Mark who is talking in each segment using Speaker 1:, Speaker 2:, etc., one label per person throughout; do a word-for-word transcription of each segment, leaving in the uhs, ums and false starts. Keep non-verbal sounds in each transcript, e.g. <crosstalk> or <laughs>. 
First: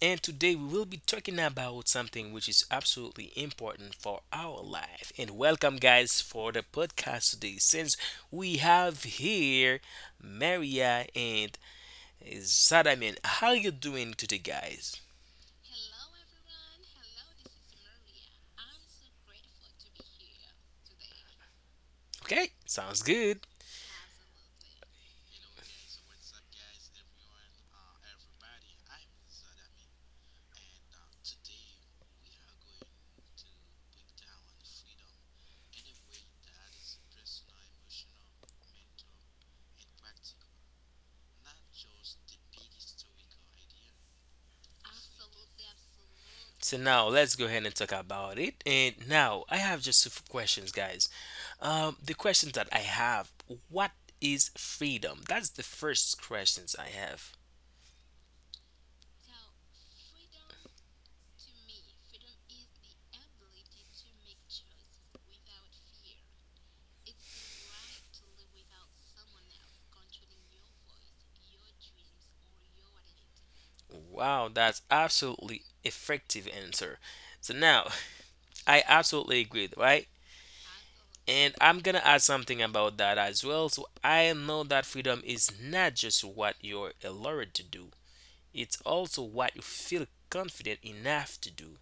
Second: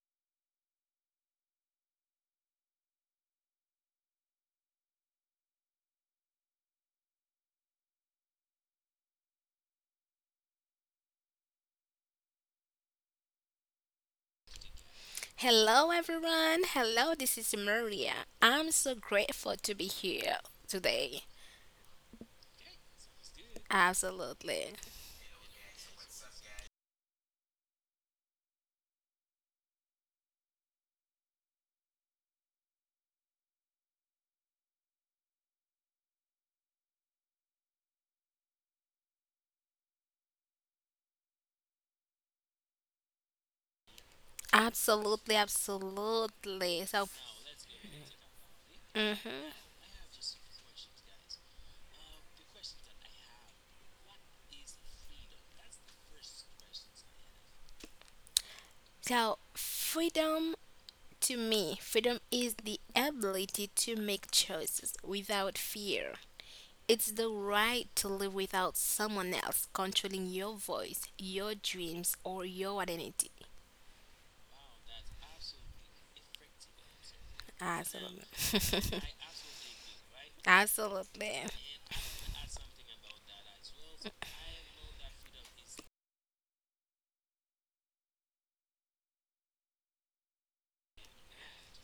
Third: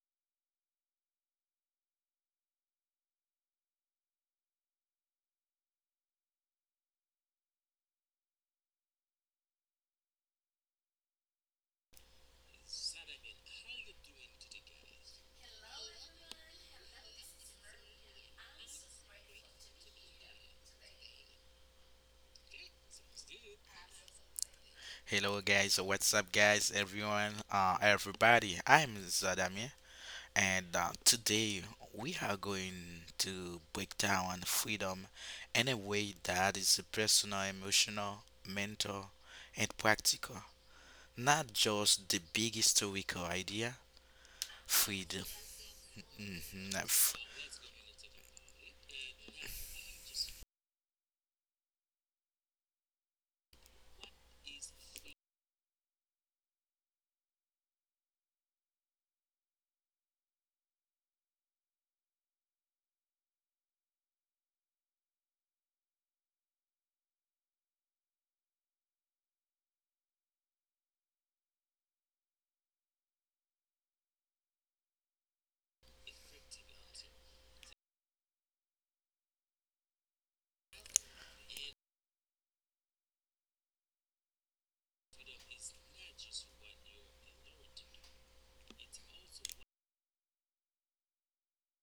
Speaker 1: and today we will be talking about something which is absolutely important for our life. And welcome, guys, for the podcast today. Since we have here Maria and Sadaman, how you doing today, guys?
Speaker 2: Hello, everyone. Hello, this is Maria. I'm so grateful to be here today.
Speaker 1: Okay, sounds good.
Speaker 2: Absolutely.
Speaker 3: Hello guys, uh, what's up guys, everyone, uh, everybody. I'm Zadamir, and uh, today we are going to break down freedom in a way that is personal, emotional, mental, and practical. Not just the big historical idea, freedom.
Speaker 2: Absolutely,
Speaker 3: Mhm,
Speaker 1: So
Speaker 2: absolutely. So,
Speaker 1: now
Speaker 3: f-
Speaker 1: let's go ahead and talk about it. And now
Speaker 2: mhm.
Speaker 1: I have just a few questions, guys. Um, the questions that I have: What is freedom? That's the first questions I have.
Speaker 2: so freedom to me, freedom is the ability to make choices without fear. It's the right to live without someone else controlling your voice, your dreams, or your identity.
Speaker 1: Wow, that's absolutely effective answer. So now <laughs> I
Speaker 2: Absolutely.
Speaker 1: absolutely agree, right?
Speaker 2: <laughs> Absolutely.
Speaker 1: And I'm gonna add something about that as well. So I know that freedom is not just what you're allowed to do, it's also what you feel confident enough to do,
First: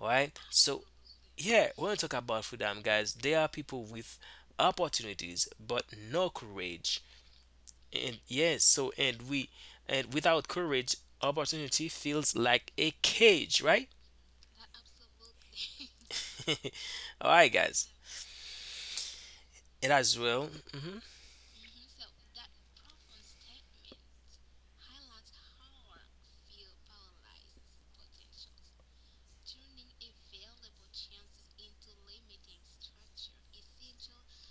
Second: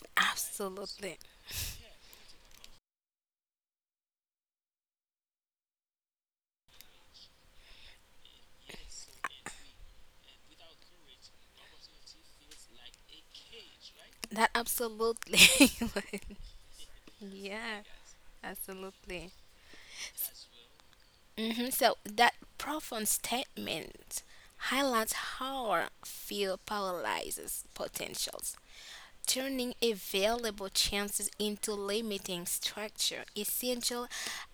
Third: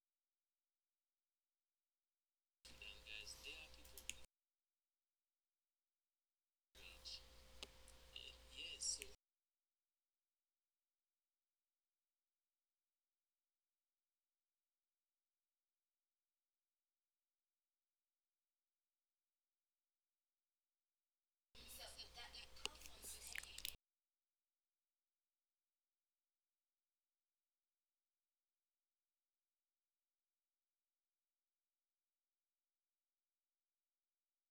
Speaker 1: right? So
Speaker 2: Absolutely.
Speaker 1: yeah, when we talk about freedom, guys, there are people with opportunities but no courage. And yes, so and we and without courage, opportunity feels like a cage, right?
Speaker 2: That absolutely. <laughs>
Speaker 1: <laughs> All right,
Speaker 2: Yeah,
Speaker 1: guys.
Speaker 2: absolutely.
Speaker 1: It as well. hmm
Speaker 2: Hmm. So that profound statement highlights how our fear paralyzes potentials, turning available chances into limiting structure, essential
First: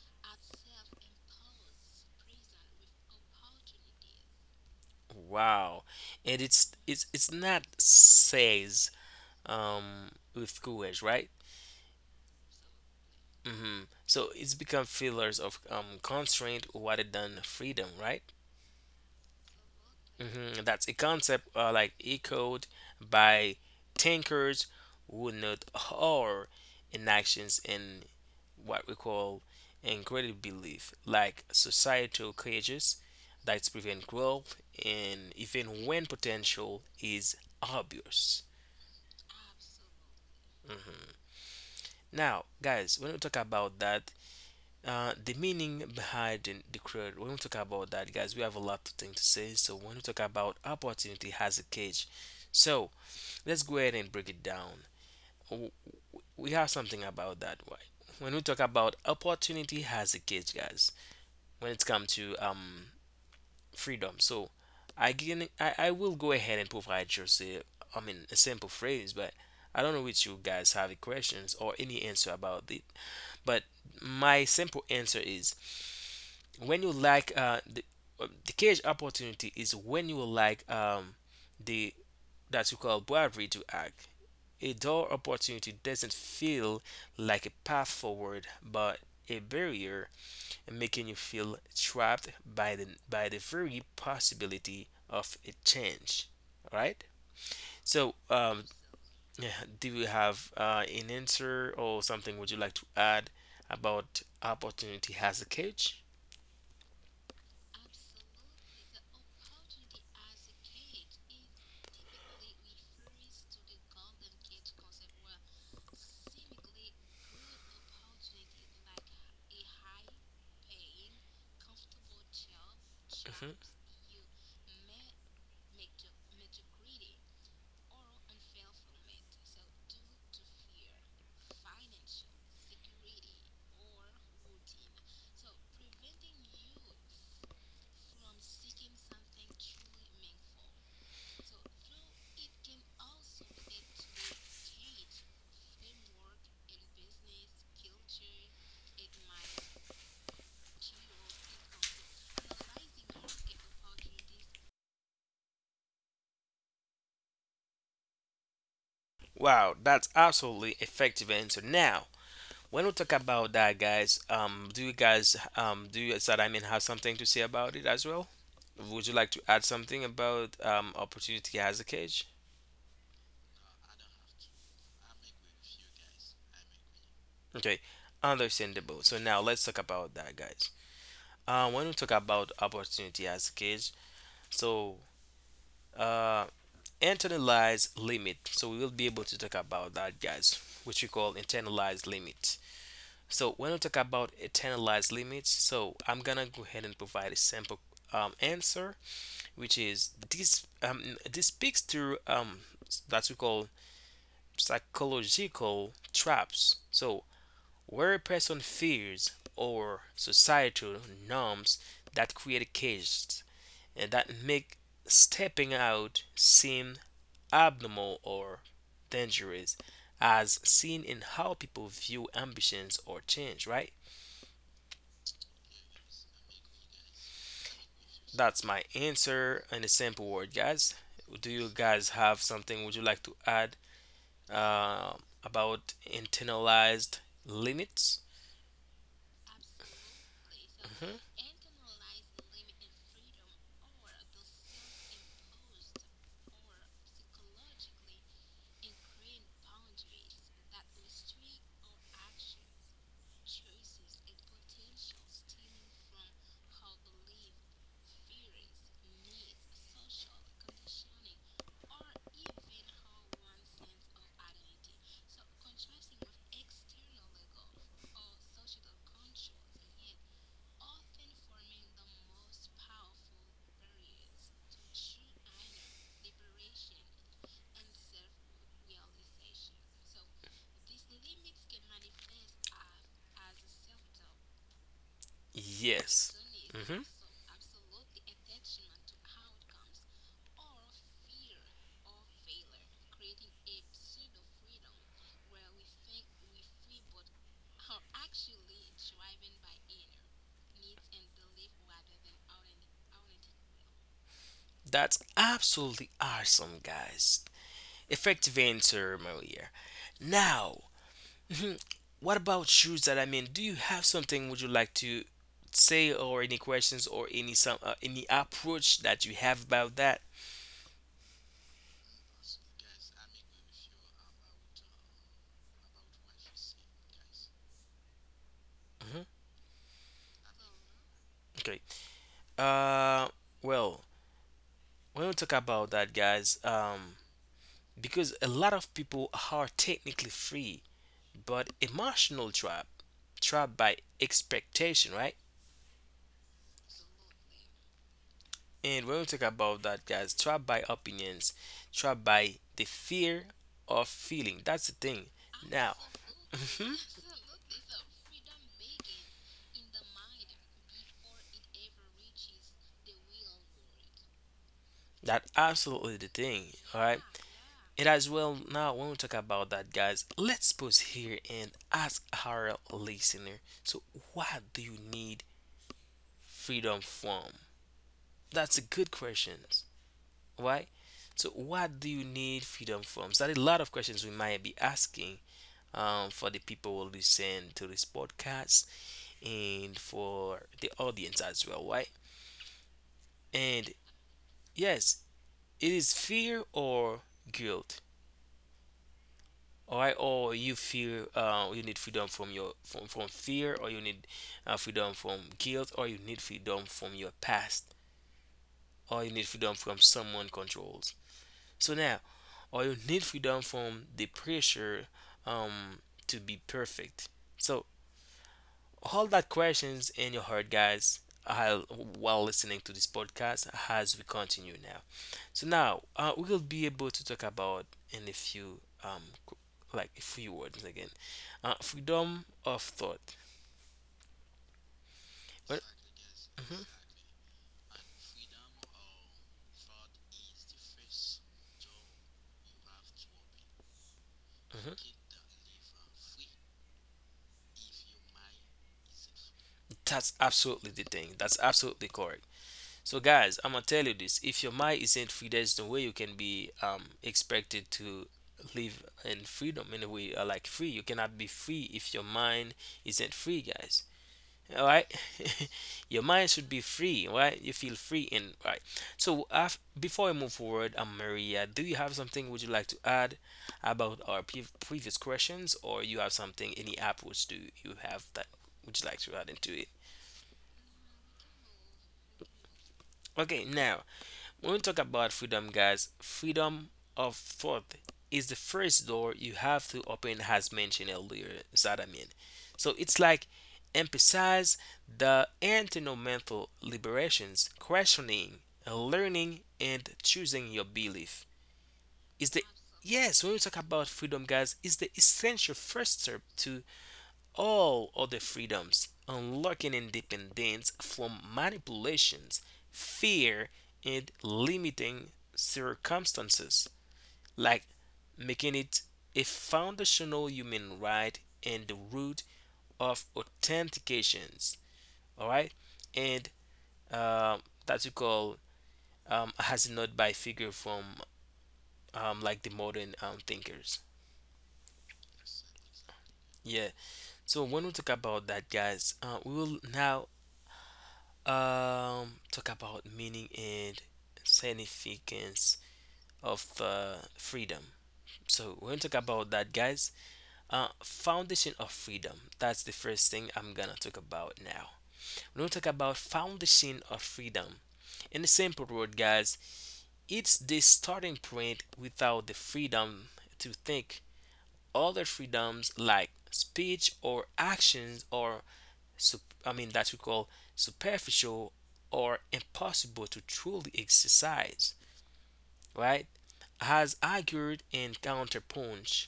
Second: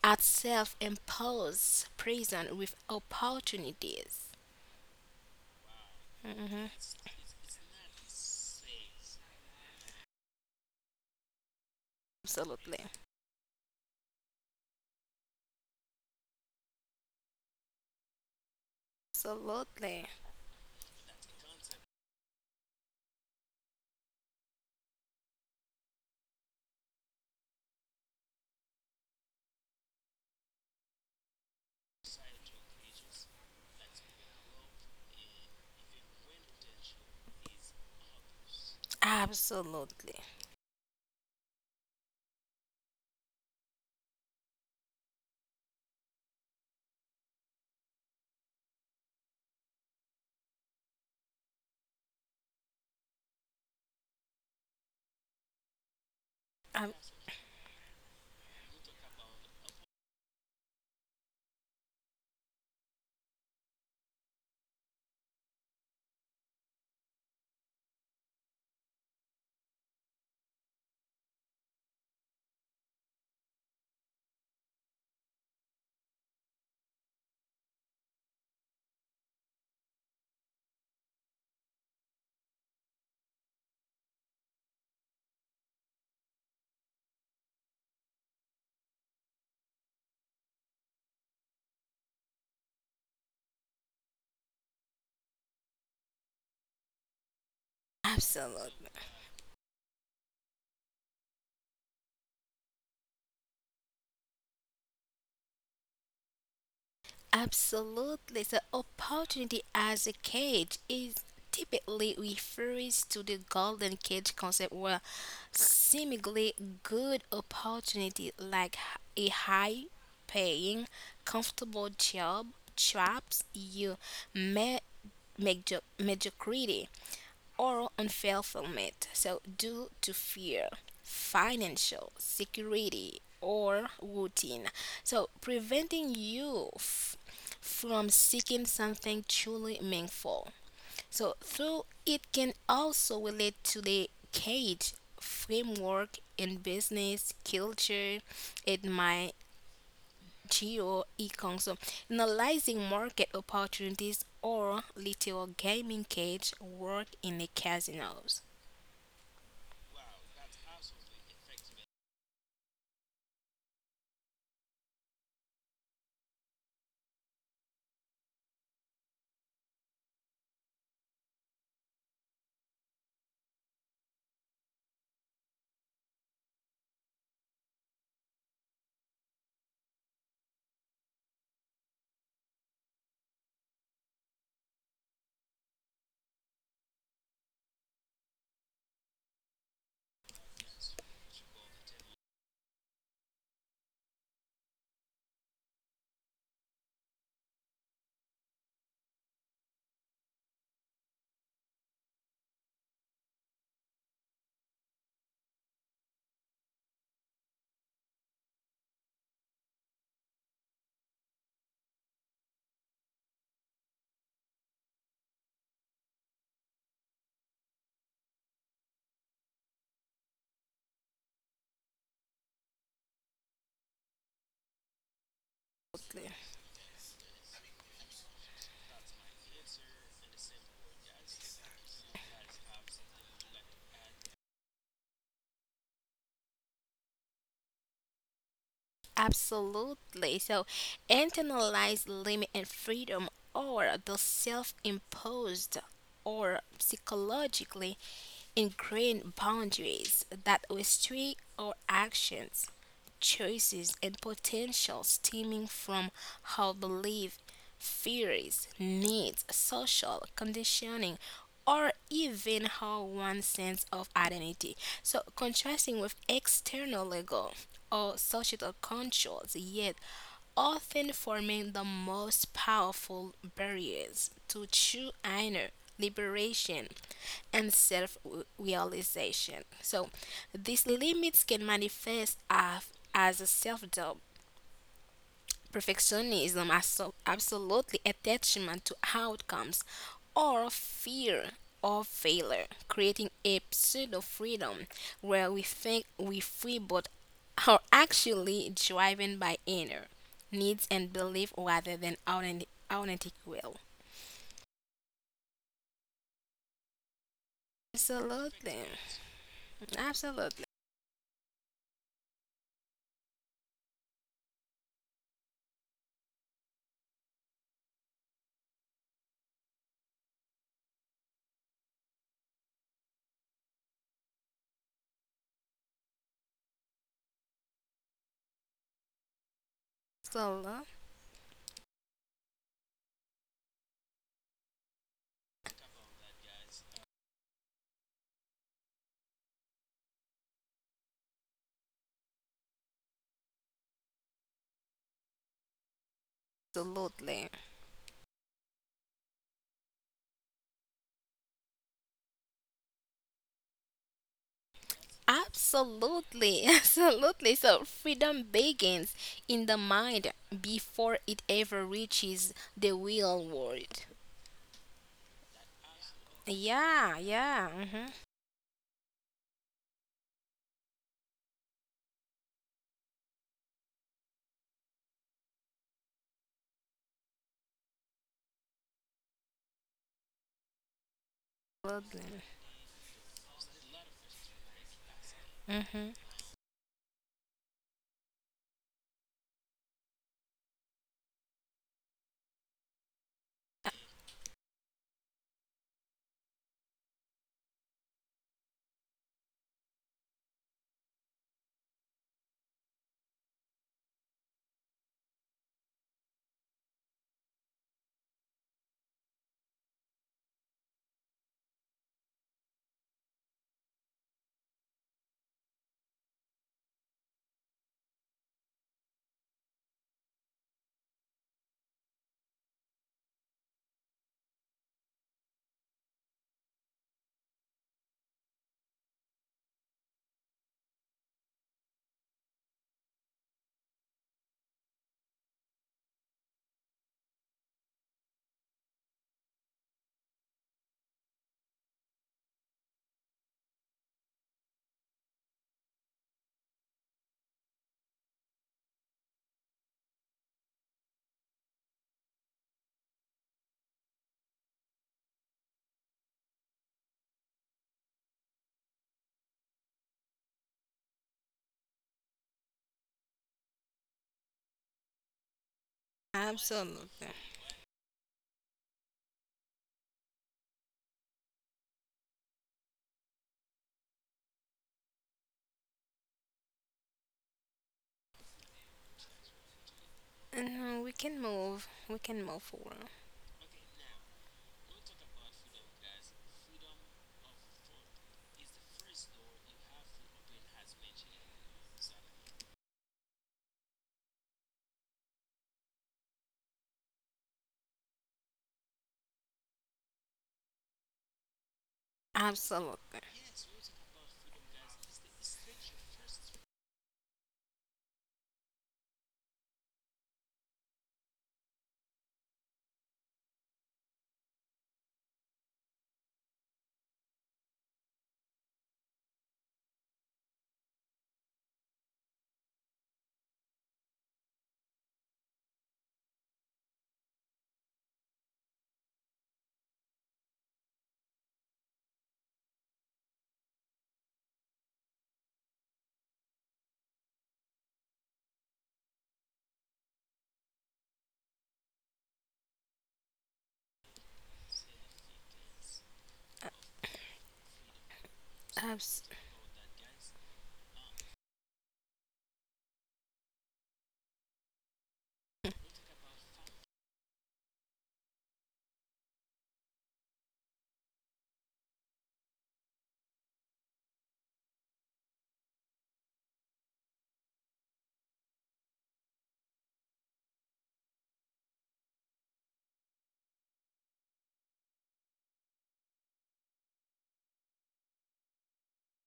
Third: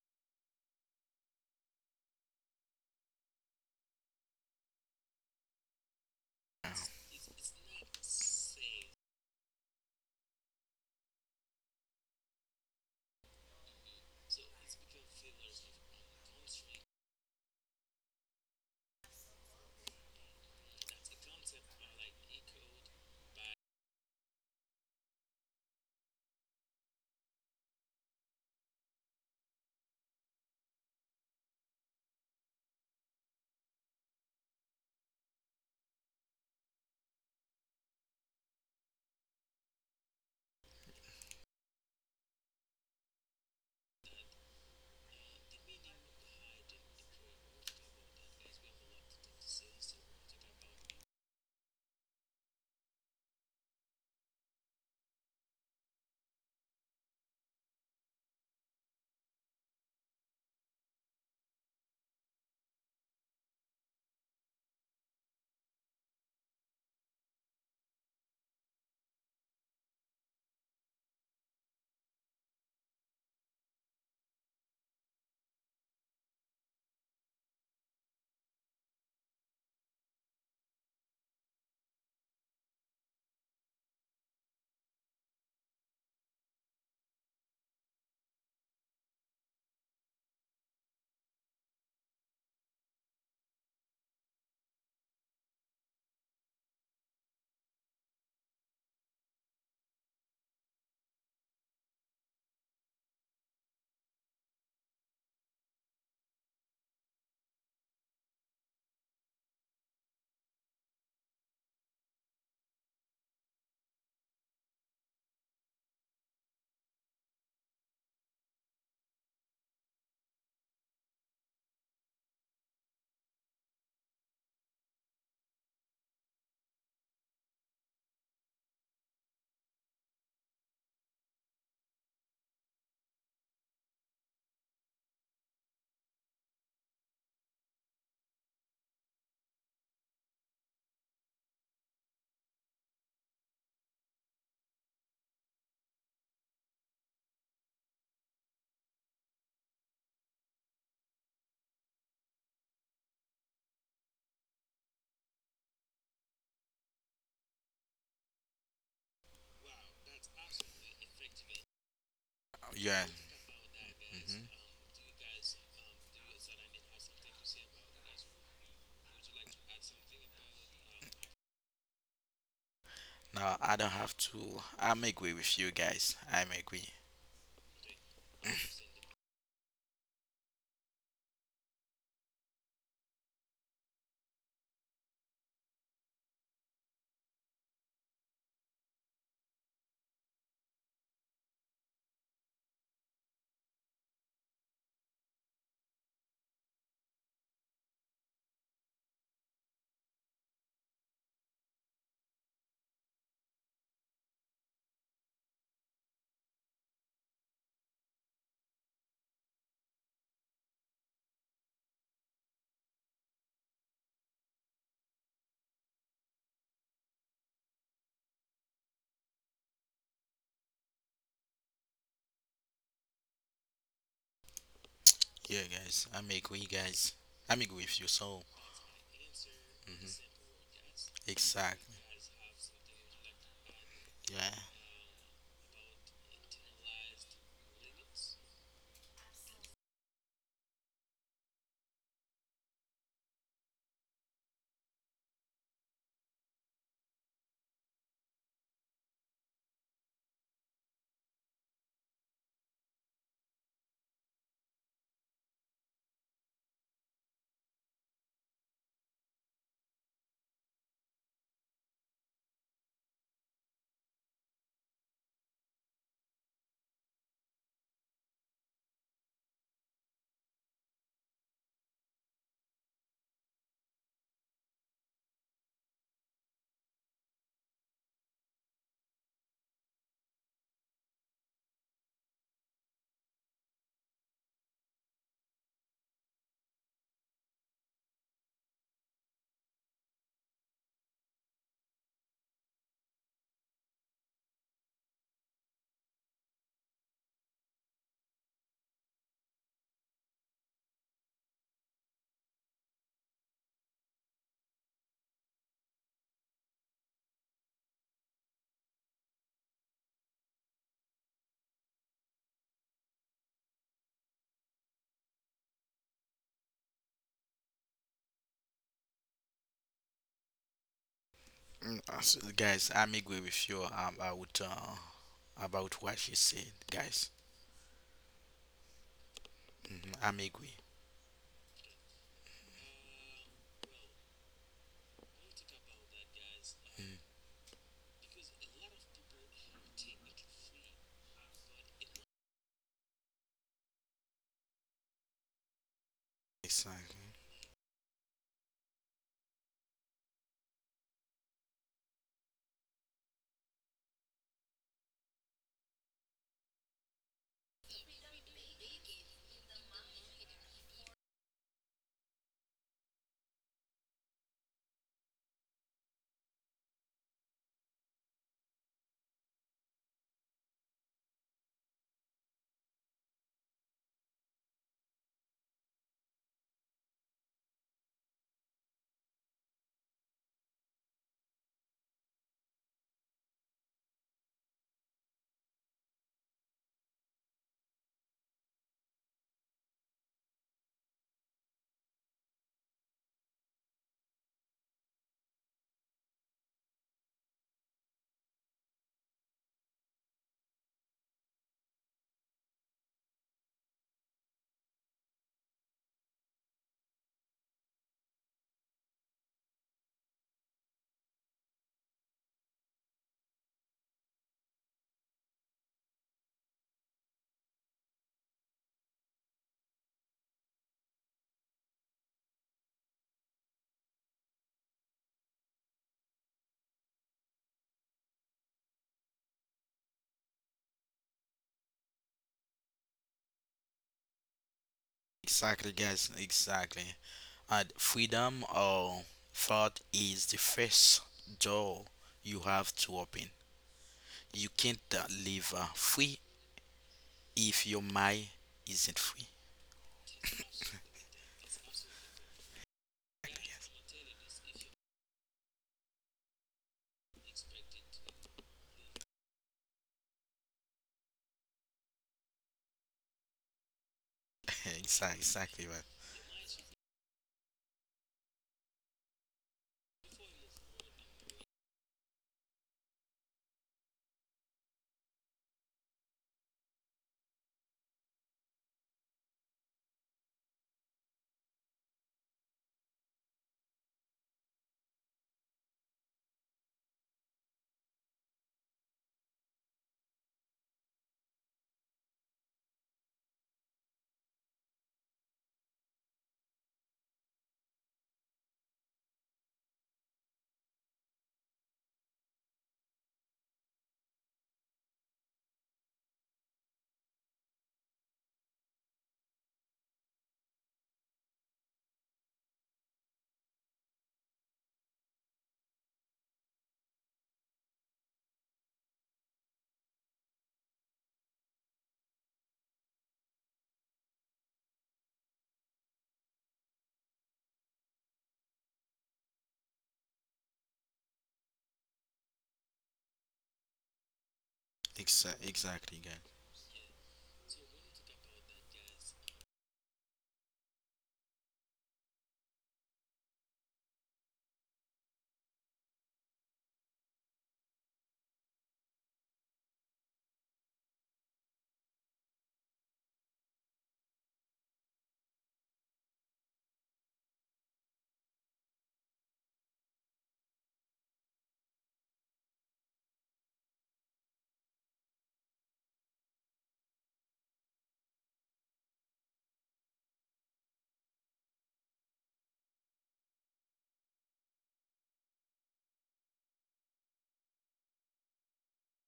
Speaker 2: at self-imposed prison with opportunities.
Speaker 1: Wow, and
Speaker 2: Hmm.
Speaker 1: it's it's it's not says um with courage, right?
Speaker 2: Absolutely.
Speaker 1: hmm So it's become fillers of um constraint rather than freedom, right?
Speaker 2: Absolutely.
Speaker 1: hmm That's a concept uh, like echoed by thinkers who note horror inactions in what we call incredible belief, like societal cages that prevent growth and even when potential is obvious.
Speaker 2: Absolutely.
Speaker 1: Mhm. Now, guys, when we talk about that, uh, the meaning behind the the creed, when we talk about that, guys, we have a lot of things to say. So, when we talk about opportunity has a cage, so let's go ahead and break it down. W- We have something
Speaker 2: Ab-
Speaker 1: about that. Why? When we talk about opportunity has a cage, guys. When it comes to um freedom, so I can I, I will go ahead and provide just a I mean a simple phrase, but I don't know which you guys have any questions or any answer about it. But my simple answer is when you lack uh the uh, the cage opportunity is when you lack um the that you call bravery to act. A dull opportunity doesn't feel like a path forward, but a barrier, making you feel trapped by the by the very possibility of a change. All right? So, um,
Speaker 2: Absolutely.
Speaker 1: <sighs> yeah, do you have uh, an answer or something would you like to add about opportunity has a cage?
Speaker 2: Absolutely. The opportunity as a cage is typically refers to the golden cage concept where seemingly good opportunity like h- a high paying, comfortable job traps
Speaker 1: Mhm.
Speaker 2: you may make mediocrity or unfulfillment, so due to fear, financial security, or routine. So preventing you f- from seeking something truly meaningful. So through it can also relate to the cage framework in business culture. It might geo econ so analyzing market opportunities or little gaming cage work in the casinos.
Speaker 1: Wow, that's absolutely effective answer. Now, when we
Speaker 3: Yeah.
Speaker 1: talk about that, guys,
Speaker 3: Mhm.
Speaker 1: um, do you guys, um, do you, so that I mean, have something to say about it as well? Would you like to add something about um, opportunity as a cage?
Speaker 3: No, I don't have to. I'm agree with you guys. I'm agree.
Speaker 1: Okay, understandable. So now let's talk about that, guys. Uh, when we talk about opportunity as a cage, so uh, internalized limit. So we will be able to talk about that, guys, which we call internalized limit. So when we talk about internalized limits, so I'm gonna go ahead and provide a simple um, answer which is this um, this speaks to um, that we call psychological traps. So where a person fears or societal norms that create cages and that make stepping out seem abnormal or dangerous, as seen in how people view ambitions or change. Right?
Speaker 3: Yeah, guys. I'm agree, guys. I'm agree with you. So,
Speaker 1: That's my answer in a
Speaker 3: hmm,
Speaker 1: simple word, guys. Do you
Speaker 3: exactly.
Speaker 1: guys have something? Would you like to add?
Speaker 3: Yeah.
Speaker 1: uh, about internalized limits.
Speaker 2: Absolutely. So,
Speaker 1: Mhm.
Speaker 2: internalized limit and freedom are the self imposed or psychologically ingrained boundaries that restrict our actions, choices, and potential stemming from our belief, fears, needs, social conditioning, or even how one sense of identity. So, contrasting with external ego, or societal controls, yet often forming the most powerful barriers to true inner liberation and self realization. So, these limits can manifest af- as self doubt,
Speaker 1: Yes.
Speaker 2: perfectionism is
Speaker 1: Mhm.
Speaker 2: so- absolutely attachment to outcomes or fear of failure, creating a pseudo freedom where we think we free but are actually driven by inner needs and belief rather than authentic, authentic will.
Speaker 1: That's absolutely awesome, guys. Effective
Speaker 2: Absolutely.
Speaker 1: answer, Maria.
Speaker 2: Absolutely.
Speaker 1: Now, <laughs> mhm, what about shoes that I mean? Do you have something would you like to say, or any questions, or any some uh, any approach that you have about that?
Speaker 3: Mm, uh, so, guys, I'm agree with you about uh, about what she said, guys.
Speaker 1: hmm
Speaker 3: Mm, I'm agree.
Speaker 2: Absolutely.
Speaker 1: Okay. Uh, well, when we talk about that, guys, um, because a lot of people are technically free but emotional trap trapped by expectation, right?
Speaker 3: Exactly.
Speaker 2: Absolutely.
Speaker 1: And when we talk about that, guys, trapped by opinions, trapped by the fear of feeling, that's the thing now. <laughs>
Speaker 2: Absolutely, <laughs>
Speaker 1: Mhm.
Speaker 2: absolutely. So freedom begins in the mind before it ever reaches the real world.
Speaker 1: That absolutely the thing, all right?
Speaker 2: Yeah, yeah.
Speaker 1: And
Speaker 2: Mm-hmm.
Speaker 1: as well, now when we talk about that, guys, let's pause here and ask our listener. So, what do you need freedom from? That's a good question. Why? So, what do you
Speaker 2: Absolutely.
Speaker 1: need freedom from? So, that a lot of questions we might be asking
Speaker 2: Mm-hmm.
Speaker 1: um, for the people who listen to this podcast and for the audience as well, right? And yes, it is fear or guilt, all right? Or you feel uh, you need freedom from your from, from fear, or you need uh, freedom from guilt, or you need freedom from your past, or you need freedom from someone controls. So now, or you need freedom from the pressure um, to be perfect. So, all that questions in your heart, guys, while while listening to this podcast as we continue now. So now uh, we will be able to talk about in a few um qu- like a few words again, uh, freedom of thought. Well,
Speaker 3: Exactly, guys.
Speaker 1: mhm,
Speaker 3: Exactly. And freedom of thought is the first door you have to open. You can't
Speaker 1: mhm.
Speaker 3: uh, live uh, free if your mind isn't free.
Speaker 1: That's absolutely the thing. That's absolutely. So guys, I'm gonna tell you this. If your mind isn't free, there's no way you can be um expected to live in freedom in a way uh, like free. You cannot be free if your mind isn't free, guys. All right?
Speaker 3: Exactly, exactly, man.
Speaker 1: <laughs> Your mind should be free,
Speaker 2: Absolutely.
Speaker 1: right? You feel free and right. So af- before I move forward, um, Maria, do you have something would you like to add about our pre- previous questions or you have something any approach do you have that would you like to add into it?
Speaker 2: Mhm. We can move. We can move forward.
Speaker 1: Okay, now when we talk about freedom, guys, freedom of thought is the first door you have to open, as mentioned earlier. Zadamin. So it's like emphasize the internal mental liberations, questioning, learning, and choosing your belief. Is the
Speaker 2: Absolutely.
Speaker 1: yes when we talk about freedom, guys, is the essential first step to all other freedoms, unlocking independence from manipulations, fear, and limiting circumstances, like making it a foundational human right and the root of authentications. All right, and uh, that we call um, has not by figure from um, like the modern um, thinkers.
Speaker 3: Exa- exactly, guys.
Speaker 1: Yeah. So when we talk about that, guys, uh, we will now Um, talk about meaning and significance of uh, freedom. So we're gonna talk
Speaker 2: Absolutely.
Speaker 1: about that, guys. Uh, foundation of freedom. That's the first thing I'm gonna talk about now. We're gonna talk about foundation of freedom. In a simple word, guys, it's the starting point without the freedom to think. Other freedoms like speech or actions are sup- I mean that we call superficial or impossible to truly exercise, right? Has argued in counterpunch,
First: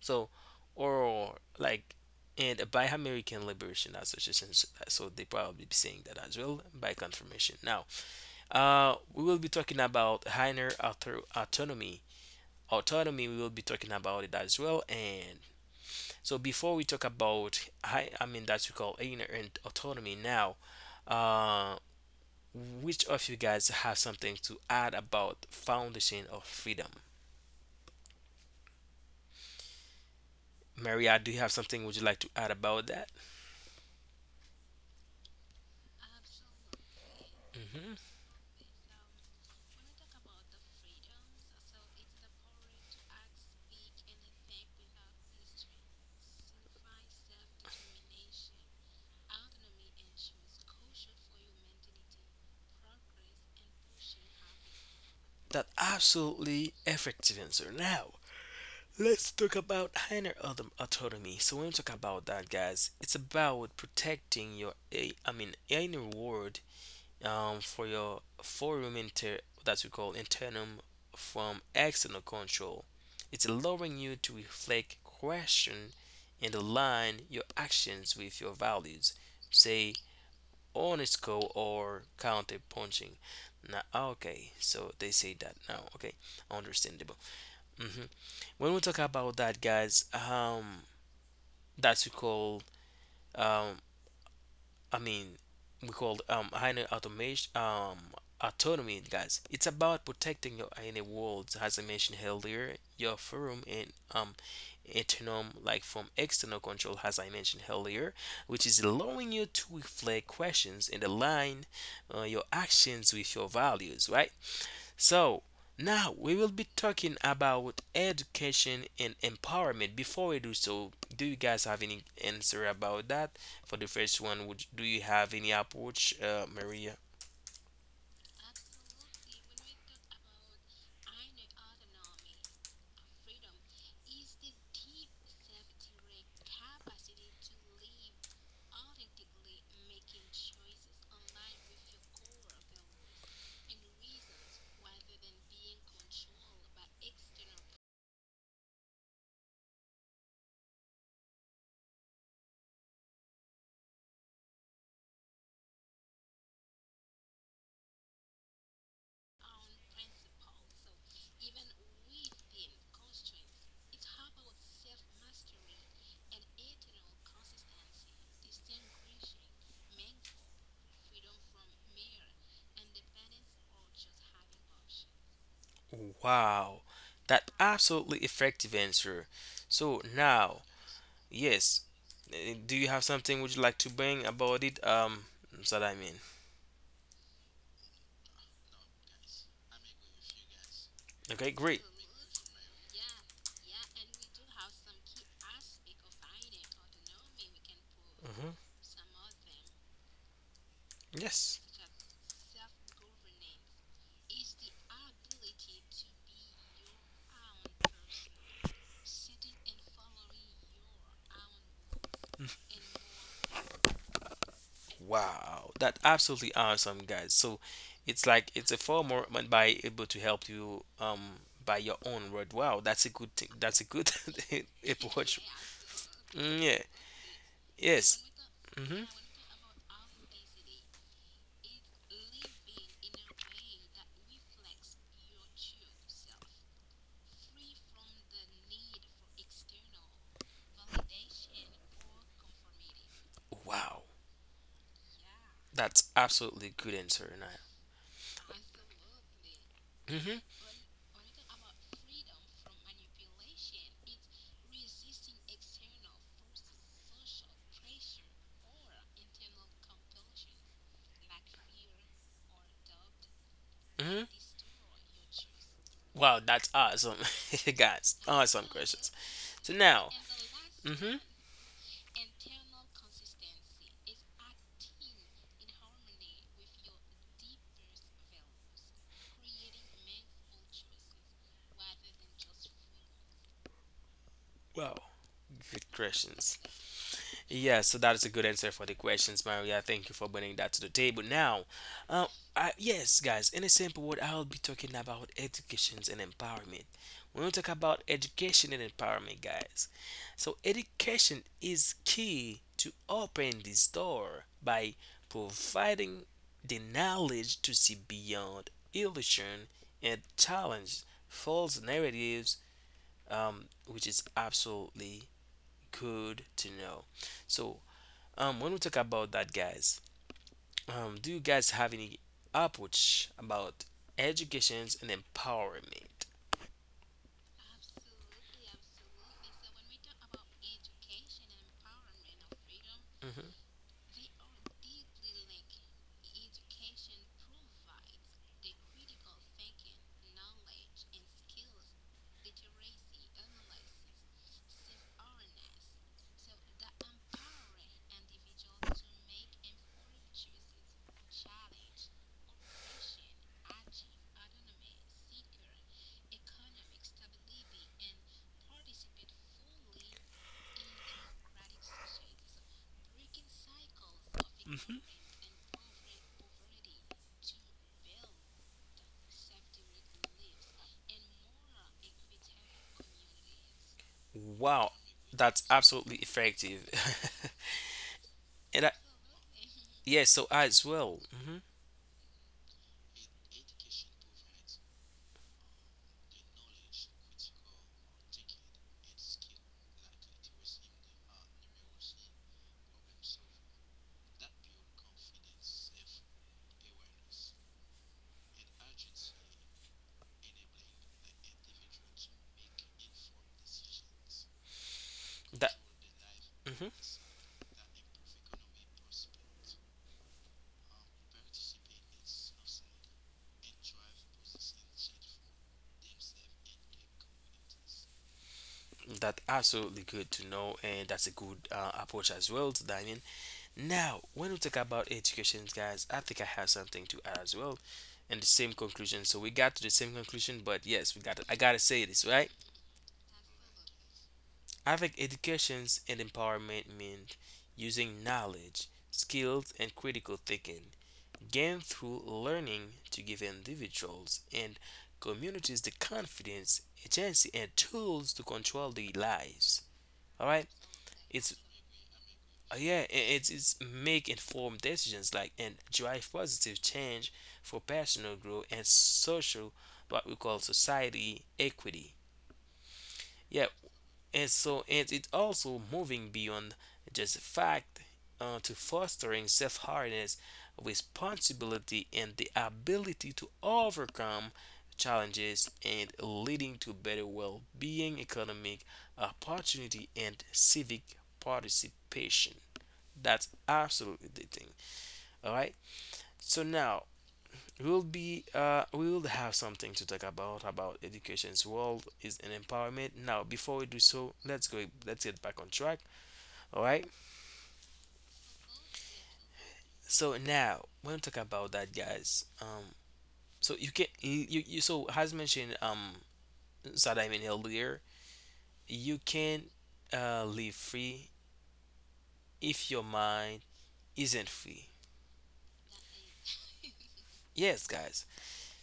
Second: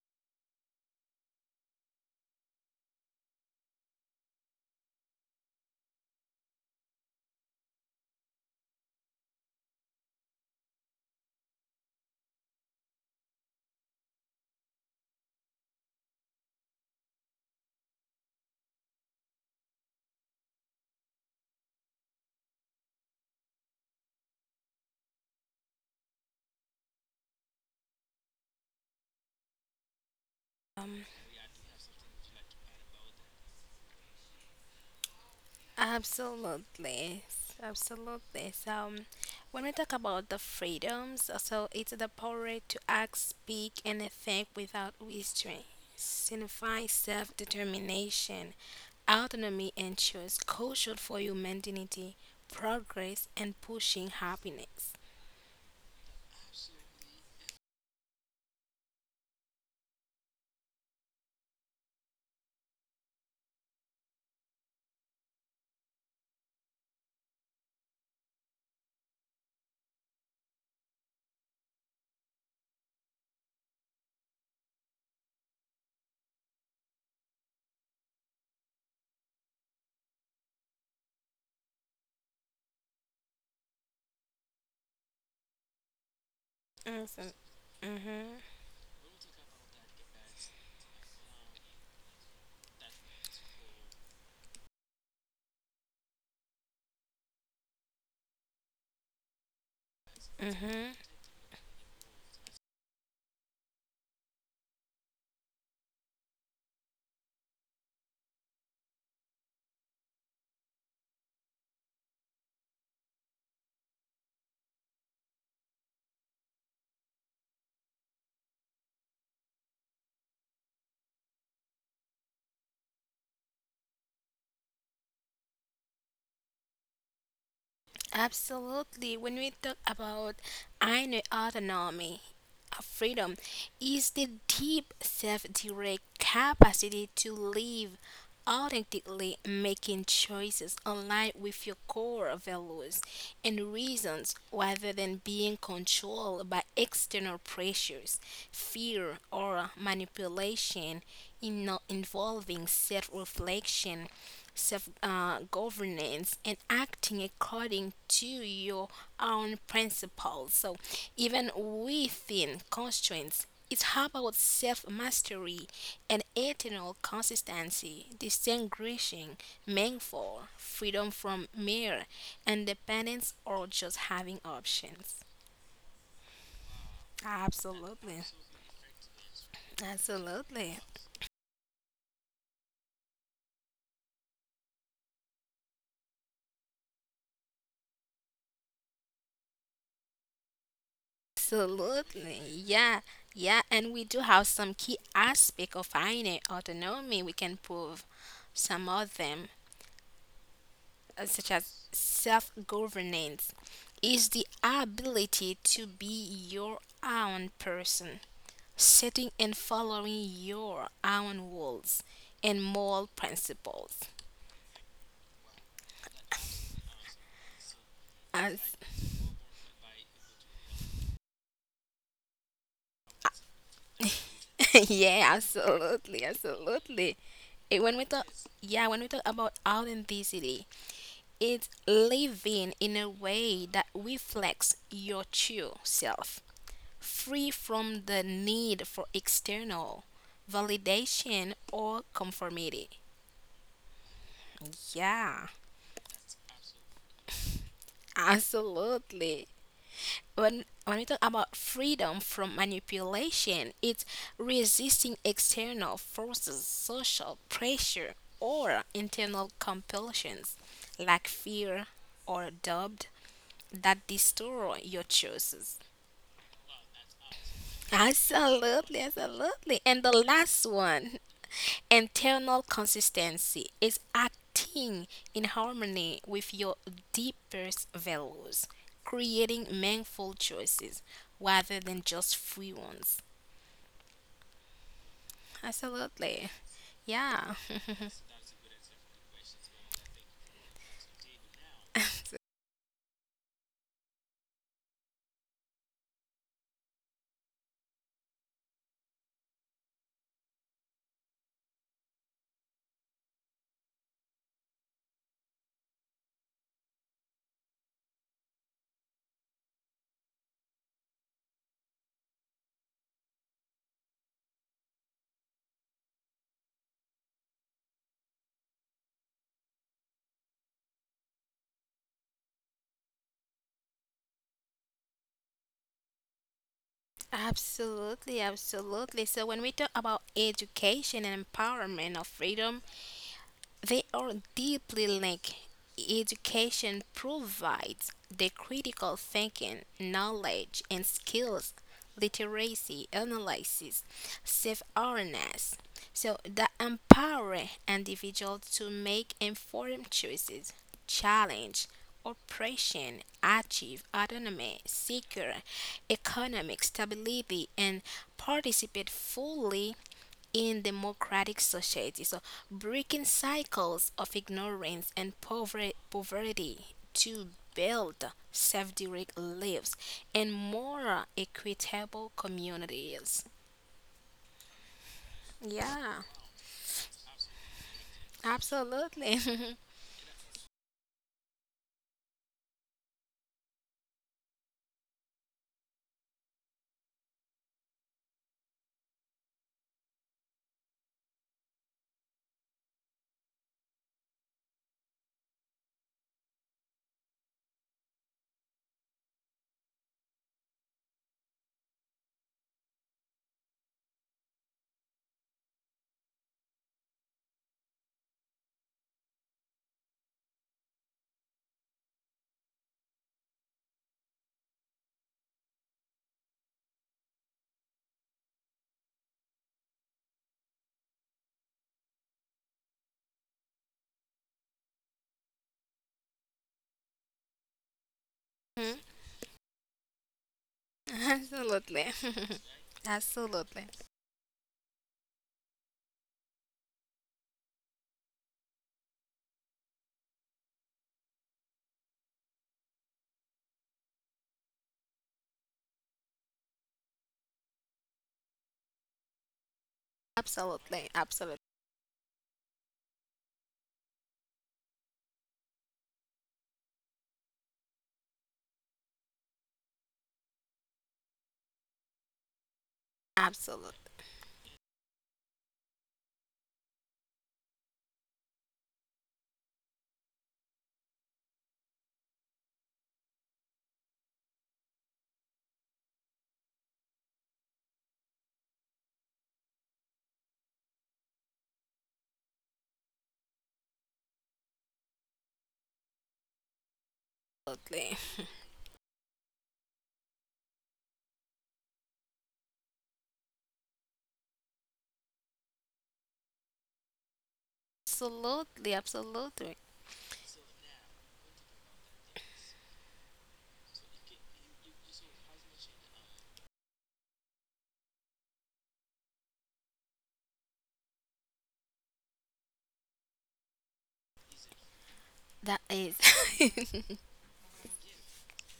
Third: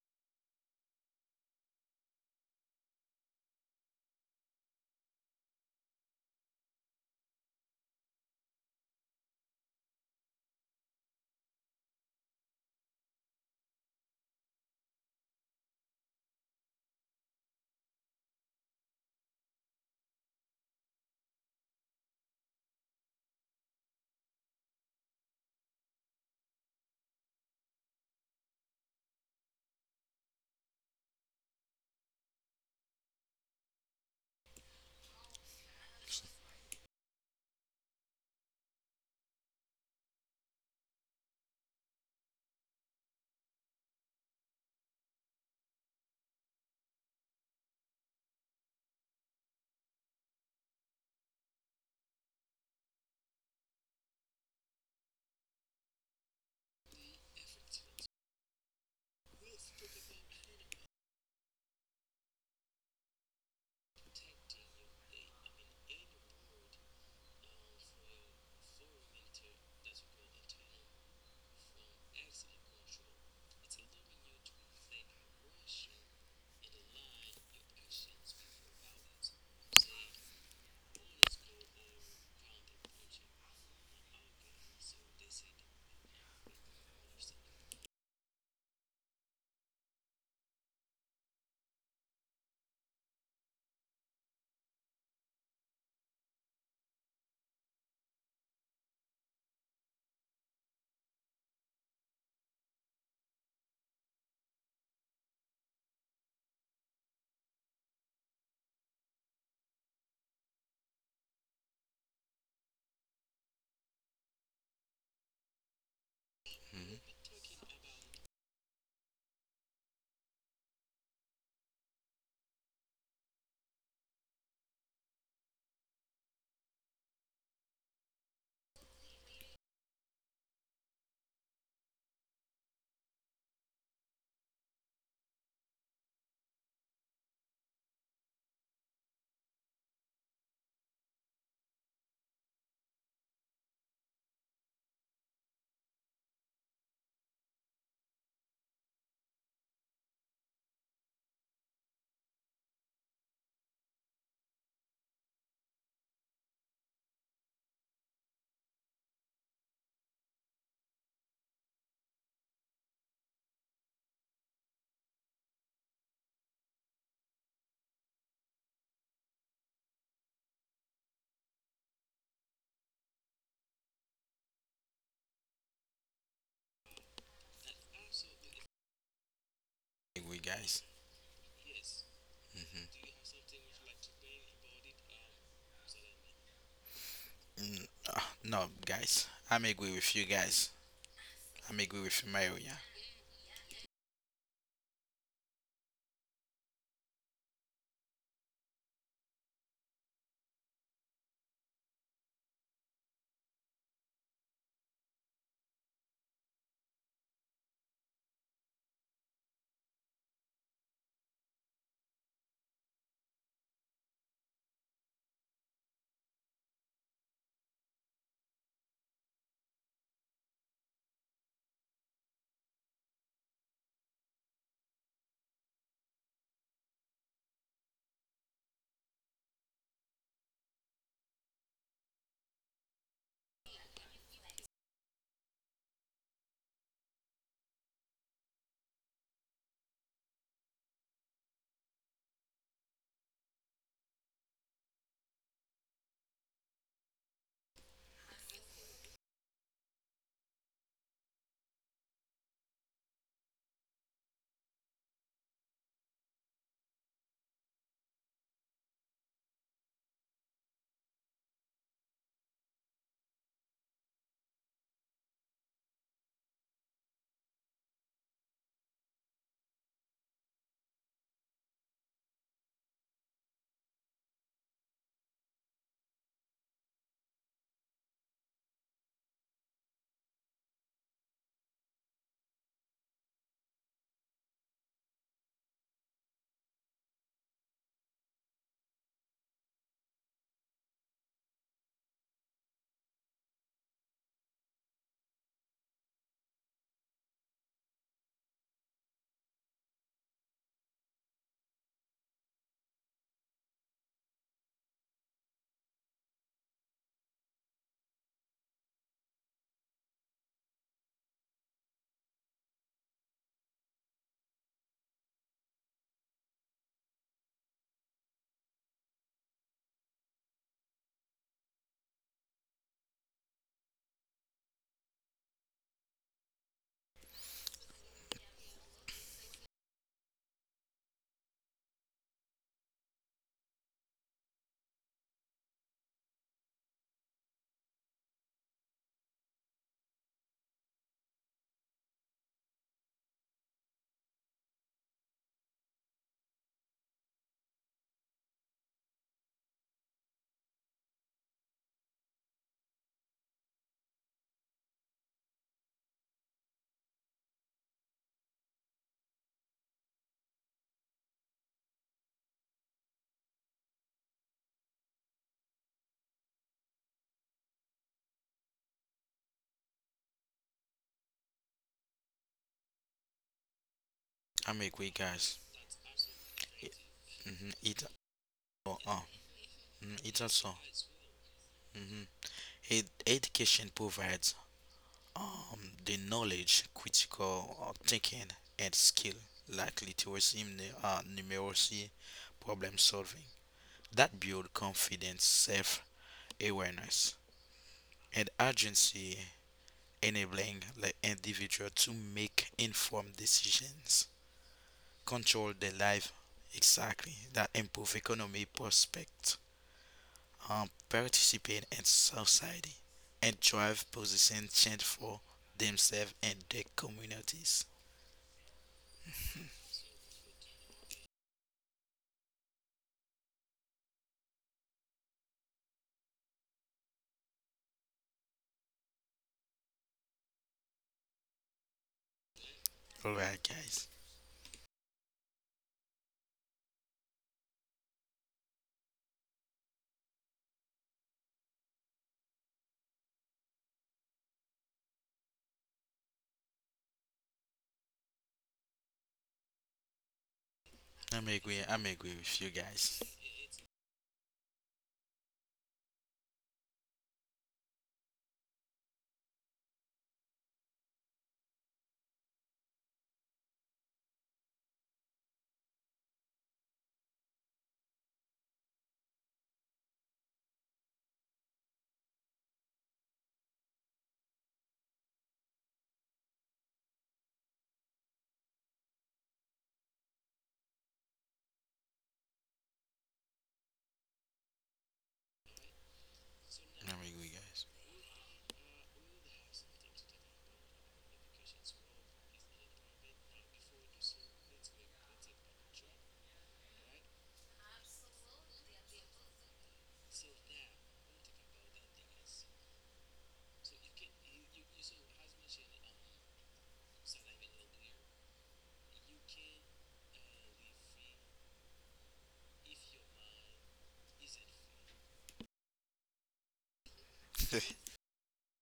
Speaker 1: so or like and by American Liberation Association, s- so they probably be saying that as well by confirmation. Now, uh, we will be talking about higher author- autonomy. Autonomy, we will be talking about it as well. And so, before we talk about high, I mean, that's we call inner and autonomy now. Um Which of you guys have something to add about foundation of freedom? Maria, do you have something would you like to add about that?
Speaker 2: Absolutely.
Speaker 1: hmm
Speaker 2: Absolutely. So, um, when we talk about the freedoms, uh, so it's the power to act, speak, and think without restraint, signify self determination, autonomy, and choice, crucial for human dignity, progress, and pushing happiness.
Speaker 1: That absolutely effective answer. Now, let's talk about higher autom- autonomy. So when we talk about that, guys, it's about protecting your, eh, I mean, inner world um, for your forum inter that we call internum from external control. It's allowing you to reflect, question, and align your actions with your values. Say honest goal or counter punching. Now, okay, so they say that now. Okay, understandable.
Speaker 2: Awesome.
Speaker 1: hmm
Speaker 2: Mm-hmm.
Speaker 1: When we talk about that, guys, um, that's we call um I mean, we call um higher automation um autonomy, guys. It's about protecting your inner
Speaker 2: Mm-hmm.
Speaker 1: worlds, as I mentioned earlier, your forum and um autonom like from external control, as I mentioned earlier, which is allowing you to reflect questions and align uh, your actions with your values, right? So now we will be talking about education and empowerment. Before we do so, do you guys have any answer about that? For the first one, would do you have any approach, uh, Maria?
Speaker 2: Absolutely. When we talk about inner autonomy, uh, freedom is the deep self direct capacity to live authentically making choices aligned with your core values and reasons rather than being controlled by external pressures, fear, or manipulation in not involving self reflection, self uh, governance, and acting according to your own principles. So, even within constraints, it's about self mastery and eternal consistency, distinguishing meaningful freedom from mere independence or just having options.
Speaker 1: Wow, that
Speaker 2: Absolutely.
Speaker 1: absolutely effective answer. So
Speaker 3: Agree,
Speaker 1: now,
Speaker 2: Absolutely.
Speaker 3: guys.
Speaker 1: yes, eh, do you have
Speaker 3: Mm-hmm.
Speaker 1: something would you like to bring about it? Um, so that I mean,
Speaker 3: Mm, ah, no, guys. I'm agree with you, guys.
Speaker 1: okay,
Speaker 3: I'm
Speaker 1: great.
Speaker 3: agree with
Speaker 2: Absolutely.
Speaker 3: Maria.
Speaker 2: Yeah. Yeah. And we do have some key aspect of inner autonomy. We can prove
Speaker 1: hmm
Speaker 2: some of them, uh, such
Speaker 1: Yes.
Speaker 2: as self governance, is the ability to be your own person, setting and following your own rules and moral principles.
Speaker 1: Wow, that's absolutely awesome, guys. So it's like
Speaker 2: As,
Speaker 1: it's a form or man by able to help you um by your own word. Wow, that's a good thing. That's a good
Speaker 2: <laughs>
Speaker 1: <laughs>
Speaker 2: yeah,
Speaker 1: approach.
Speaker 2: absolutely,
Speaker 1: Mm, yeah.
Speaker 2: absolutely. Eh, when we
Speaker 1: Yes.
Speaker 2: talk, yeah, when
Speaker 1: Mm-hmm.
Speaker 2: we talk about authenticity, it's living in a way that reflects your true self, free from the need for external validation or conformity.
Speaker 1: Wow,
Speaker 2: Yeah,
Speaker 1: that's absolutely good answer, Naya.
Speaker 2: absolutely.
Speaker 1: Mm-hmm.
Speaker 2: when when we talk about freedom from manipulation, it's resisting external forces, social pressure, or internal compulsions like fear or doubt that
Speaker 1: Mm-hmm.
Speaker 2: destroy your choices.
Speaker 1: Wow, that's awesome, <laughs> guys. Awesome
Speaker 2: Absolutely,
Speaker 1: questions.
Speaker 2: absolutely.
Speaker 1: So
Speaker 2: And the
Speaker 1: now,
Speaker 2: last one,
Speaker 1: mm-hmm.
Speaker 2: internal consistency is acting in harmony with your deepest values, creating meaningful choices rather than just free ones.
Speaker 1: Wow, good
Speaker 2: Absolutely.
Speaker 1: questions.
Speaker 2: Yeah,
Speaker 1: Yeah, so that is a good answer for the questions, Maria. Thank you for bringing that to the table. Now, uh, I, yes, guys, in a simple word, I'll be talking about educations and empowerment. When we talk about education and empowerment, guys, so education is key to open this door by providing the knowledge to see beyond illusion and challenge false narratives, um, which is absolutely good to know. So um, when we talk about that, guys, um, do you guys have any approach about educations and empowerment?
Speaker 2: <laughs> absolutely, absolutely. So when we talk about education and empowerment or freedom,
Speaker 1: hmm
Speaker 2: they are deeply linked. Education provides the critical thinking, knowledge, and skills, literacy, analysis, self awareness. So that empower individuals to make informed choices, challenge oppression, achieve autonomy, secure economic stability, and participate fully in democratic society. So breaking cycles of
Speaker 1: hmm
Speaker 2: ignorance and pover- poverty to build self-direct lives and more equitable communities.
Speaker 3: I'm
Speaker 1: Wow,
Speaker 3: agree, guys.
Speaker 1: that's absolutely
Speaker 2: Yeah,
Speaker 1: effective.
Speaker 3: Mm-hmm. It,
Speaker 1: <laughs> And I,
Speaker 3: oh, oh,
Speaker 2: absolutely. <laughs>
Speaker 1: yeah,
Speaker 3: mm, It
Speaker 1: so
Speaker 3: also.
Speaker 1: as well, hmm
Speaker 3: Mm-hmm. Ed- education provides um, the knowledge, critical uh, thinking, and skill likely to resume the uh, numeracy, problem solving. That build confidence, self awareness, and agency enabling the individual to make informed decisions,
Speaker 1: that
Speaker 3: control their life
Speaker 1: hmm
Speaker 3: exactly, that improve economic prospects, um, participate in society, and drive position change for themselves and their communities.
Speaker 1: that absolutely good to know, and that's a good uh, approach as well to dining. Now, when we talk about educations, guys, I think I have something to add as well, and the same
Speaker 2: Mhm.
Speaker 1: conclusion. So we got to the same conclusion, but yes, we got. To, I gotta say
Speaker 2: Absolutely.
Speaker 1: this, right?
Speaker 2: <laughs>
Speaker 3: Alright,
Speaker 2: Absolutely.
Speaker 3: guys.
Speaker 1: I think educations and empowerment mean using knowledge, skills, and critical thinking gained through learning to give individuals and communities the confidence, agency, and tools to control their lives. All right,
Speaker 2: Absolutely.
Speaker 3: I'm
Speaker 1: it's
Speaker 2: Absolutely.
Speaker 3: agree. I'm agree with you
Speaker 1: Uh, yeah, i-
Speaker 3: guys.
Speaker 1: it's it's make informed decisions like and drive positive change for personal growth and social what we call society equity. Yeah,
Speaker 2: Absolutely.
Speaker 1: and so and it's also moving beyond just fact uh, to fostering self-awareness, responsibility, and the ability to overcome challenges and leading to better well-being, economic opportunity, and civic participation. That's absolutely the thing. All right. So now
Speaker 3: I'm agree,
Speaker 1: we'll be uh we will have something to talk about about education's world is an empowerment. Now before we do so, let's go let's get back on track. All right.
Speaker 2: Absolutely. Absolutely.
Speaker 1: So now when we talk about that, guys. Um. So you can you you so as mentioned um Sadaimin earlier, you can uh live free if your mind isn't free.
Speaker 2: That is.
Speaker 1: Yes,
Speaker 3: guys.
Speaker 1: guys.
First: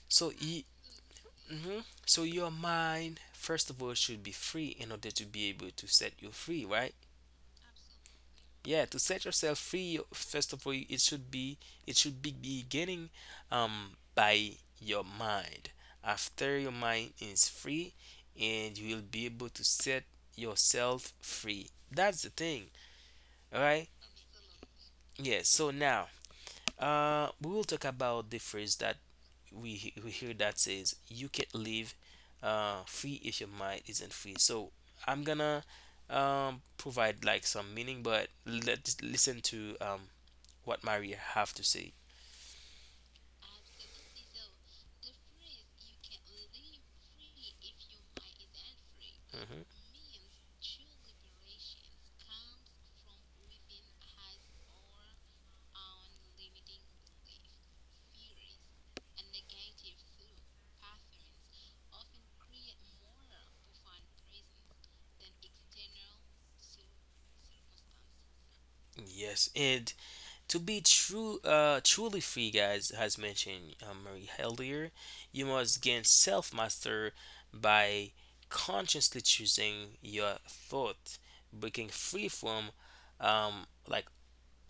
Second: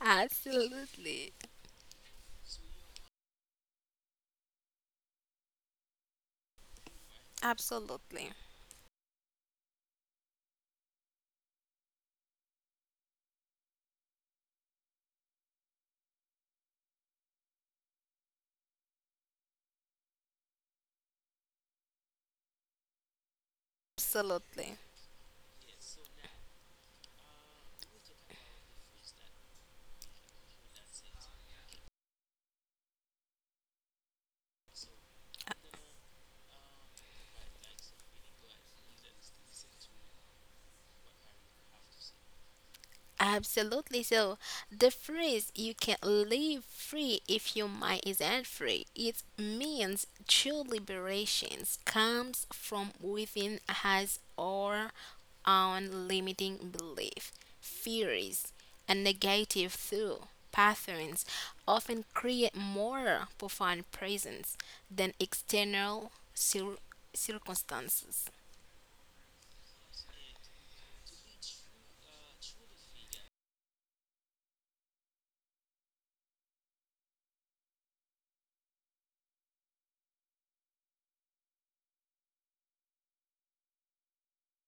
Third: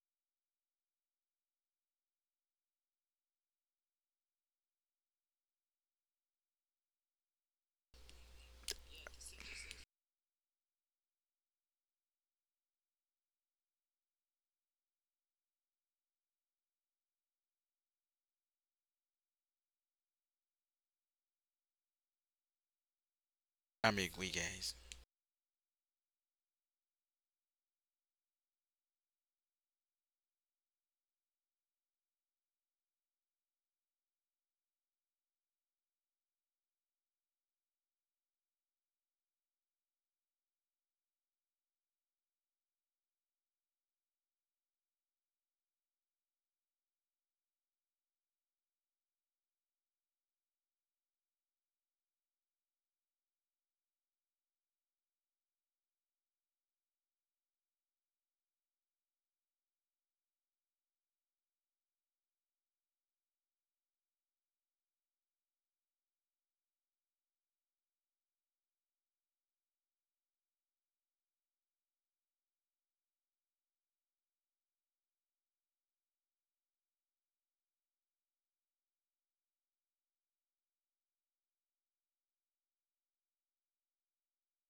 Speaker 2: <laughs>
Speaker 1: So y-
Speaker 2: Absolutely.
Speaker 1: hmm So your mind, first of all, should be free in order to be able to set you free, right?
Speaker 2: Absolutely.
Speaker 1: Yeah, to set yourself free, you- first of all, it should be it should be beginning um by your mind. After your mind is free, and you will be able to set yourself free. That's the thing, all
Speaker 3: <laughs>
Speaker 1: right?
Speaker 3: I'm agree, guys.
Speaker 2: Absolutely.
Speaker 1: Yeah. So now Uh, we will talk about the phrase that we he- we hear that says you can't live uh, free if your mind isn't free. So I'm gonna um, provide like some meaning, but let's listen to um, what Maria have to say.
Speaker 2: Absolutely. So the phrase you can not live free if your mind isn't free, it
Speaker 1: hmm
Speaker 2: means true liberation comes from within as our own limiting belief, theories, and negative thought patterns often create more profound presence than external cir- circumstances.
Speaker 1: Yes, and to be true, uh, truly free, guys, has mentioned uh, Marie earlier, you must gain self master by consciously choosing your thought, breaking free from um, like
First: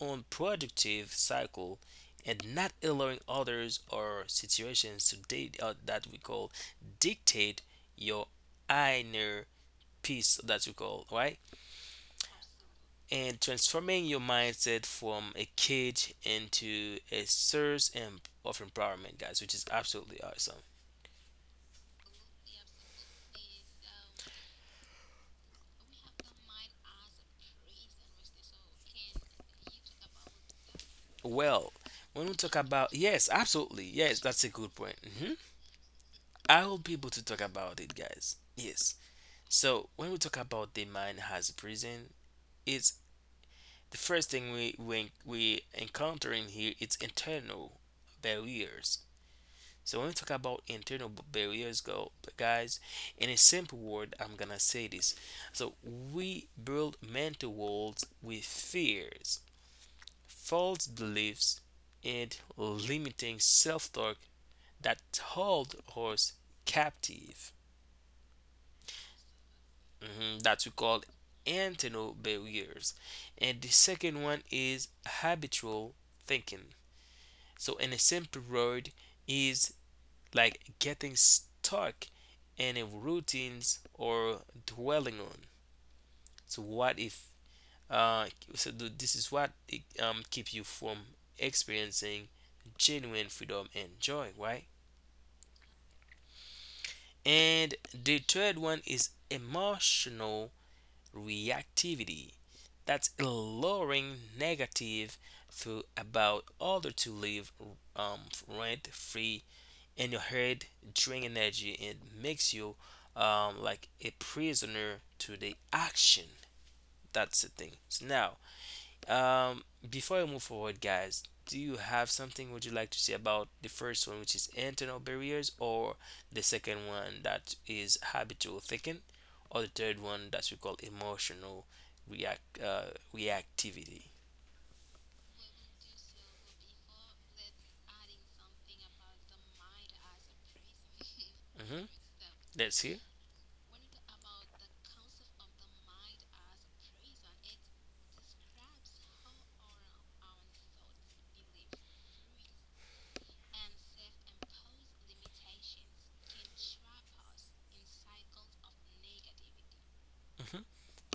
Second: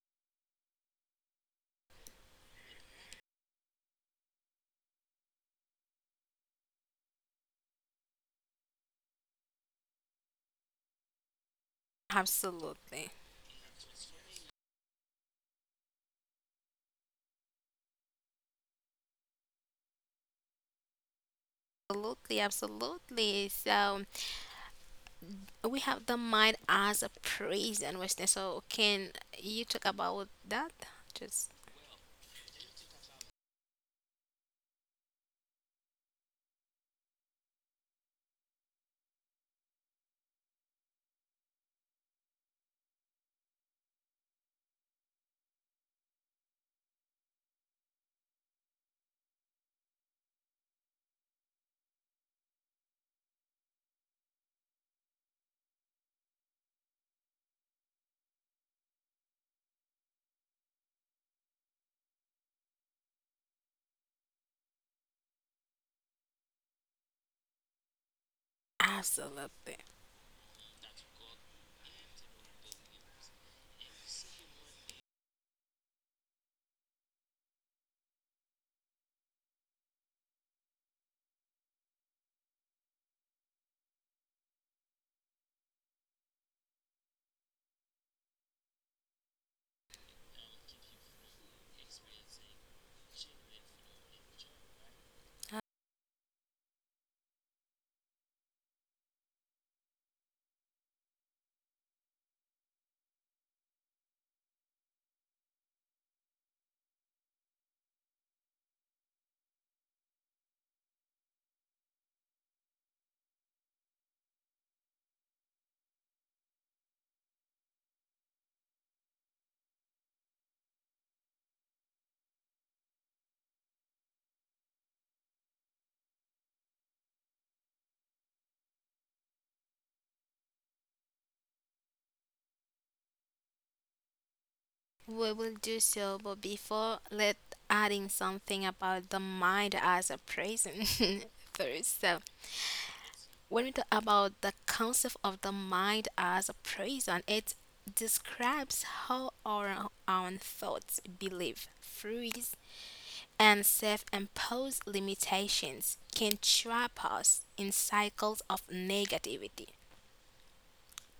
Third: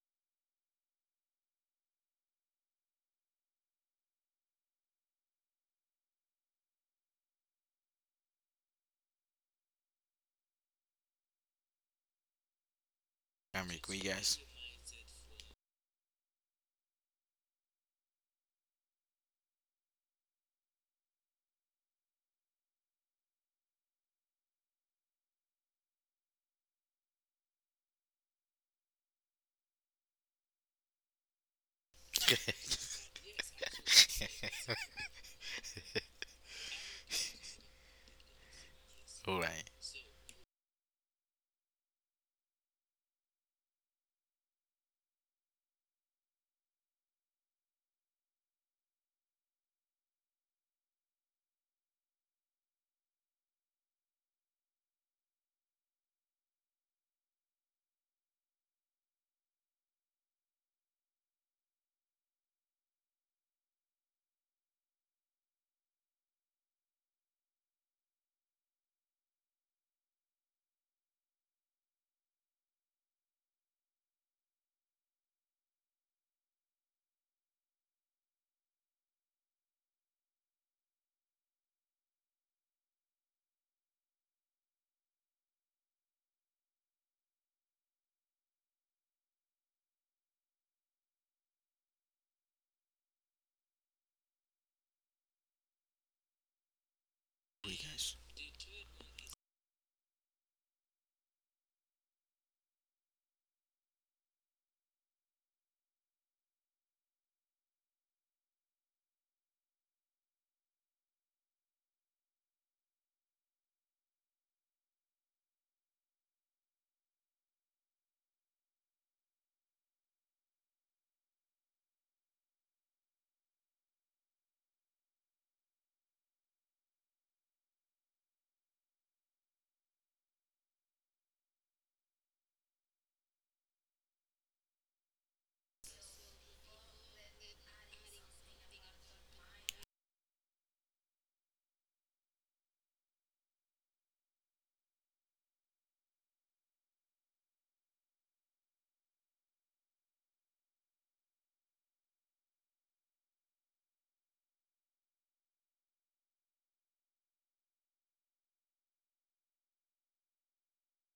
Speaker 1: unproductive cycle, and not allowing others or situations to date uh, that we call dictate your inner peace that we call right
Speaker 2: Absolutely.
Speaker 1: and
Speaker 3: I'm agree,
Speaker 1: transforming your
Speaker 3: guys.
Speaker 1: mindset from a cage into a source em- of empowerment, guys, which is absolutely awesome.
Speaker 2: Absolutely, absolutely. So we have the mind as a prison, and so can you talk about that? Just
Speaker 1: Well, when we talk
Speaker 3: <laughs>
Speaker 1: about yes, absolutely, yes, that's a good point. hmm I will be able to talk about it, guys. Yes.
Speaker 3: Alright,
Speaker 1: So when we talk about the mind as a prison, it's the first thing we we we encountering here. It's internal barriers. So when we talk about internal b- barriers, go guys, in a simple word, I'm gonna say this. So we build mental walls with fears, false beliefs, and limiting self-talk that hold us captive.
Speaker 2: absolutely.
Speaker 1: Mhm, that we call internal barriers. And the second one is habitual thinking. So in a simple word, is like getting stuck in a routines or dwelling on. So what if uh so th- this is what it, um keep you from experiencing genuine freedom and joy, right?
Speaker 3: we
Speaker 1: And
Speaker 3: guys.
Speaker 1: the third one is emotional reactivity. That's lowering negative through about order to live um, rent free and your head drain energy and makes you um, like a prisoner to the action. That's the thing. So now, um, before I move forward, guys, do you have something would you like to say about the first one, which is internal barriers, or the second one that is habitual thinking, or the third one that we call emotional react uh, reactivity?
Speaker 2: We will do so, but before let adding something about the mind as a prison <laughs>
Speaker 1: hmm
Speaker 2: first. So
Speaker 1: Let's hear.
Speaker 2: when we talk about the concept of the mind as a prison, it describes how our own thoughts, belief, freeze and self imposed limitations can trap us in cycles of negativity.
Speaker 1: hmm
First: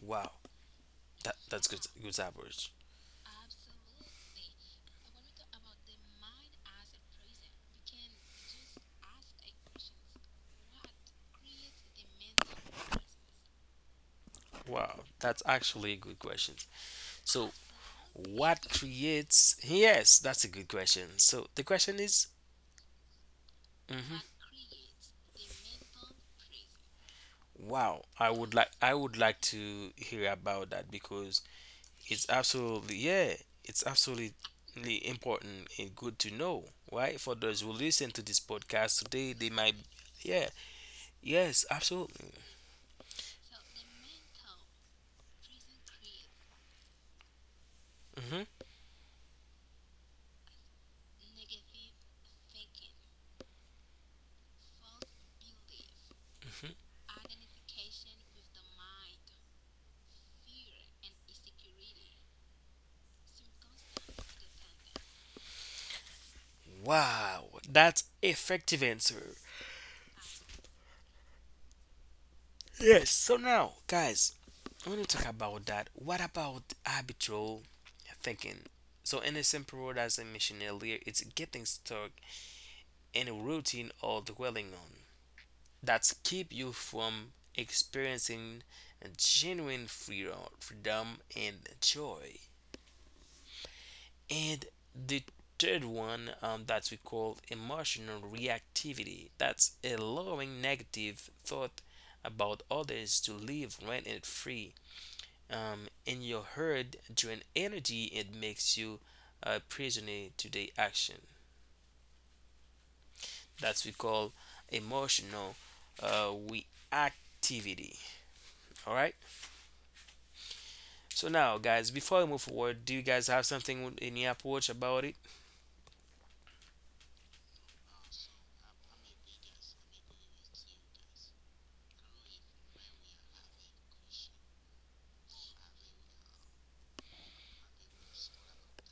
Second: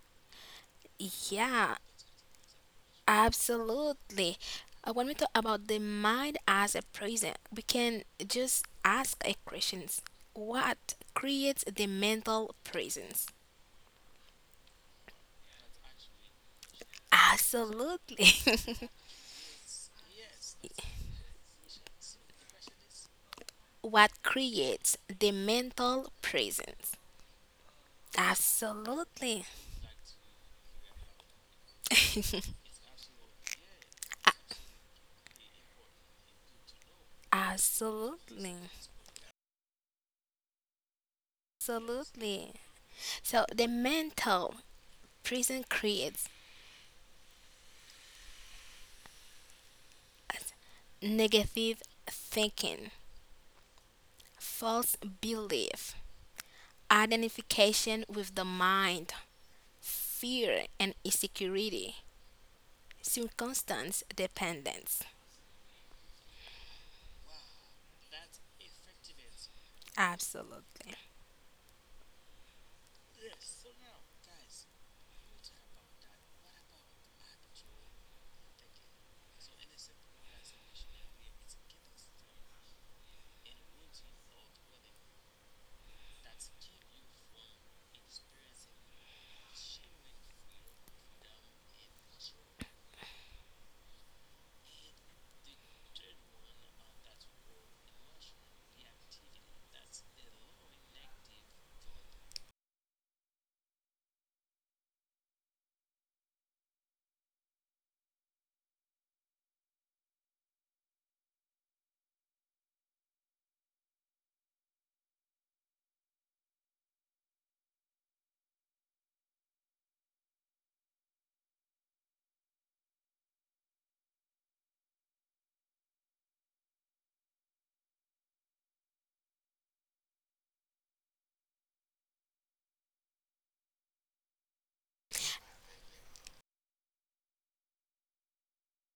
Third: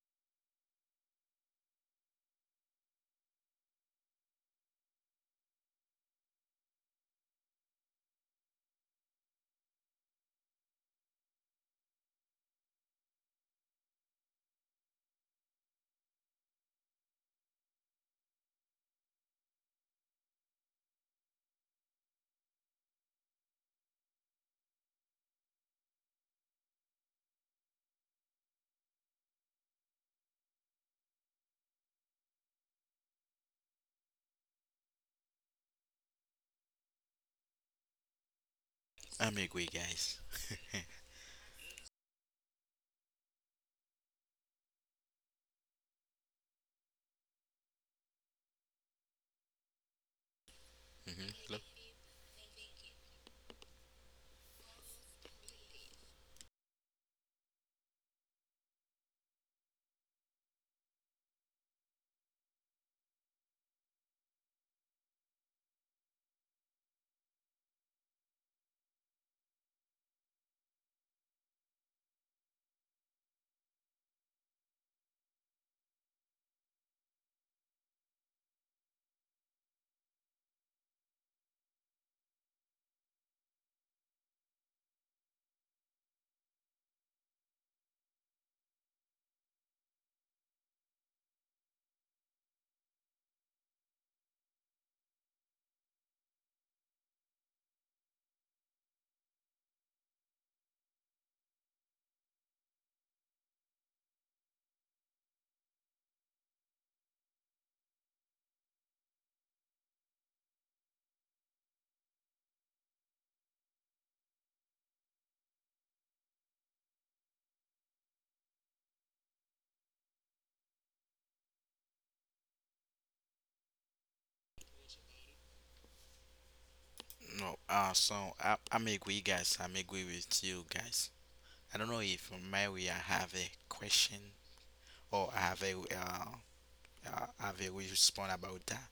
Speaker 1: Wow, that that's
Speaker 2: Yeah,
Speaker 1: good. Good average.
Speaker 2: absolutely. Uh, When we talk about the mind as a prison, we can just ask a question, what creates the mental prisons?
Speaker 1: Wow, that's actually a good question. So,
Speaker 2: Absolutely.
Speaker 1: what creates? Yes, that's a good question. So the question is,
Speaker 2: <laughs> What
Speaker 1: mhm.
Speaker 2: creates the mental prisons?
Speaker 1: Wow, I would like I would
Speaker 2: Absolutely.
Speaker 1: like to hear about that because it's
Speaker 2: <laughs>
Speaker 1: absolutely yeah, it's absolutely important and good to know, right? For those who listen to this
Speaker 2: Absolutely.
Speaker 1: podcast
Speaker 3: I'm
Speaker 1: today, they
Speaker 3: agree,
Speaker 1: might
Speaker 3: guys.
Speaker 1: yeah, yes, absolutely.
Speaker 2: Absolutely. So the mental prison creates
Speaker 1: hmm
Speaker 3: <laughs> hmm.
Speaker 2: negative thinking, false belief, identification with the mind, fear and insecurity, circumstance dependence.
Speaker 1: Wow, that's effective answer.
Speaker 2: Absolutely.
Speaker 1: Yes. So now, guys, when you talk about that, what about habitual thinking? So, in a simple word, as I mentioned earlier, it's getting stuck in a routine or dwelling on that's keep you from experiencing genuine freedom, freedom and joy. And the third one um, that we call emotional reactivity that's allowing negative thought about others to live rent free um, in your herd drain energy it makes you a prisoner to the action. That's we call emotional uh, reactivity. All right. So now, guys, before we move forward, do you guys have something in your approach about it?
Speaker 3: No, uh, so I, I'm agree, guys. I'm agree with you, guys. I don't know if maybe I have a question or I have a uh, uh have a response about that.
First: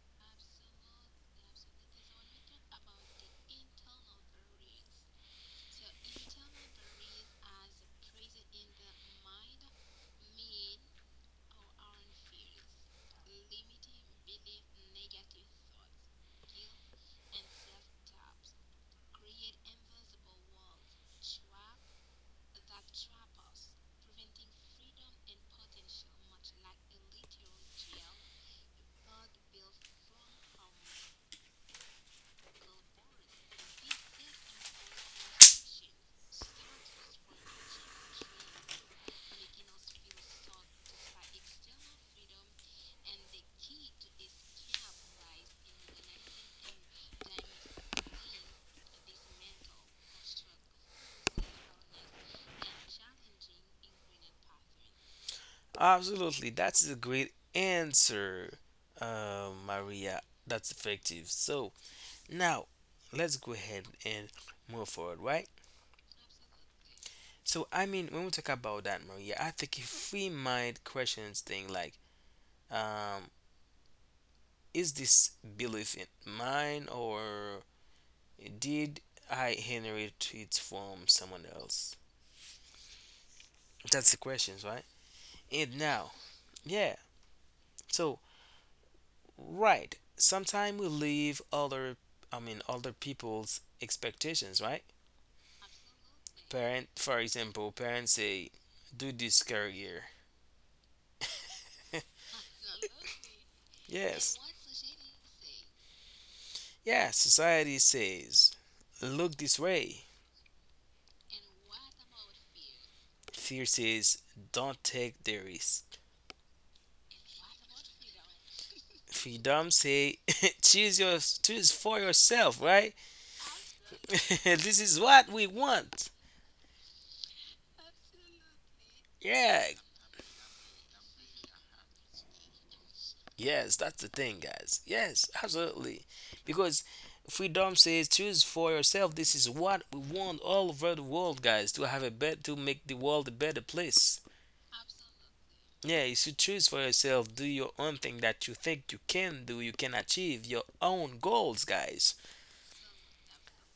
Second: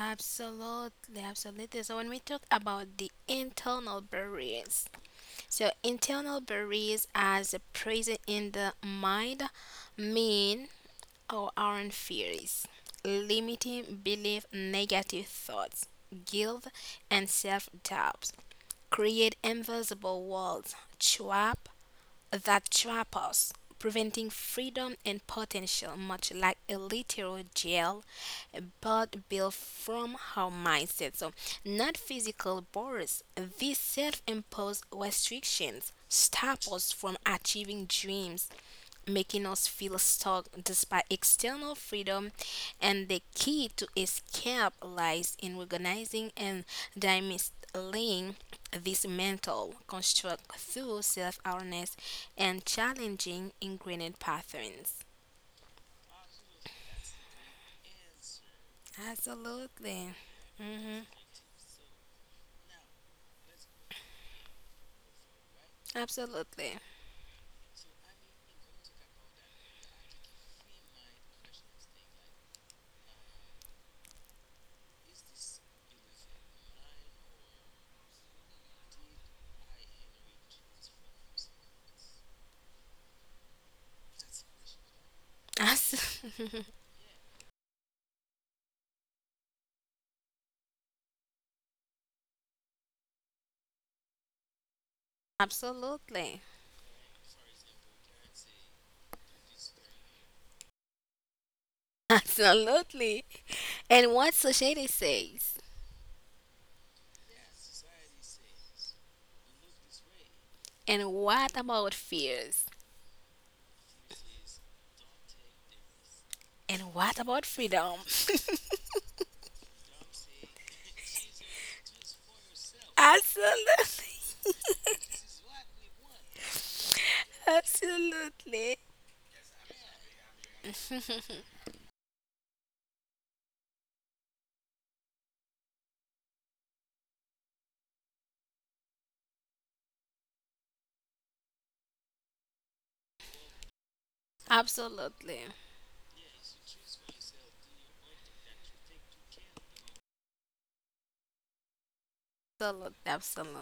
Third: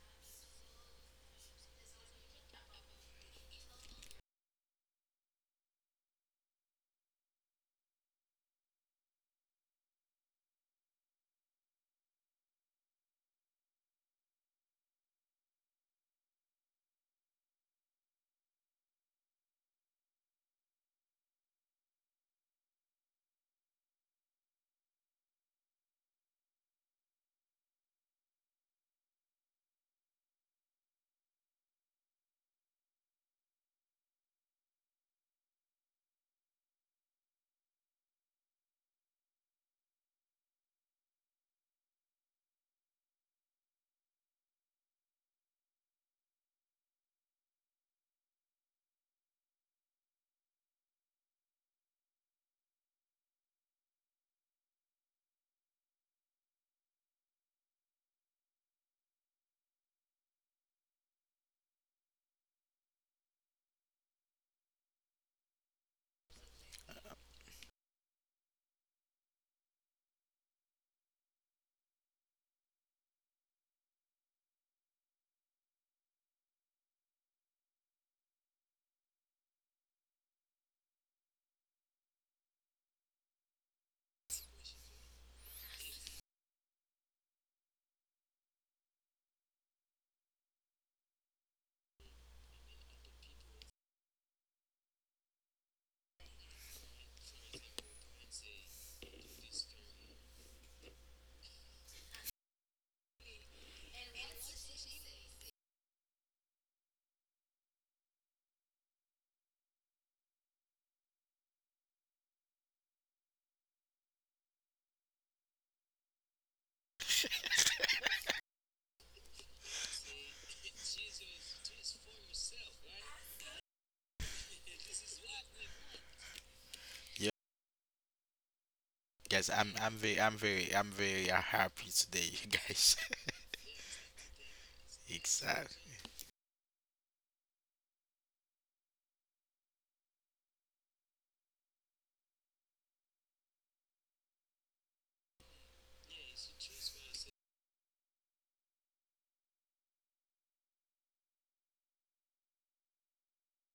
Speaker 2: Absolutely, absolutely. So when we talk about the internal barriers, so internal barriers as present in the mind mean our own fears, limiting belief, negative thoughts, guilt, and self doubt create invisible walls trap that trap us, preventing freedom and potential, much like a literal jail, but built from our mindset. So, not physical borders. These self imposed restrictions stop us from achieving dreams, making us feel stuck despite external freedom. And the key to escape lies in recognizing and dismantling this mental construct through self awareness and challenging ingrained patterns.
Speaker 1: Absolutely. That's a great answer, uh,
Speaker 2: Absolutely.
Speaker 1: Maria. That's
Speaker 2: Hmm.
Speaker 1: effective. So now, let's go ahead and move forward, right?
Speaker 2: Absolutely.
Speaker 1: So I mean, when we talk about that, Maria, I think if we mind questions thing like Um, is this belief in mine or did I inherit it from someone else? That's the questions, right? And now,
Speaker 2: As-
Speaker 1: yeah. So, right. Sometimes we leave other, I mean, other people's expectations, right?
Speaker 2: <laughs> Absolutely.
Speaker 1: Parent, for example, parents say, "Do this career." <laughs>
Speaker 2: Absolutely. And
Speaker 1: Yes.
Speaker 2: what society says.
Speaker 1: Yeah. Society says, "Look this way."
Speaker 2: And what about fears?
Speaker 1: Fear says, "Don't take the risk."
Speaker 2: And what about freedom? <laughs>
Speaker 1: Freedom say, <laughs> choose your choose for yourself, right? <laughs>
Speaker 2: Absolutely.
Speaker 1: This is what we want.
Speaker 2: <laughs>
Speaker 3: Yeah,
Speaker 2: Absolutely.
Speaker 3: guys.
Speaker 1: Yeah,
Speaker 3: I'm I'm very I'm very I'm very uh,
Speaker 2: <laughs>
Speaker 3: happy today, <laughs> guys.
Speaker 1: yes, that's the thing, guys. Yes, absolutely.
Speaker 3: Exactly.
Speaker 1: Because freedom says choose for yourself, this is what we want all over the world, guys, to have a bet to make the world a better place.
Speaker 2: Absolutely.
Speaker 1: Yeah, you should choose for yourself, do your own thing that you think you can do, you can achieve your own goals, guys.
Speaker 2: Absolutely.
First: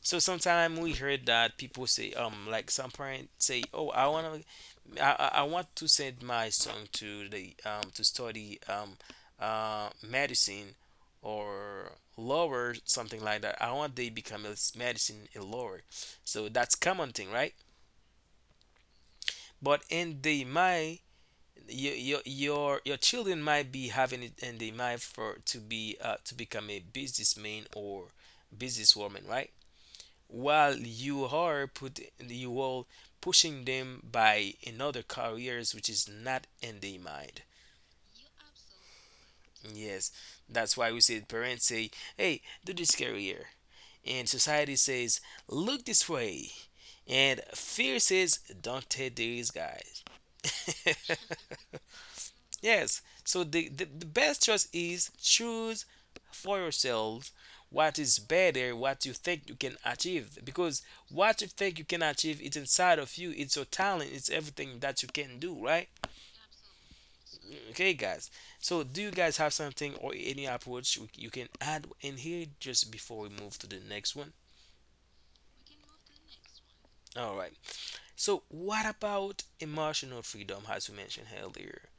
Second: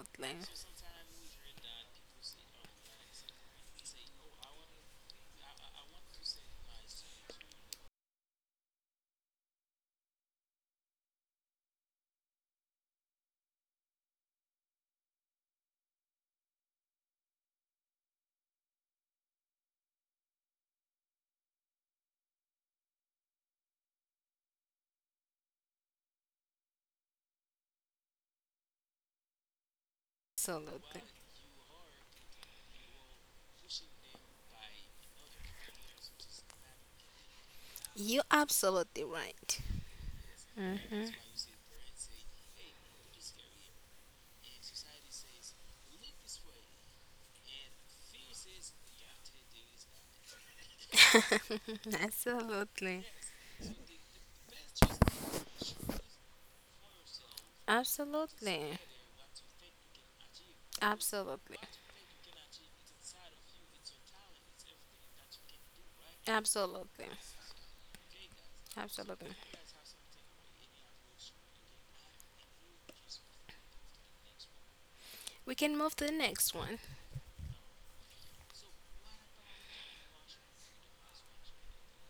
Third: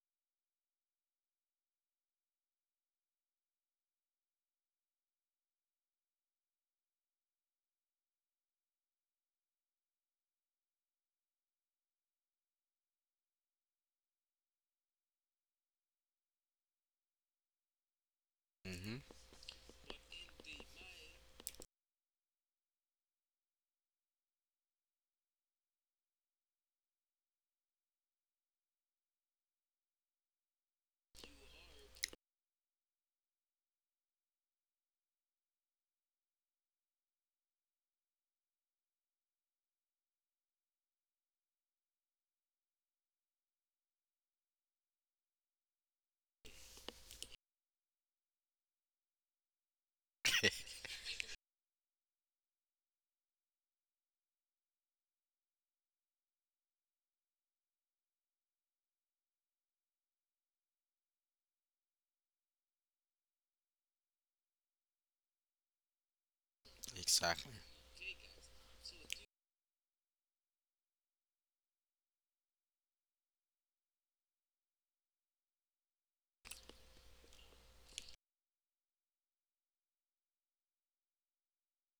Speaker 1: So sometimes we heard that people say um like some parents say, oh, I want to I, I want to send my son to the um, to study um, uh, medicine or lower something like that. I want they become a s- medicine a lower. So that's common thing, right?
Speaker 3: Mm-hmm.
Speaker 1: But in the my your your your your children might be having it in the mind for to be uh, to become a businessman or businesswoman, right? While
Speaker 2: Absolutely.
Speaker 1: you are put you all pushing them by another careers which is not in their mind.
Speaker 2: You're absolutely right.
Speaker 1: Yes,
Speaker 2: Hmm.
Speaker 1: that's why we say parents say, "Hey, do this career," and society says, "Look this way," and fear says, "Don't take these guys." <laughs>
Speaker 2: <laughs> Absolutely.
Speaker 1: Yes, so the, the the best choice is choose for yourselves what is
Speaker 2: Absolutely.
Speaker 1: better, what you think you can achieve, because what
Speaker 2: Absolutely.
Speaker 1: you think you can achieve is inside of you. It's your talent. It's everything that you can do, right?
Speaker 2: Absolutely.
Speaker 3: Exactly.
Speaker 1: Okay, guys. So, do you
Speaker 2: Absolutely.
Speaker 1: guys have something or any approach you you can add in here just before we move to the next one?
Speaker 2: We can move to the next one.
Speaker 1: All right. So, what about emotional freedom, as we mentioned earlier?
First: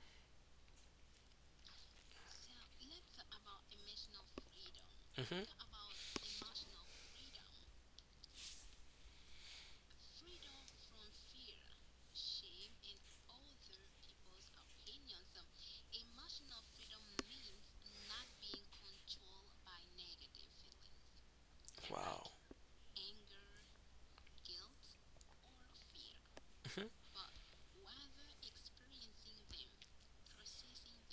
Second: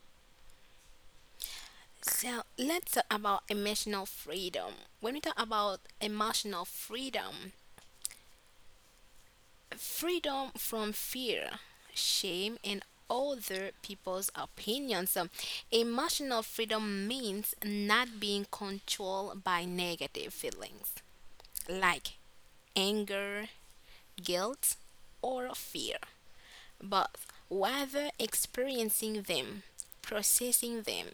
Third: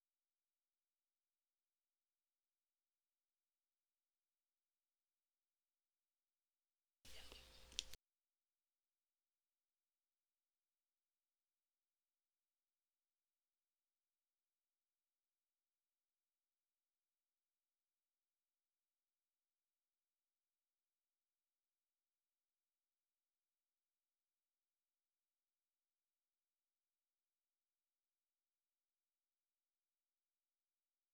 Speaker 2: So let's talk about emotional freedom. When we talk
Speaker 1: hmm
Speaker 2: about emotional freedom, freedom from fear, shame, and other people's opinions. Um, Emotional freedom means not being controlled by negative feelings like
Speaker 1: Wow.
Speaker 2: anger, guilt, or fear,
Speaker 1: Mhm,
Speaker 2: but rather experiencing them, processing them,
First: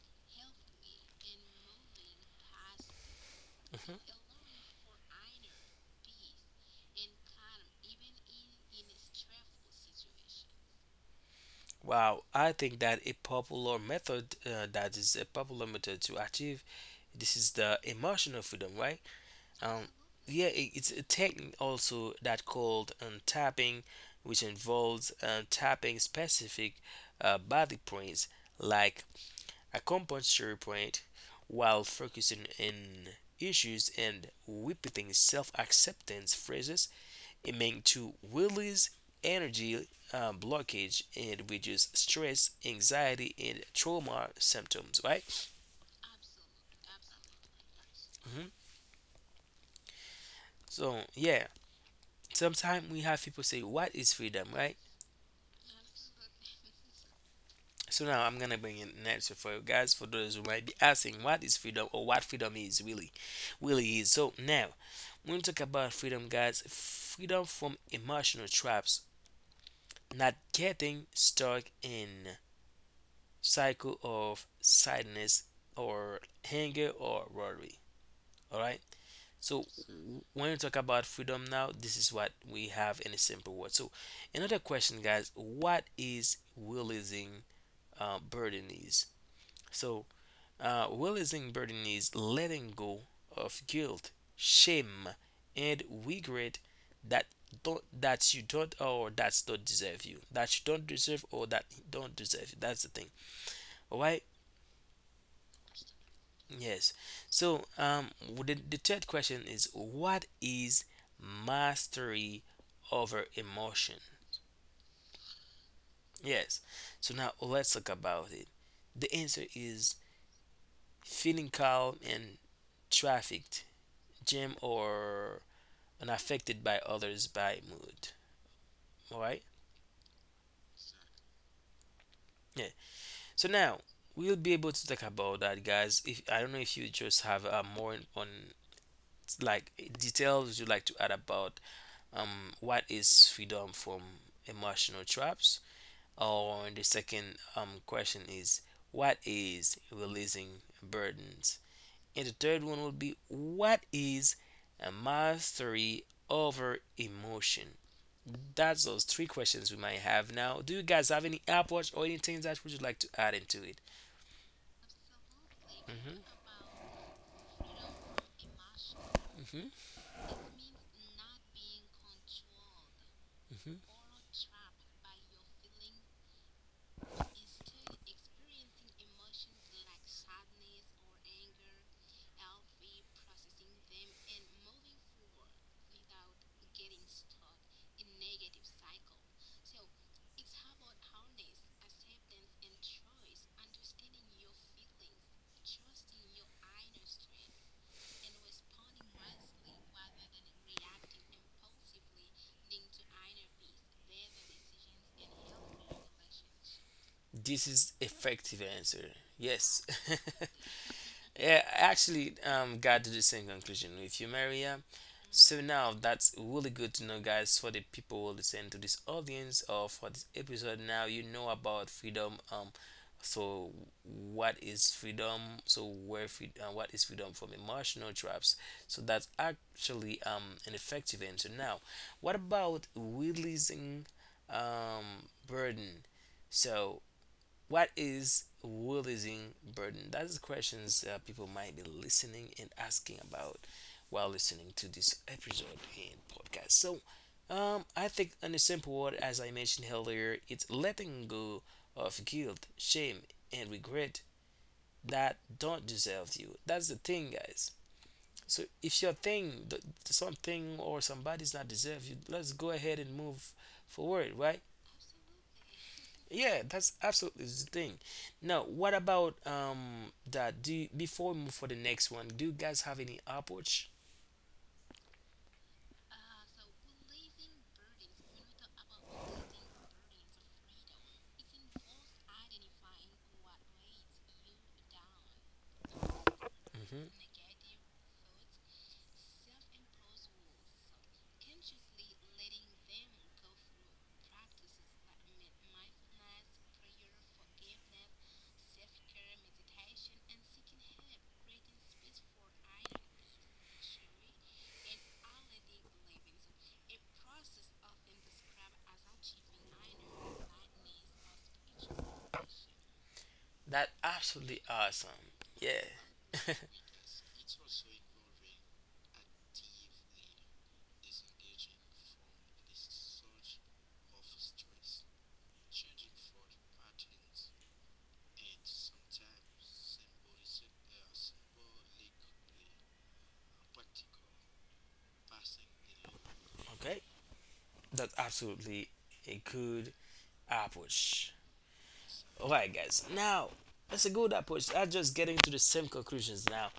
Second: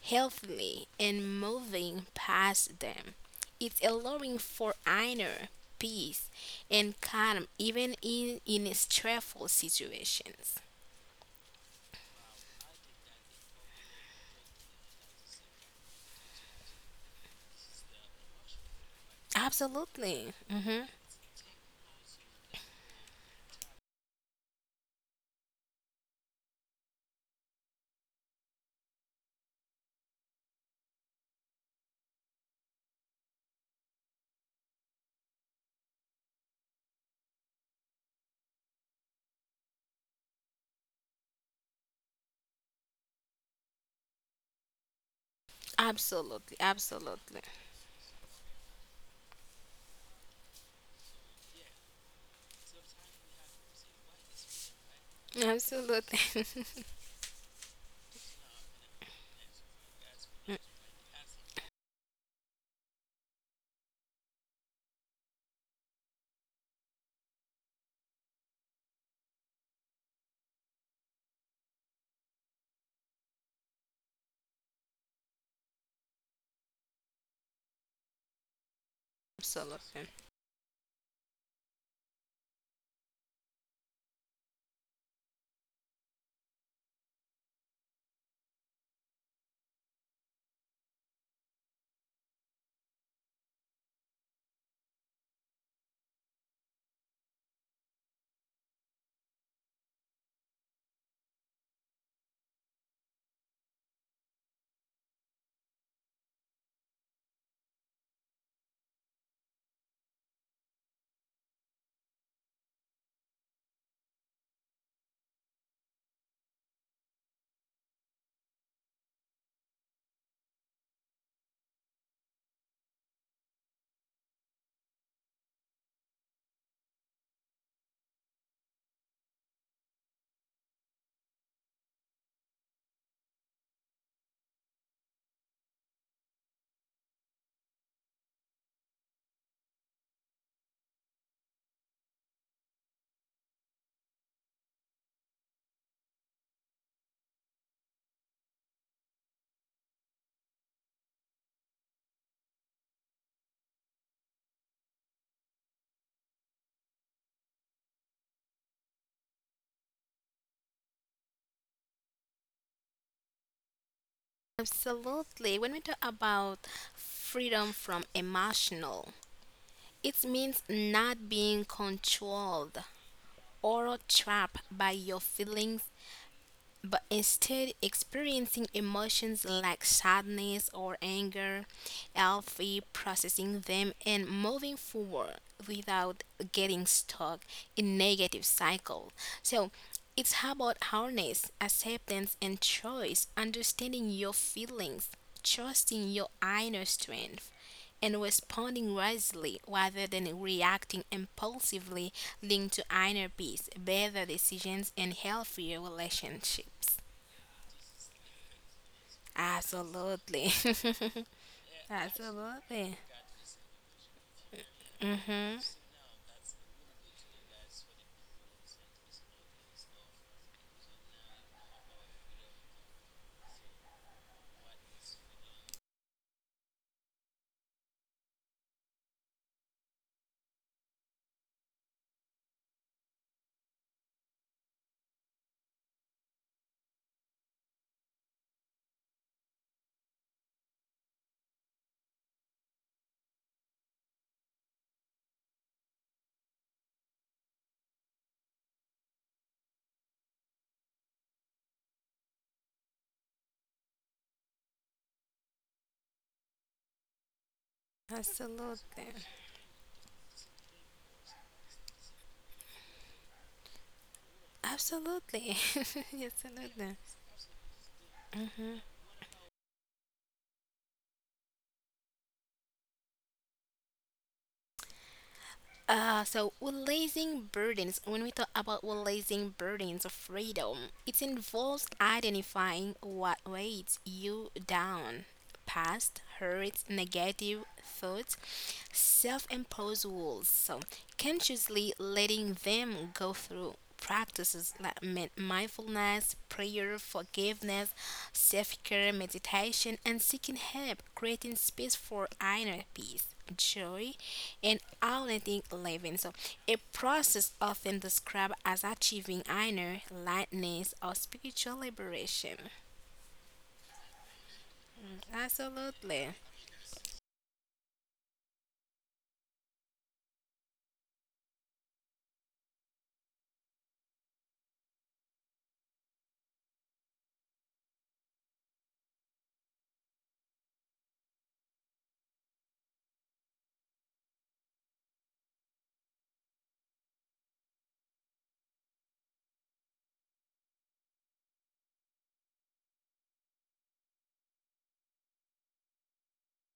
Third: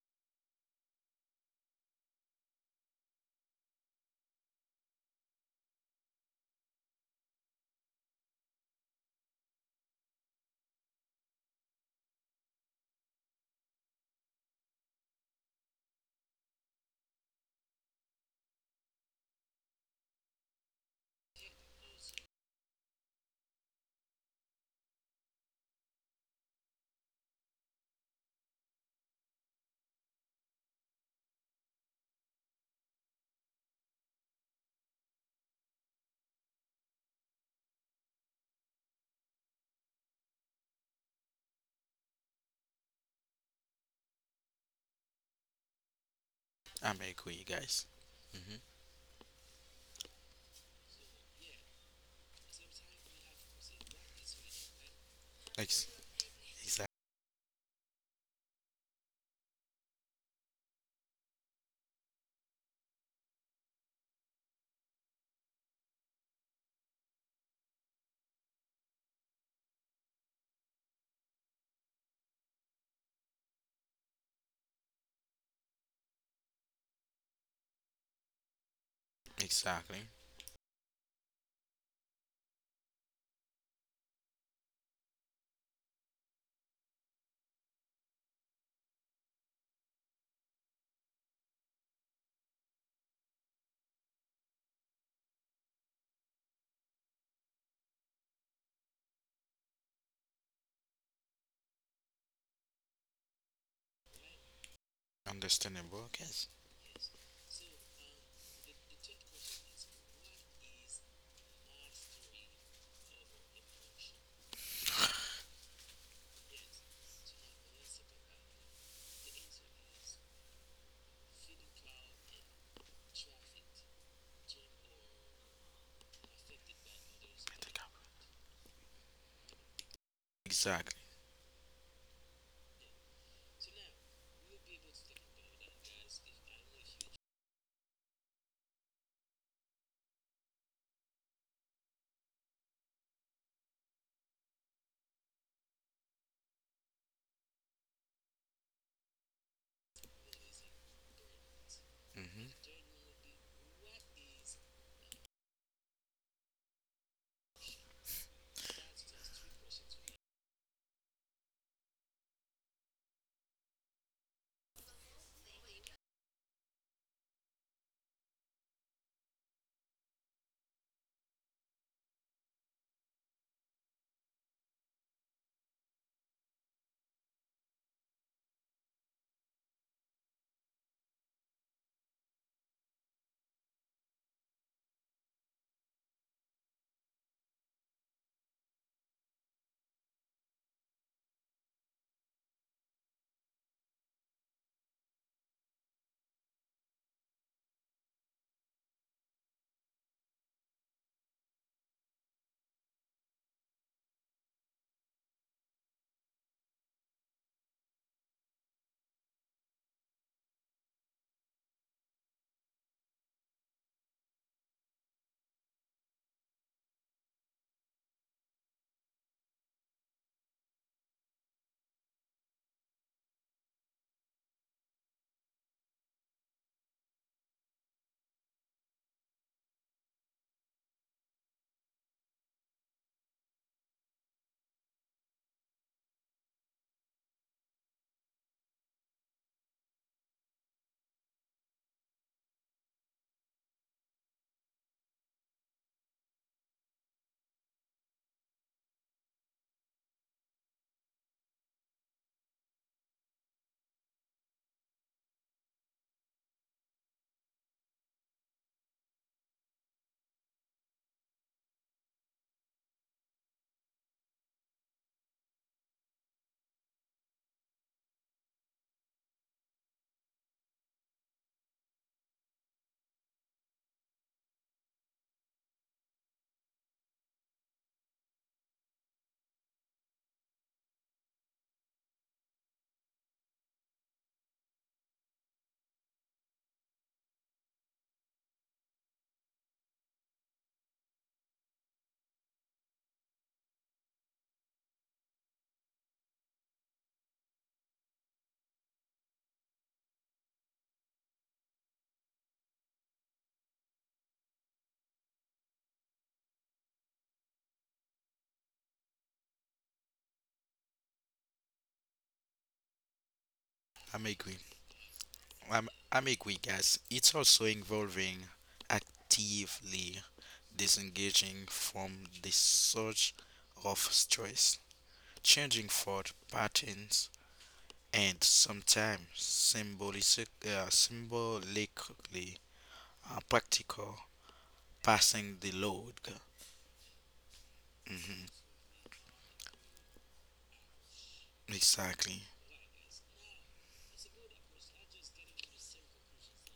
Speaker 2: healthily and moving past them. It's
Speaker 1: mhm.
Speaker 2: allowing for inner peace and calm even in, in stressful situations.
Speaker 1: Wow, I think that a popular method uh, that is a popular method to achieve this is the emotional freedom, right? Um,
Speaker 2: Absolutely.
Speaker 1: yeah, i-
Speaker 2: Hmm.
Speaker 1: it's a technique also that called um, tapping, which involves um, tapping specific uh, body points like acupuncture point while focusing in issues and repeating self-acceptance phrases aiming to release energy uh, blockage and reduce stress, anxiety, and trauma symptoms, right?
Speaker 2: Absolutely.
Speaker 3: I'm
Speaker 2: Absolutely.
Speaker 3: agree, guys.
Speaker 1: hmm
Speaker 3: Mm-hmm.
Speaker 1: So yeah, sometimes we have people say, "What is freedom?" Right?
Speaker 3: Ex-
Speaker 2: Absolutely. <laughs>
Speaker 3: exactly.
Speaker 1: So now I'm gonna bring in an answer for you guys for those who might be asking what is freedom or what freedom is really, really is. So now when we talk about freedom, guys, freedom from emotional traps, not getting stuck in cycle of sadness or anger or worry. All right. So
Speaker 3: Exactly.
Speaker 2: Absolutely.
Speaker 1: when we talk about freedom now, this is what we have in a simple word. So another question, guys, what is releasing uh, burden is? So Uh, releasing burden is letting go of guilt, shame, and regret that don't that you don't or that's don't deserve you that you don't deserve or that don't deserve you. That's the thing. All right.
Speaker 3: Understandable, guys.
Speaker 1: Yes. So um, the, the third question is what is mastery over emotion? Yes. So now let's talk about it. The answer is feeling calm and trafficked, jam or and affected by others by mood. All right.
Speaker 3: Exactly.
Speaker 1: Yeah. So now we'll be able to talk about that, guys. If I don't know if you just have uh, more on like details you'd like to add about um what is freedom from emotional traps, or the second um question is what is releasing burdens, and the third
Speaker 3: Mm-hmm.
Speaker 1: one would be what is a mastery over emotion? That's those three questions we might have now. Do you guys have any Apple Watch or anything that would you like to add into it?
Speaker 2: Absolutely. When we talk
Speaker 1: hmm
Speaker 2: about freedom from emotional,
Speaker 1: hmm
Speaker 2: it means not being controlled
Speaker 1: hmm
Speaker 2: or trapped by your feelings but instead experiencing emotions like sadness or anger, healthy processing them and moving forward without getting stuck in negative cycle. So it's about awareness, acceptance and choice, understanding your feelings, trusting your inner strength and responding wisely rather than reacting impulsively leading to inner peace, better decisions, and healthier relationships.
Speaker 1: This is effective answer. Yes. <laughs>
Speaker 2: Absolutely.
Speaker 1: Yeah,
Speaker 2: <laughs>
Speaker 1: I actually um
Speaker 2: Absolutely.
Speaker 1: got to the same conclusion with you, Maria.
Speaker 2: Hmm.
Speaker 1: So now that's really good to know, guys, for the people who listen to this audience or for this episode. Now you know about freedom. Um, so what is freedom? So where free, uh, what is freedom from emotional traps? So that's actually um an effective answer. Now, what about releasing um burden? So what is releasing burden? That is questions uh, people might be listening and asking about while listening to this episode and podcast. So, um, I think in a simple word, as I mentioned earlier, it's letting go of guilt, shame, and regret that don't deserve you. That's the thing, guys. So if your
Speaker 2: Absolutely.
Speaker 1: thing, th- something or somebody's not deserve you, let's go ahead and move forward, right?
Speaker 2: Absolutely. <laughs>
Speaker 1: Yeah, that's
Speaker 2: Absolutely.
Speaker 1: absolutely the thing. Now, what about um that? Do you, before we move for the next one, do you guys have any approach?
Speaker 2: Uh, so releasing burdens. When we talk about releasing burdens of freedom, it involves identifying what weighs you down. Past hurts,
Speaker 1: Mm-hmm.
Speaker 2: negative thoughts, self-imposed rules. So consciously letting them go through practices like min- mindfulness, prayer, forgiveness, self-care, meditation, and seeking help, creating space for inner peace joy, and authentic living. So, a process often described as achieving inner lightness or spiritual liberation.
Speaker 1: That
Speaker 3: I'm agree.
Speaker 1: absolutely awesome. Yeah.
Speaker 3: Um, I
Speaker 2: Absolutely.
Speaker 3: make
Speaker 1: <laughs>
Speaker 3: weak guys. It's also involving actively disengaging from the source of stress, changing thought patterns, and sometimes symbolic, uh, symbolically uh, practical, passing the load.
Speaker 1: okay, that's
Speaker 3: Hmm.
Speaker 1: absolutely a good approach.
Speaker 3: Exactly.
Speaker 1: Alright, guys. Now, it's a good approach. I'm just getting to the same conclusions now.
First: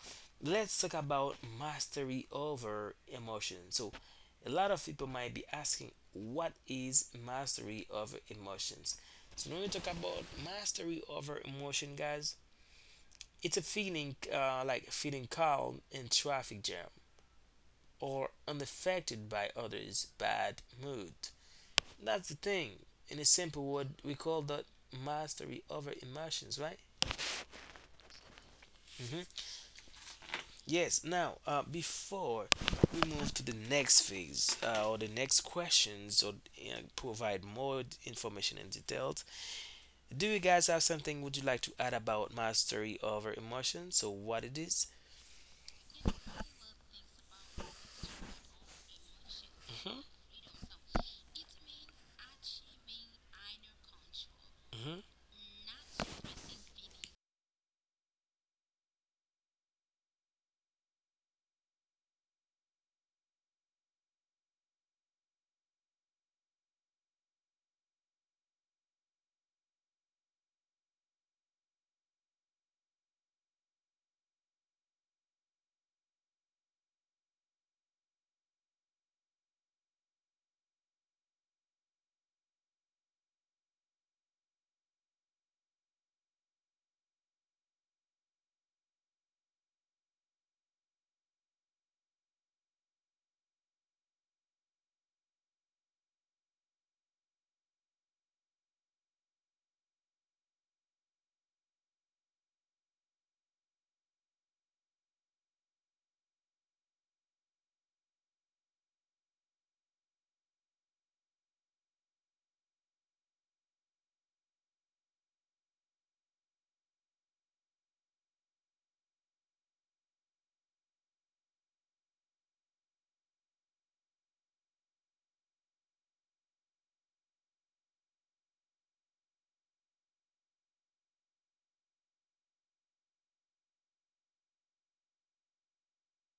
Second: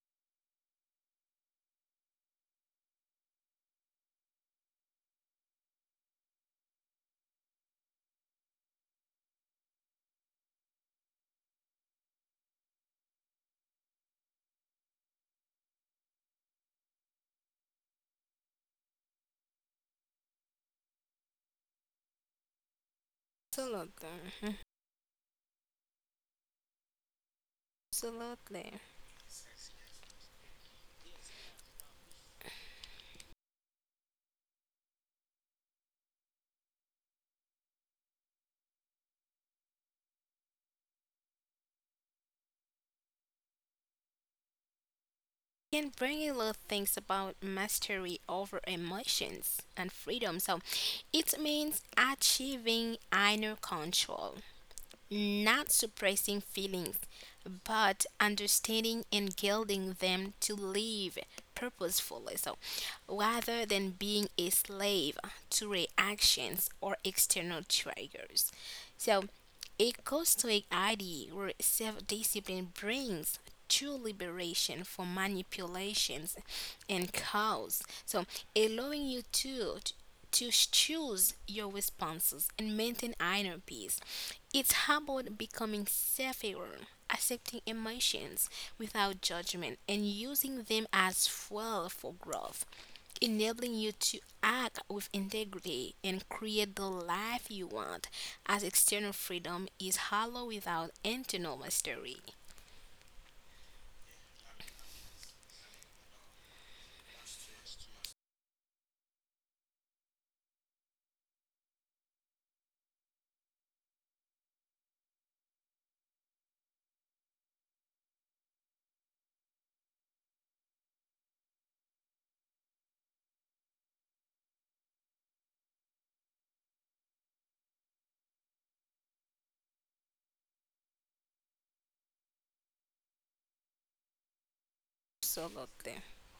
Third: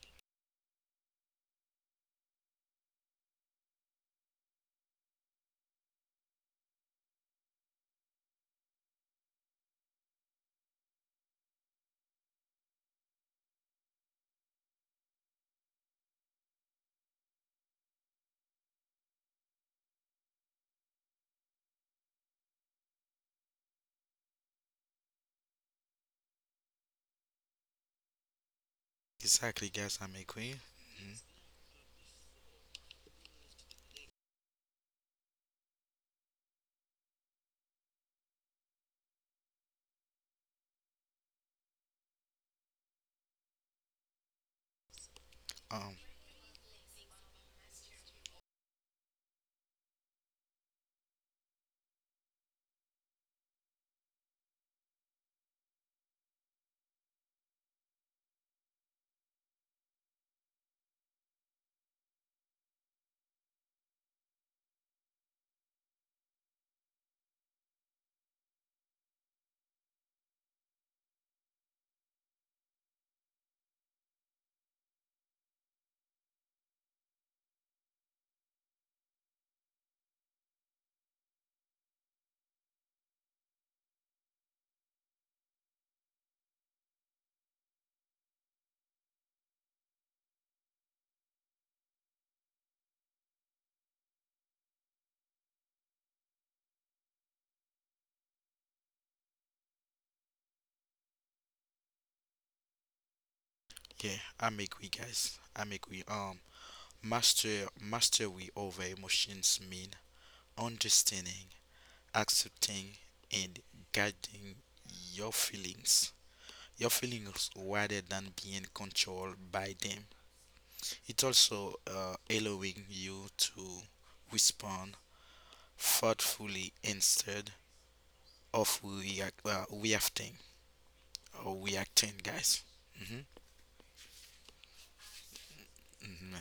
Speaker 1: Let's talk about mastery over emotion. So, a lot of people might be asking, what is mastery over emotions? So, when we talk about mastery over emotion, guys, it's a feeling uh, like feeling calm in traffic jam or unaffected by others' bad mood. That's the thing. In a simple word, we
Speaker 2: Absolutely.
Speaker 1: call
Speaker 2: Mhm.
Speaker 1: that mastery over emotions, right?
Speaker 2: Absolutely.
Speaker 1: hmm
Speaker 3: Exactly, guys. I make we.
Speaker 1: Yes.
Speaker 3: Mhm.
Speaker 1: Now, uh, before we move to the next phase uh, or the next questions or you know, provide more d- information and details, do you guys have something would you like to add about mastery over emotion? So what it is?
Speaker 2: Can
Speaker 3: Um,
Speaker 2: bring a lot of things about mastery over emotions and
Speaker 1: Mm-hmm.
Speaker 2: freedom. So, it means achieving inner control,
Speaker 1: Mm-hmm.
Speaker 2: not suppressing feelings, but understanding and guiding them to live purposefully. So, rather than being a slave to reactions or external triggers. So, a Stoic idea where self discipline brings true liberation from manipulations and cause. So, allowing you to to choose your responses and maintain inner peace. It's about becoming self aware, accepting emotions without judgment, and using them as fuel for growth, enabling you to act with integrity and create the life you want, as external freedom is hollow without internal mastery.
Speaker 3: yeah, I make we, guys. I make we. Um, master, mastery over emotions mean understanding, accepting, and guiding your feelings. Your feelings rather than being controlled by them. It also uh, allowing you to respond thoughtfully instead of react, uh, reacting or reacting, guys. Hmm.
Speaker 2: Absolutely.
Speaker 3: Hmm.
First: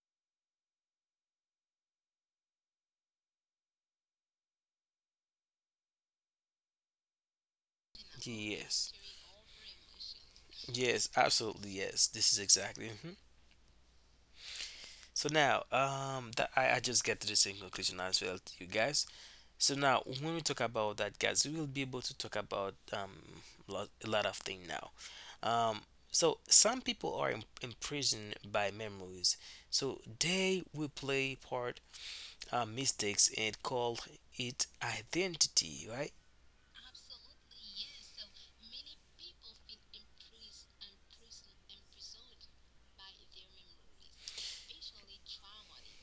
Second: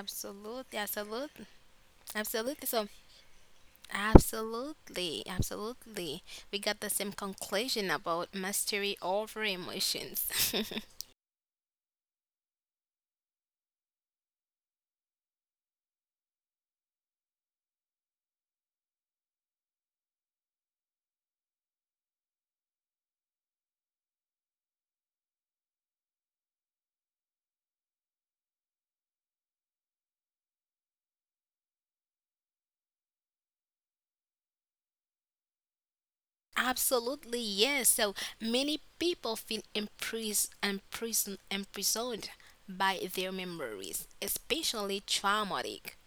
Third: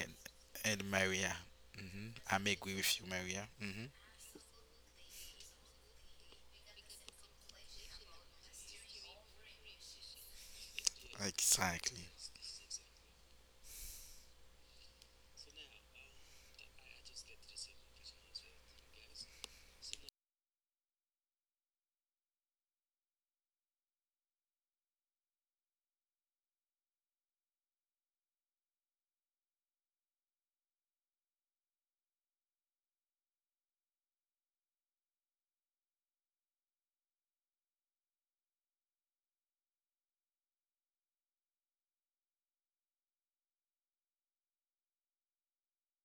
Speaker 3: And, and Maria,
Speaker 2: Absolutely.
Speaker 3: hmm, I'm
Speaker 2: Absolutely.
Speaker 3: agree
Speaker 2: So,
Speaker 3: with you, Maria. Hmm.
Speaker 2: absolutely, absolutely. We got the same conclusion about
Speaker 1: Yes.
Speaker 2: mastery over emotions.
Speaker 1: Yes. Absolutely. Yes.
Speaker 3: Exactly,
Speaker 1: This is exactly. hmm So now, um, that I, I just get to the same conclusion as well, you guys. So now, when we talk about that, guys, we will be able to talk about um, lot, a lot of things now. Um, so some people are im- imprisoned by memories. So they will play part uh, mistakes and call it identity, right?
Speaker 2: <laughs> Absolutely, yes. So many people feel impris- imprison- imprisoned by their memories, especially traumatic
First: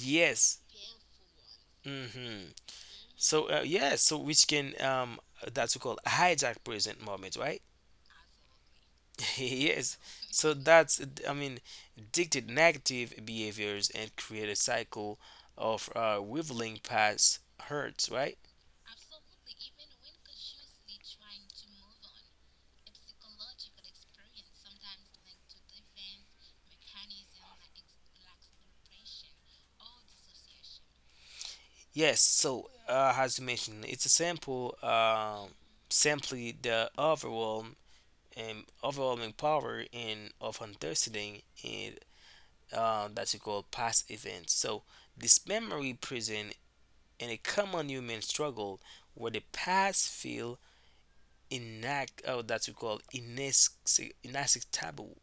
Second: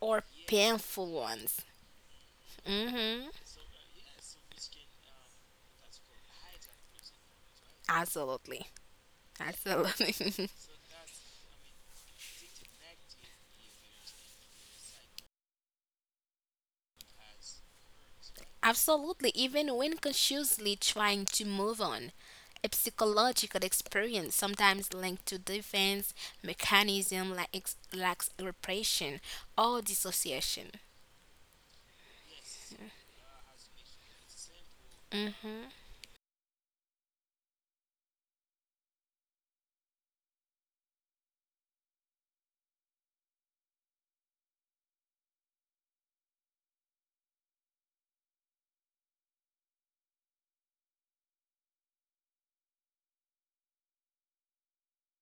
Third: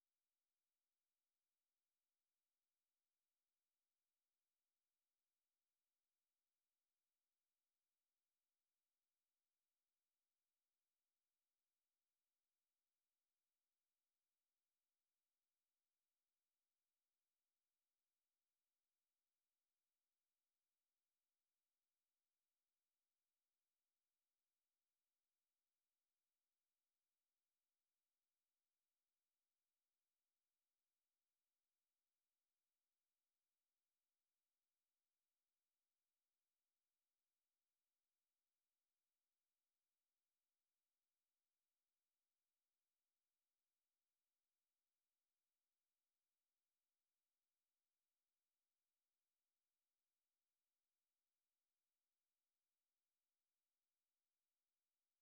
Speaker 2: or painful ones.
Speaker 1: Mm-hmm.
Speaker 2: Hmm.
Speaker 1: So uh, yes, so which can um, that's we call hijack present moment, right?
Speaker 2: Absolutely,
Speaker 1: <laughs> yes.
Speaker 2: absolutely.
Speaker 1: So
Speaker 2: <laughs>
Speaker 1: that's, I mean, dictate negative behaviors and create a cycle of uh, revealing past hurts, right?
Speaker 2: Absolutely, even when consciously trying to move on. A psychological experience sometimes linked to defense mechanism like ex- like repression or dissociation.
Speaker 1: Yes. So uh, as you mentioned, it's a simple, um
Speaker 2: Hmm.
Speaker 1: simply the overwhelm and overwhelming power in of understanding it uh, that you call past events. So this memory prison in a common human struggle where the past feel inact oh that you call inaccessible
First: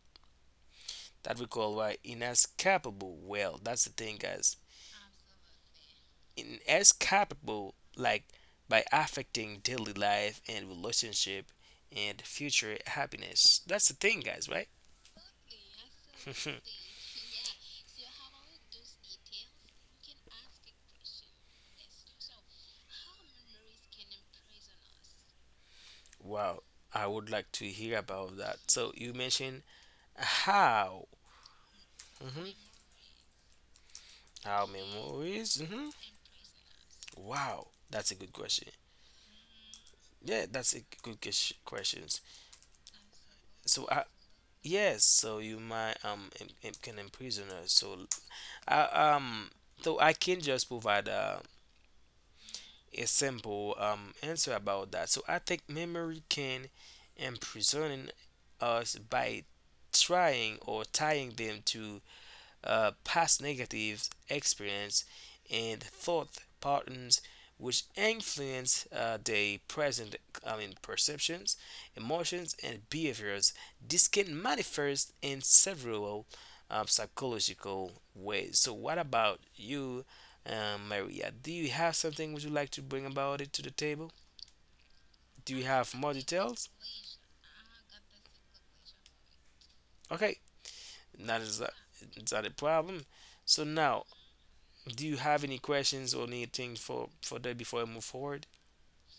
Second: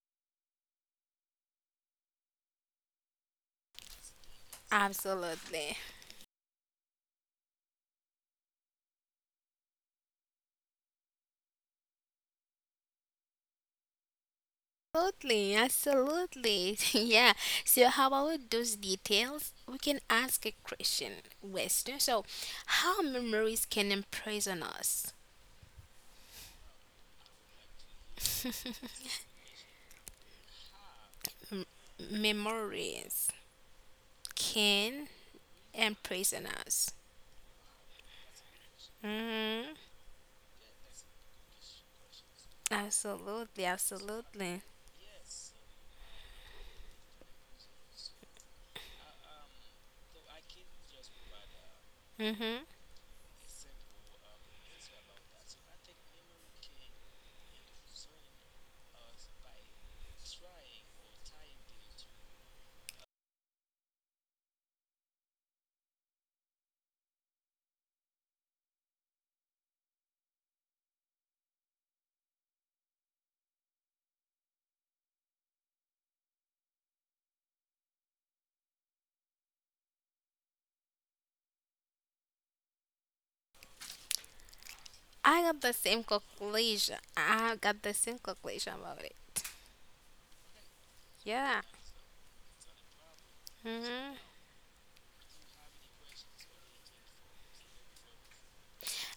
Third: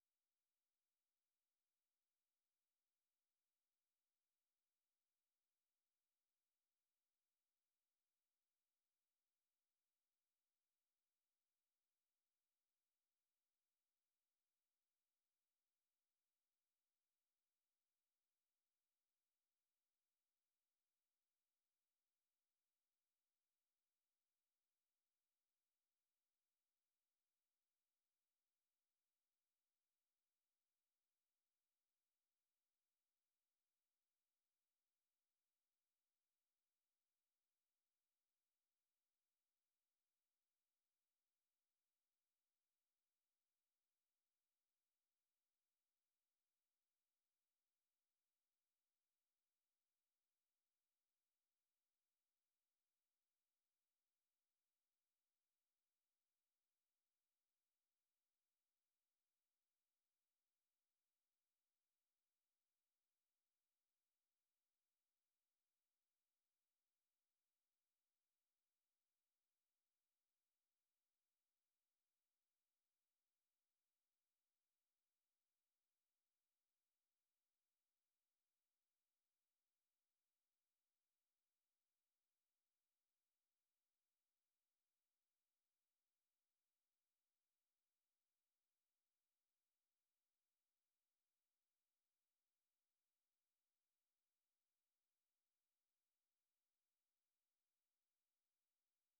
Speaker 1: that we call why inescapable well that's the thing, guys,
Speaker 2: Absolutely.
Speaker 1: inescapable like by affecting daily life and relationship and future happiness, that's the thing, guys, right?
Speaker 2: Absolutely, absolutely. <laughs>
Speaker 1: <laughs>
Speaker 2: Yeah. So how about those details? We can ask a question, Western. So how memories can imprison us?
Speaker 1: wow, I would like to hear about that, so you mentioned how. Hmm
Speaker 2: Memories
Speaker 1: how
Speaker 2: can
Speaker 1: memories. Hmm
Speaker 2: imprison us.
Speaker 1: wow, that's a good question.
Speaker 2: Mhm.
Speaker 1: Yeah, that's a good ques- questions.
Speaker 2: Absolutely,
Speaker 1: so i
Speaker 2: absolutely.
Speaker 1: yes so you might um im- im- can imprison us so. Uh, um, so I can just provide uh,
Speaker 2: Hmm.
Speaker 1: a simple um, answer about that. So I think memory can imprison us by trying or tying them to uh, past negative experience and thought patterns which influence uh, their present, I mean, perceptions, emotions, and behaviors. This can manifest in several uh, psychological ways. So, what about you, uh, Maria? Do you have something would you like to bring about it to the table?
Speaker 2: I
Speaker 1: Do you
Speaker 2: got the
Speaker 1: have
Speaker 2: same
Speaker 1: more details?
Speaker 2: conclusion. I got the same conclusion about it.
Speaker 1: Okay, that is
Speaker 2: Yeah.
Speaker 1: uh, that is not a problem. So now,
Speaker 2: Hmm.
Speaker 1: do you have any questions or anything for for that before I move forward?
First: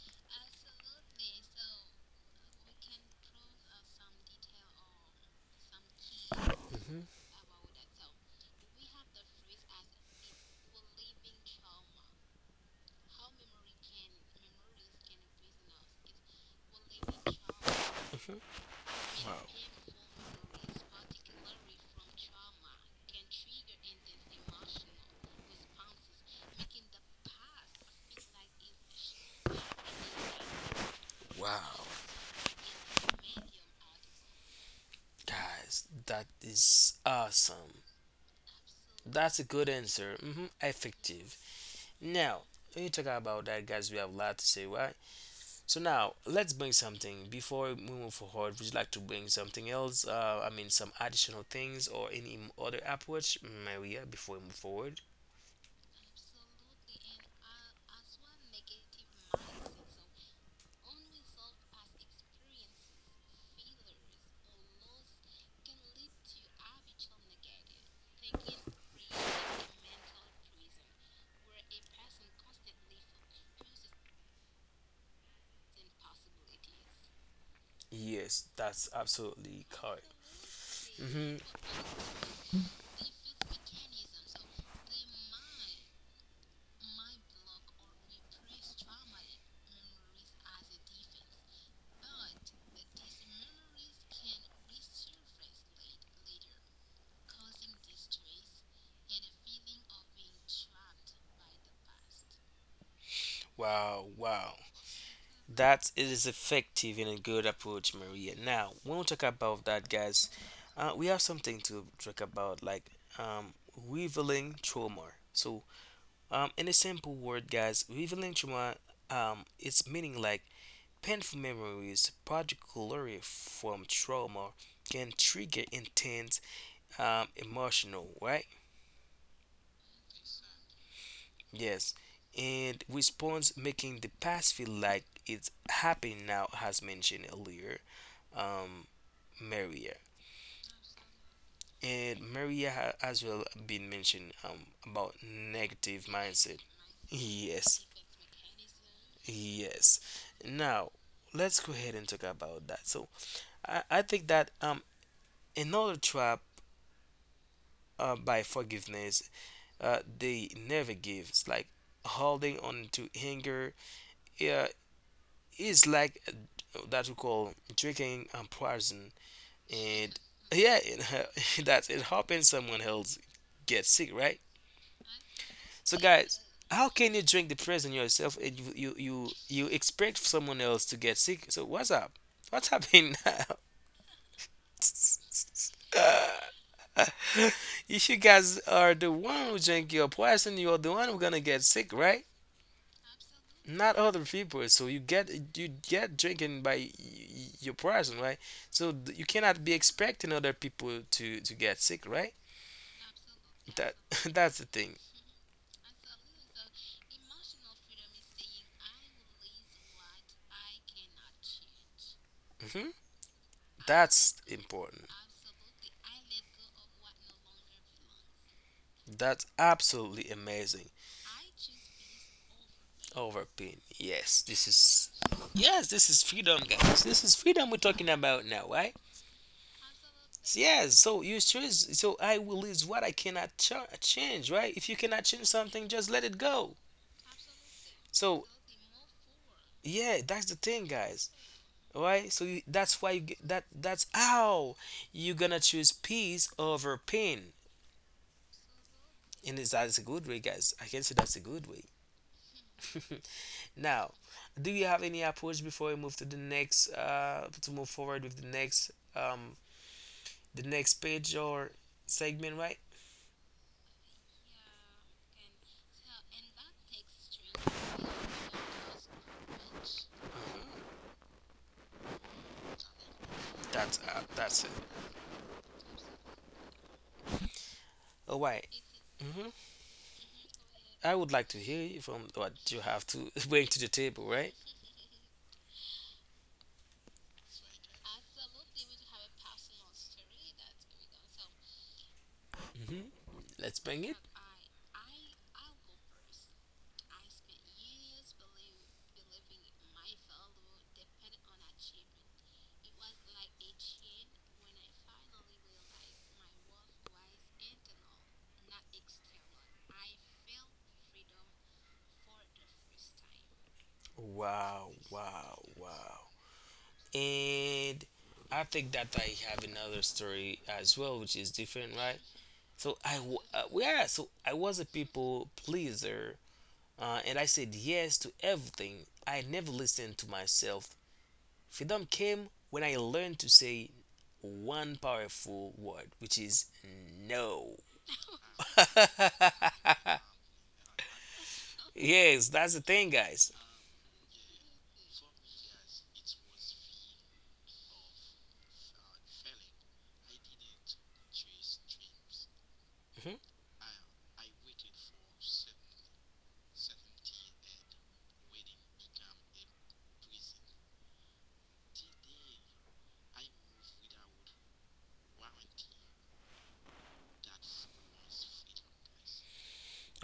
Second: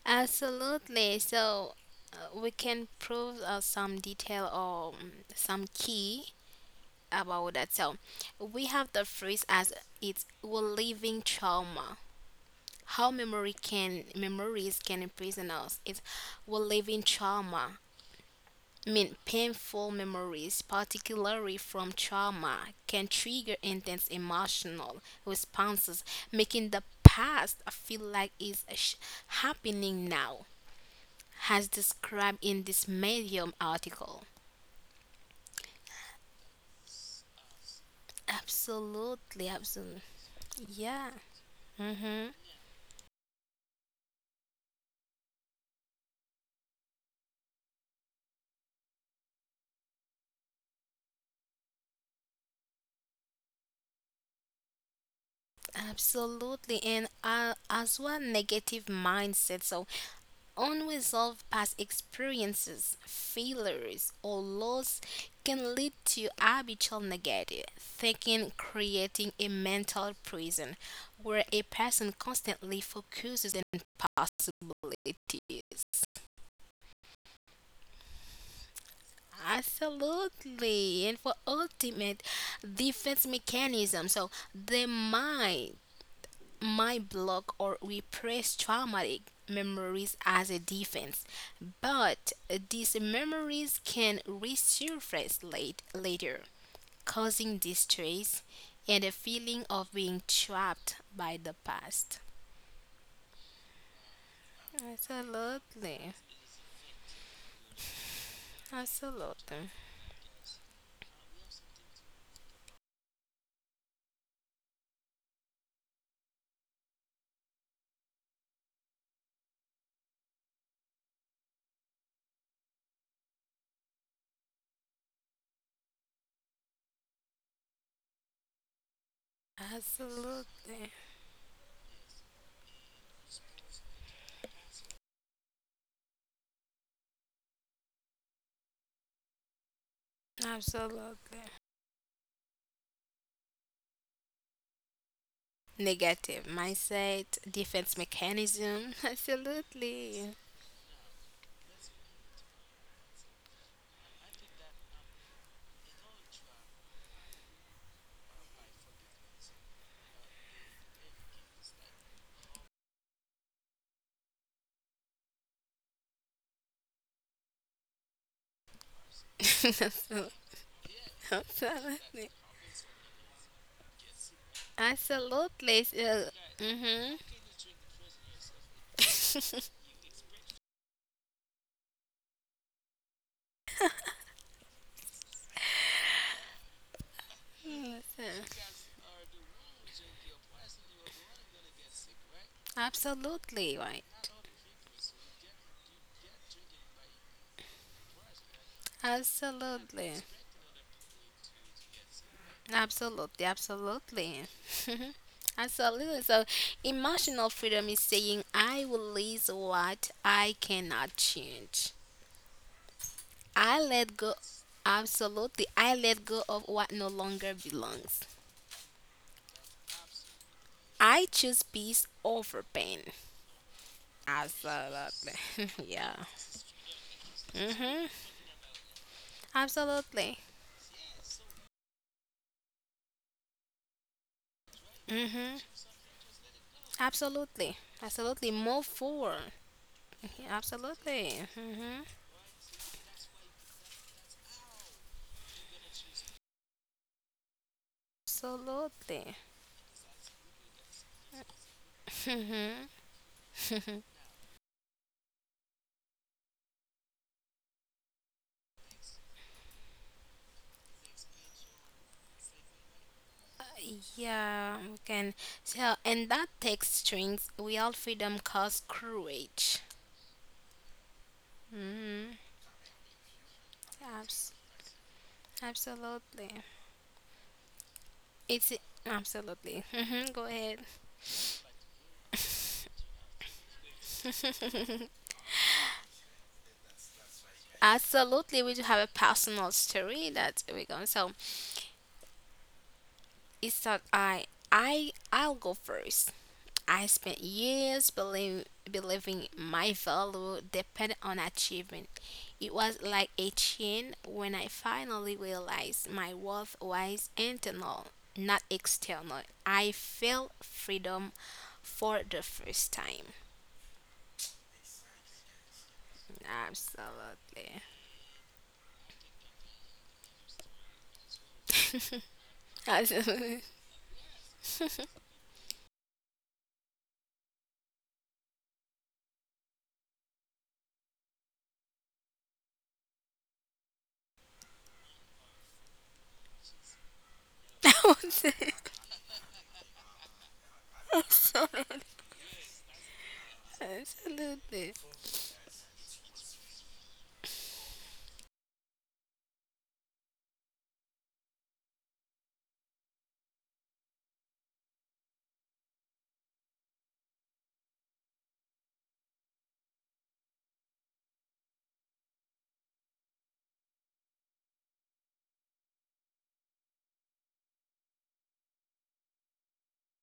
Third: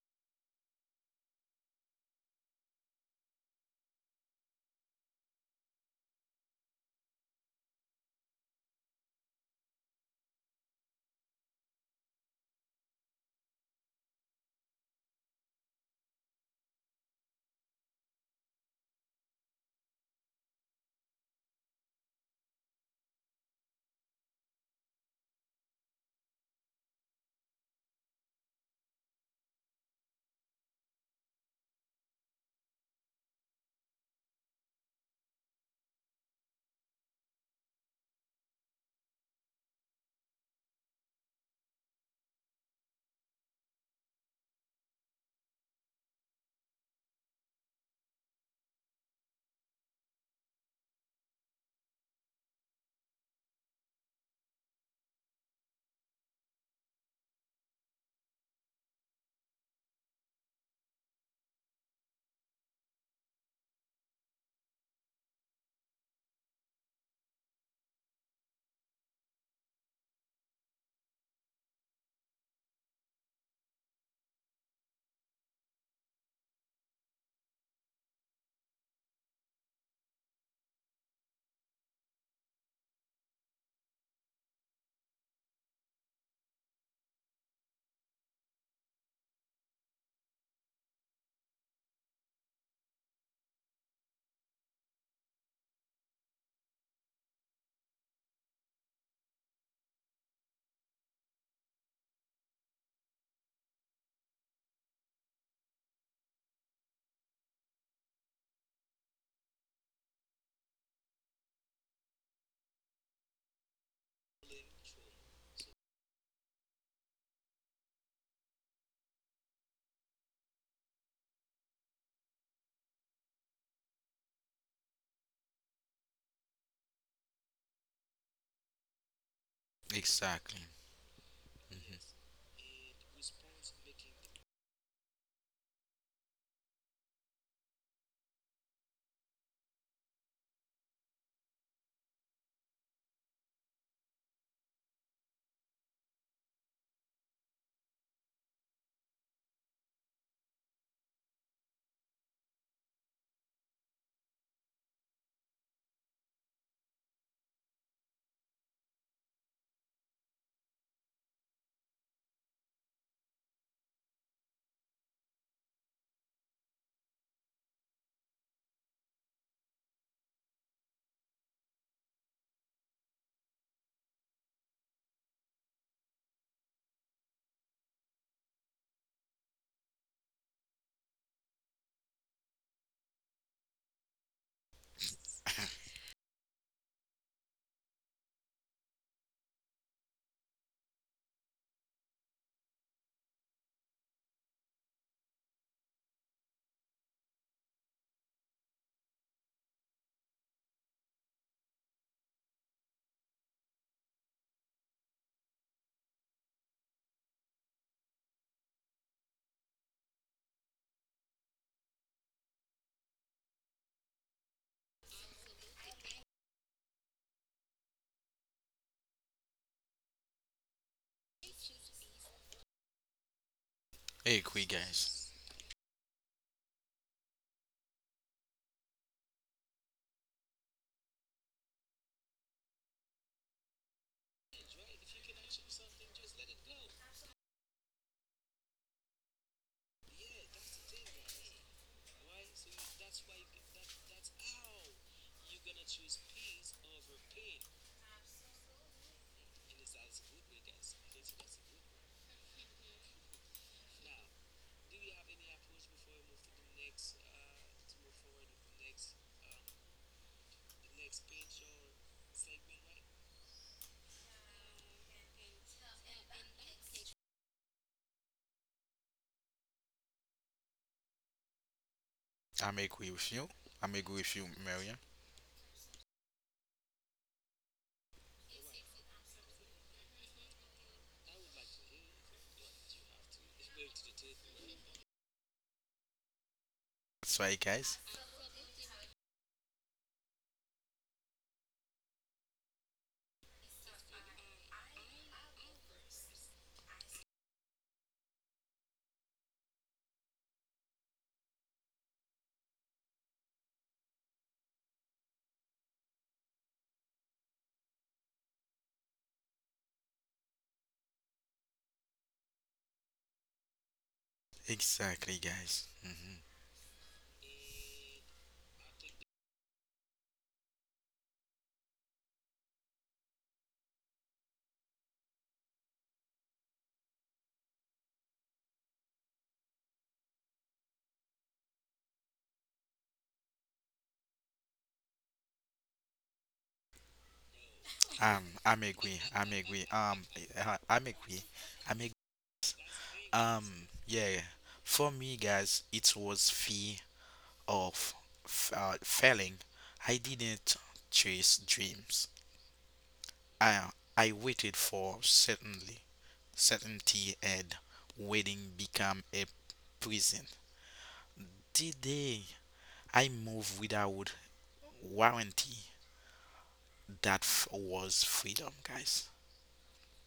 Speaker 2: Absolutely. So uh, we can prove uh, some detail or um, some key
Speaker 1: Hmm
Speaker 2: about that. So we have the phrase as it's we're living trauma. How memory can memories can imprison us. It's we're living trauma. I mean, painful memories, particularly from trauma, can trigger intense emotional responses, making the past feel like it's sh- happening now,
Speaker 1: Wow,
Speaker 2: as described in this Medium article.
Speaker 1: guys, that is awesome. That's a
Speaker 2: Absolutely,
Speaker 1: good
Speaker 2: absolutely.
Speaker 1: answer. Hmm
Speaker 2: Yeah.
Speaker 1: Effective.
Speaker 2: Mm-hmm.
Speaker 1: Now, when you talk about that, guys, we have a lot to say, right? So now, let's bring something before we move forward. Would you like to bring something else? Uh, I mean, some additional things or any other approach, Maria, before we move forward?
Speaker 2: Absolutely. And uh, as well, negative mindset. So, unresolved past experiences, failures, or loss can lead to habitual negative thinking, creating a mental prison where a person constantly focuses on possibilities.
Speaker 1: Yes, that's absolutely correct.
Speaker 2: Absolutely. And for
Speaker 1: Hmm
Speaker 2: ultimate defense mechanism, so the mind my block or repress traumatic memories as a defense, but these memories can resurface late, later, causing distress and a feeling of being trapped by the past.
Speaker 1: Wow, wow. That
Speaker 2: Absolutely.
Speaker 1: is effective and a good approach, Maria. Now, when we talk about
Speaker 2: Absolutely.
Speaker 1: that, guys, uh, we have something to talk about, like um, revealing trauma. So, um, in a simple word, guys, revealing trauma, um, its meaning like painful memories, particularly from trauma, can trigger intense um, emotional, right?
Speaker 3: exactly.
Speaker 2: Absolutely.
Speaker 1: Yes,
Speaker 3: Hmm.
Speaker 1: and response, making the past feel like it's happening now, as mentioned earlier. Um, Maria.
Speaker 2: Absolutely.
Speaker 1: And Maria ha- as well been mentioned um, about negative
Speaker 2: Negative
Speaker 1: mindset.
Speaker 2: mindset,
Speaker 1: Yes,
Speaker 2: defense mechanism. <laughs>
Speaker 1: yes.
Speaker 2: Absolutely.
Speaker 1: Now, let's go ahead and talk about that. So, I, I think that um another trap uh, by forgiveness uh, they never give. It's like holding on to anger. Yeah, is like uh, that we call drinking um, poison,
Speaker 2: <laughs>
Speaker 1: and yeah, <laughs> it, that it
Speaker 2: Absolutely.
Speaker 1: happens. Someone else gets sick, right?
Speaker 2: Absolutely.
Speaker 1: So
Speaker 2: Uh,
Speaker 1: guys, how can
Speaker 2: mhm.
Speaker 1: you drink the poison yourself and you you you, you
Speaker 2: <laughs>
Speaker 1: expect someone else to get sick? So what's up? What's happening now?
Speaker 3: <laughs>
Speaker 1: <laughs> if you
Speaker 2: Listen.
Speaker 1: guys are the one who drink your poison, you're the one who gonna get sick, right?
Speaker 2: Absolutely
Speaker 1: Not
Speaker 2: right.
Speaker 1: other people. So you get you get drinking by y- y- your poison, right? So th- you cannot be
Speaker 2: Absolutely.
Speaker 1: expecting other people to to get sick, right?
Speaker 2: Absolutely.
Speaker 1: That <laughs>
Speaker 2: Absolutely.
Speaker 1: that's the
Speaker 2: <laughs>
Speaker 1: thing.
Speaker 2: Absolutely. So, emotional freedom is saying, I release what I cannot change.
Speaker 1: Hmm
Speaker 2: I let
Speaker 1: That's
Speaker 2: go.
Speaker 1: important.
Speaker 2: Absolutely. I let go of what no longer belongs.
Speaker 1: That's absolutely amazing.
Speaker 2: I choose peace over pain.
Speaker 1: Overpin.
Speaker 3: I
Speaker 1: Yes,
Speaker 3: agree,
Speaker 1: this is
Speaker 3: guys.
Speaker 2: Absolutely.
Speaker 1: yes, this
Speaker 2: <laughs>
Speaker 1: is
Speaker 2: Yeah.
Speaker 1: freedom, guys. This is freedom we're
Speaker 2: Hmm.
Speaker 1: talking about now, right?
Speaker 2: Absolutely.
Speaker 1: So, yes. So you choose. So I will is what I cannot ch- change, right? If you cannot change
Speaker 2: Mm-hmm.
Speaker 1: something, just let it go.
Speaker 2: Absolutely.
Speaker 1: So
Speaker 2: Absolutely. Move forward. <laughs>
Speaker 1: yeah, that's
Speaker 2: Mhm.
Speaker 1: the thing, guys.
Speaker 2: Absolutely.
Speaker 1: All
Speaker 2: Hmm.
Speaker 1: right. So you, that's why you get, that that's how you're gonna choose peace over pain.
Speaker 2: Absolutely.
Speaker 1: And is that's a good way, guys. I can say that's a good way.
Speaker 2: Hmm.
Speaker 1: <laughs> now, do you have any approach before we move to the next? Uh, to move forward with the next um the next page or segment, right?
Speaker 2: Yeah, we can. So, and that takes strength. Real freedom costs courage.
Speaker 1: Mhm.
Speaker 2: Hmm.
Speaker 3: I'm agree with you. I'm
Speaker 1: That's
Speaker 3: agree
Speaker 1: uh,
Speaker 3: with you,
Speaker 2: Abs-
Speaker 1: that's it.
Speaker 3: Marian.
Speaker 2: absolutely.
Speaker 1: All right.
Speaker 2: It's
Speaker 1: Mm-hmm.
Speaker 2: absolutely. Hmm. Go ahead.
Speaker 1: I would like to hear you from what you have to <laughs> bring to the table, right?
Speaker 3: That's right, guys.
Speaker 2: Absolutely, we do have a personal story that we go. So
Speaker 1: Mm-hmm. Let's
Speaker 2: it's
Speaker 1: bring
Speaker 2: that
Speaker 1: it.
Speaker 2: I I I'll go first. I spent years believe, believing my value depended on achievement. It was like a chain when I finally realized my worth was internal, not external. I felt freedom for the first time.
Speaker 1: Wow,
Speaker 3: Exactly,
Speaker 1: wow,
Speaker 3: guys.
Speaker 1: wow.
Speaker 3: Hmm.
Speaker 2: Absolutely.
Speaker 1: And I think that I have another story as well, which is different, right? So I, w-
Speaker 2: Absolutely.
Speaker 1: uh, yeah, so I was a people pleaser, uh, and I said yes to everything. I never listened to myself. Freedom came when I learned to say one powerful word, which is no.
Speaker 2: <laughs> I would
Speaker 3: Um,
Speaker 2: say
Speaker 3: I'm agree.
Speaker 1: <laughs>
Speaker 3: I'm agree. Um, uh, I'm agree.
Speaker 2: so.
Speaker 3: I'm agree.
Speaker 1: yes, that's the thing, guys.
Speaker 3: Um, yeah.
Speaker 2: Absolutely.
Speaker 3: For me, guys, it was fear of f- uh, failing. I didn't chase dreams.
Speaker 1: Mhm.
Speaker 3: I I waited for certainty. Certainty and waiting become a prison. Today, I move without warranty. that f- was freedom, guys.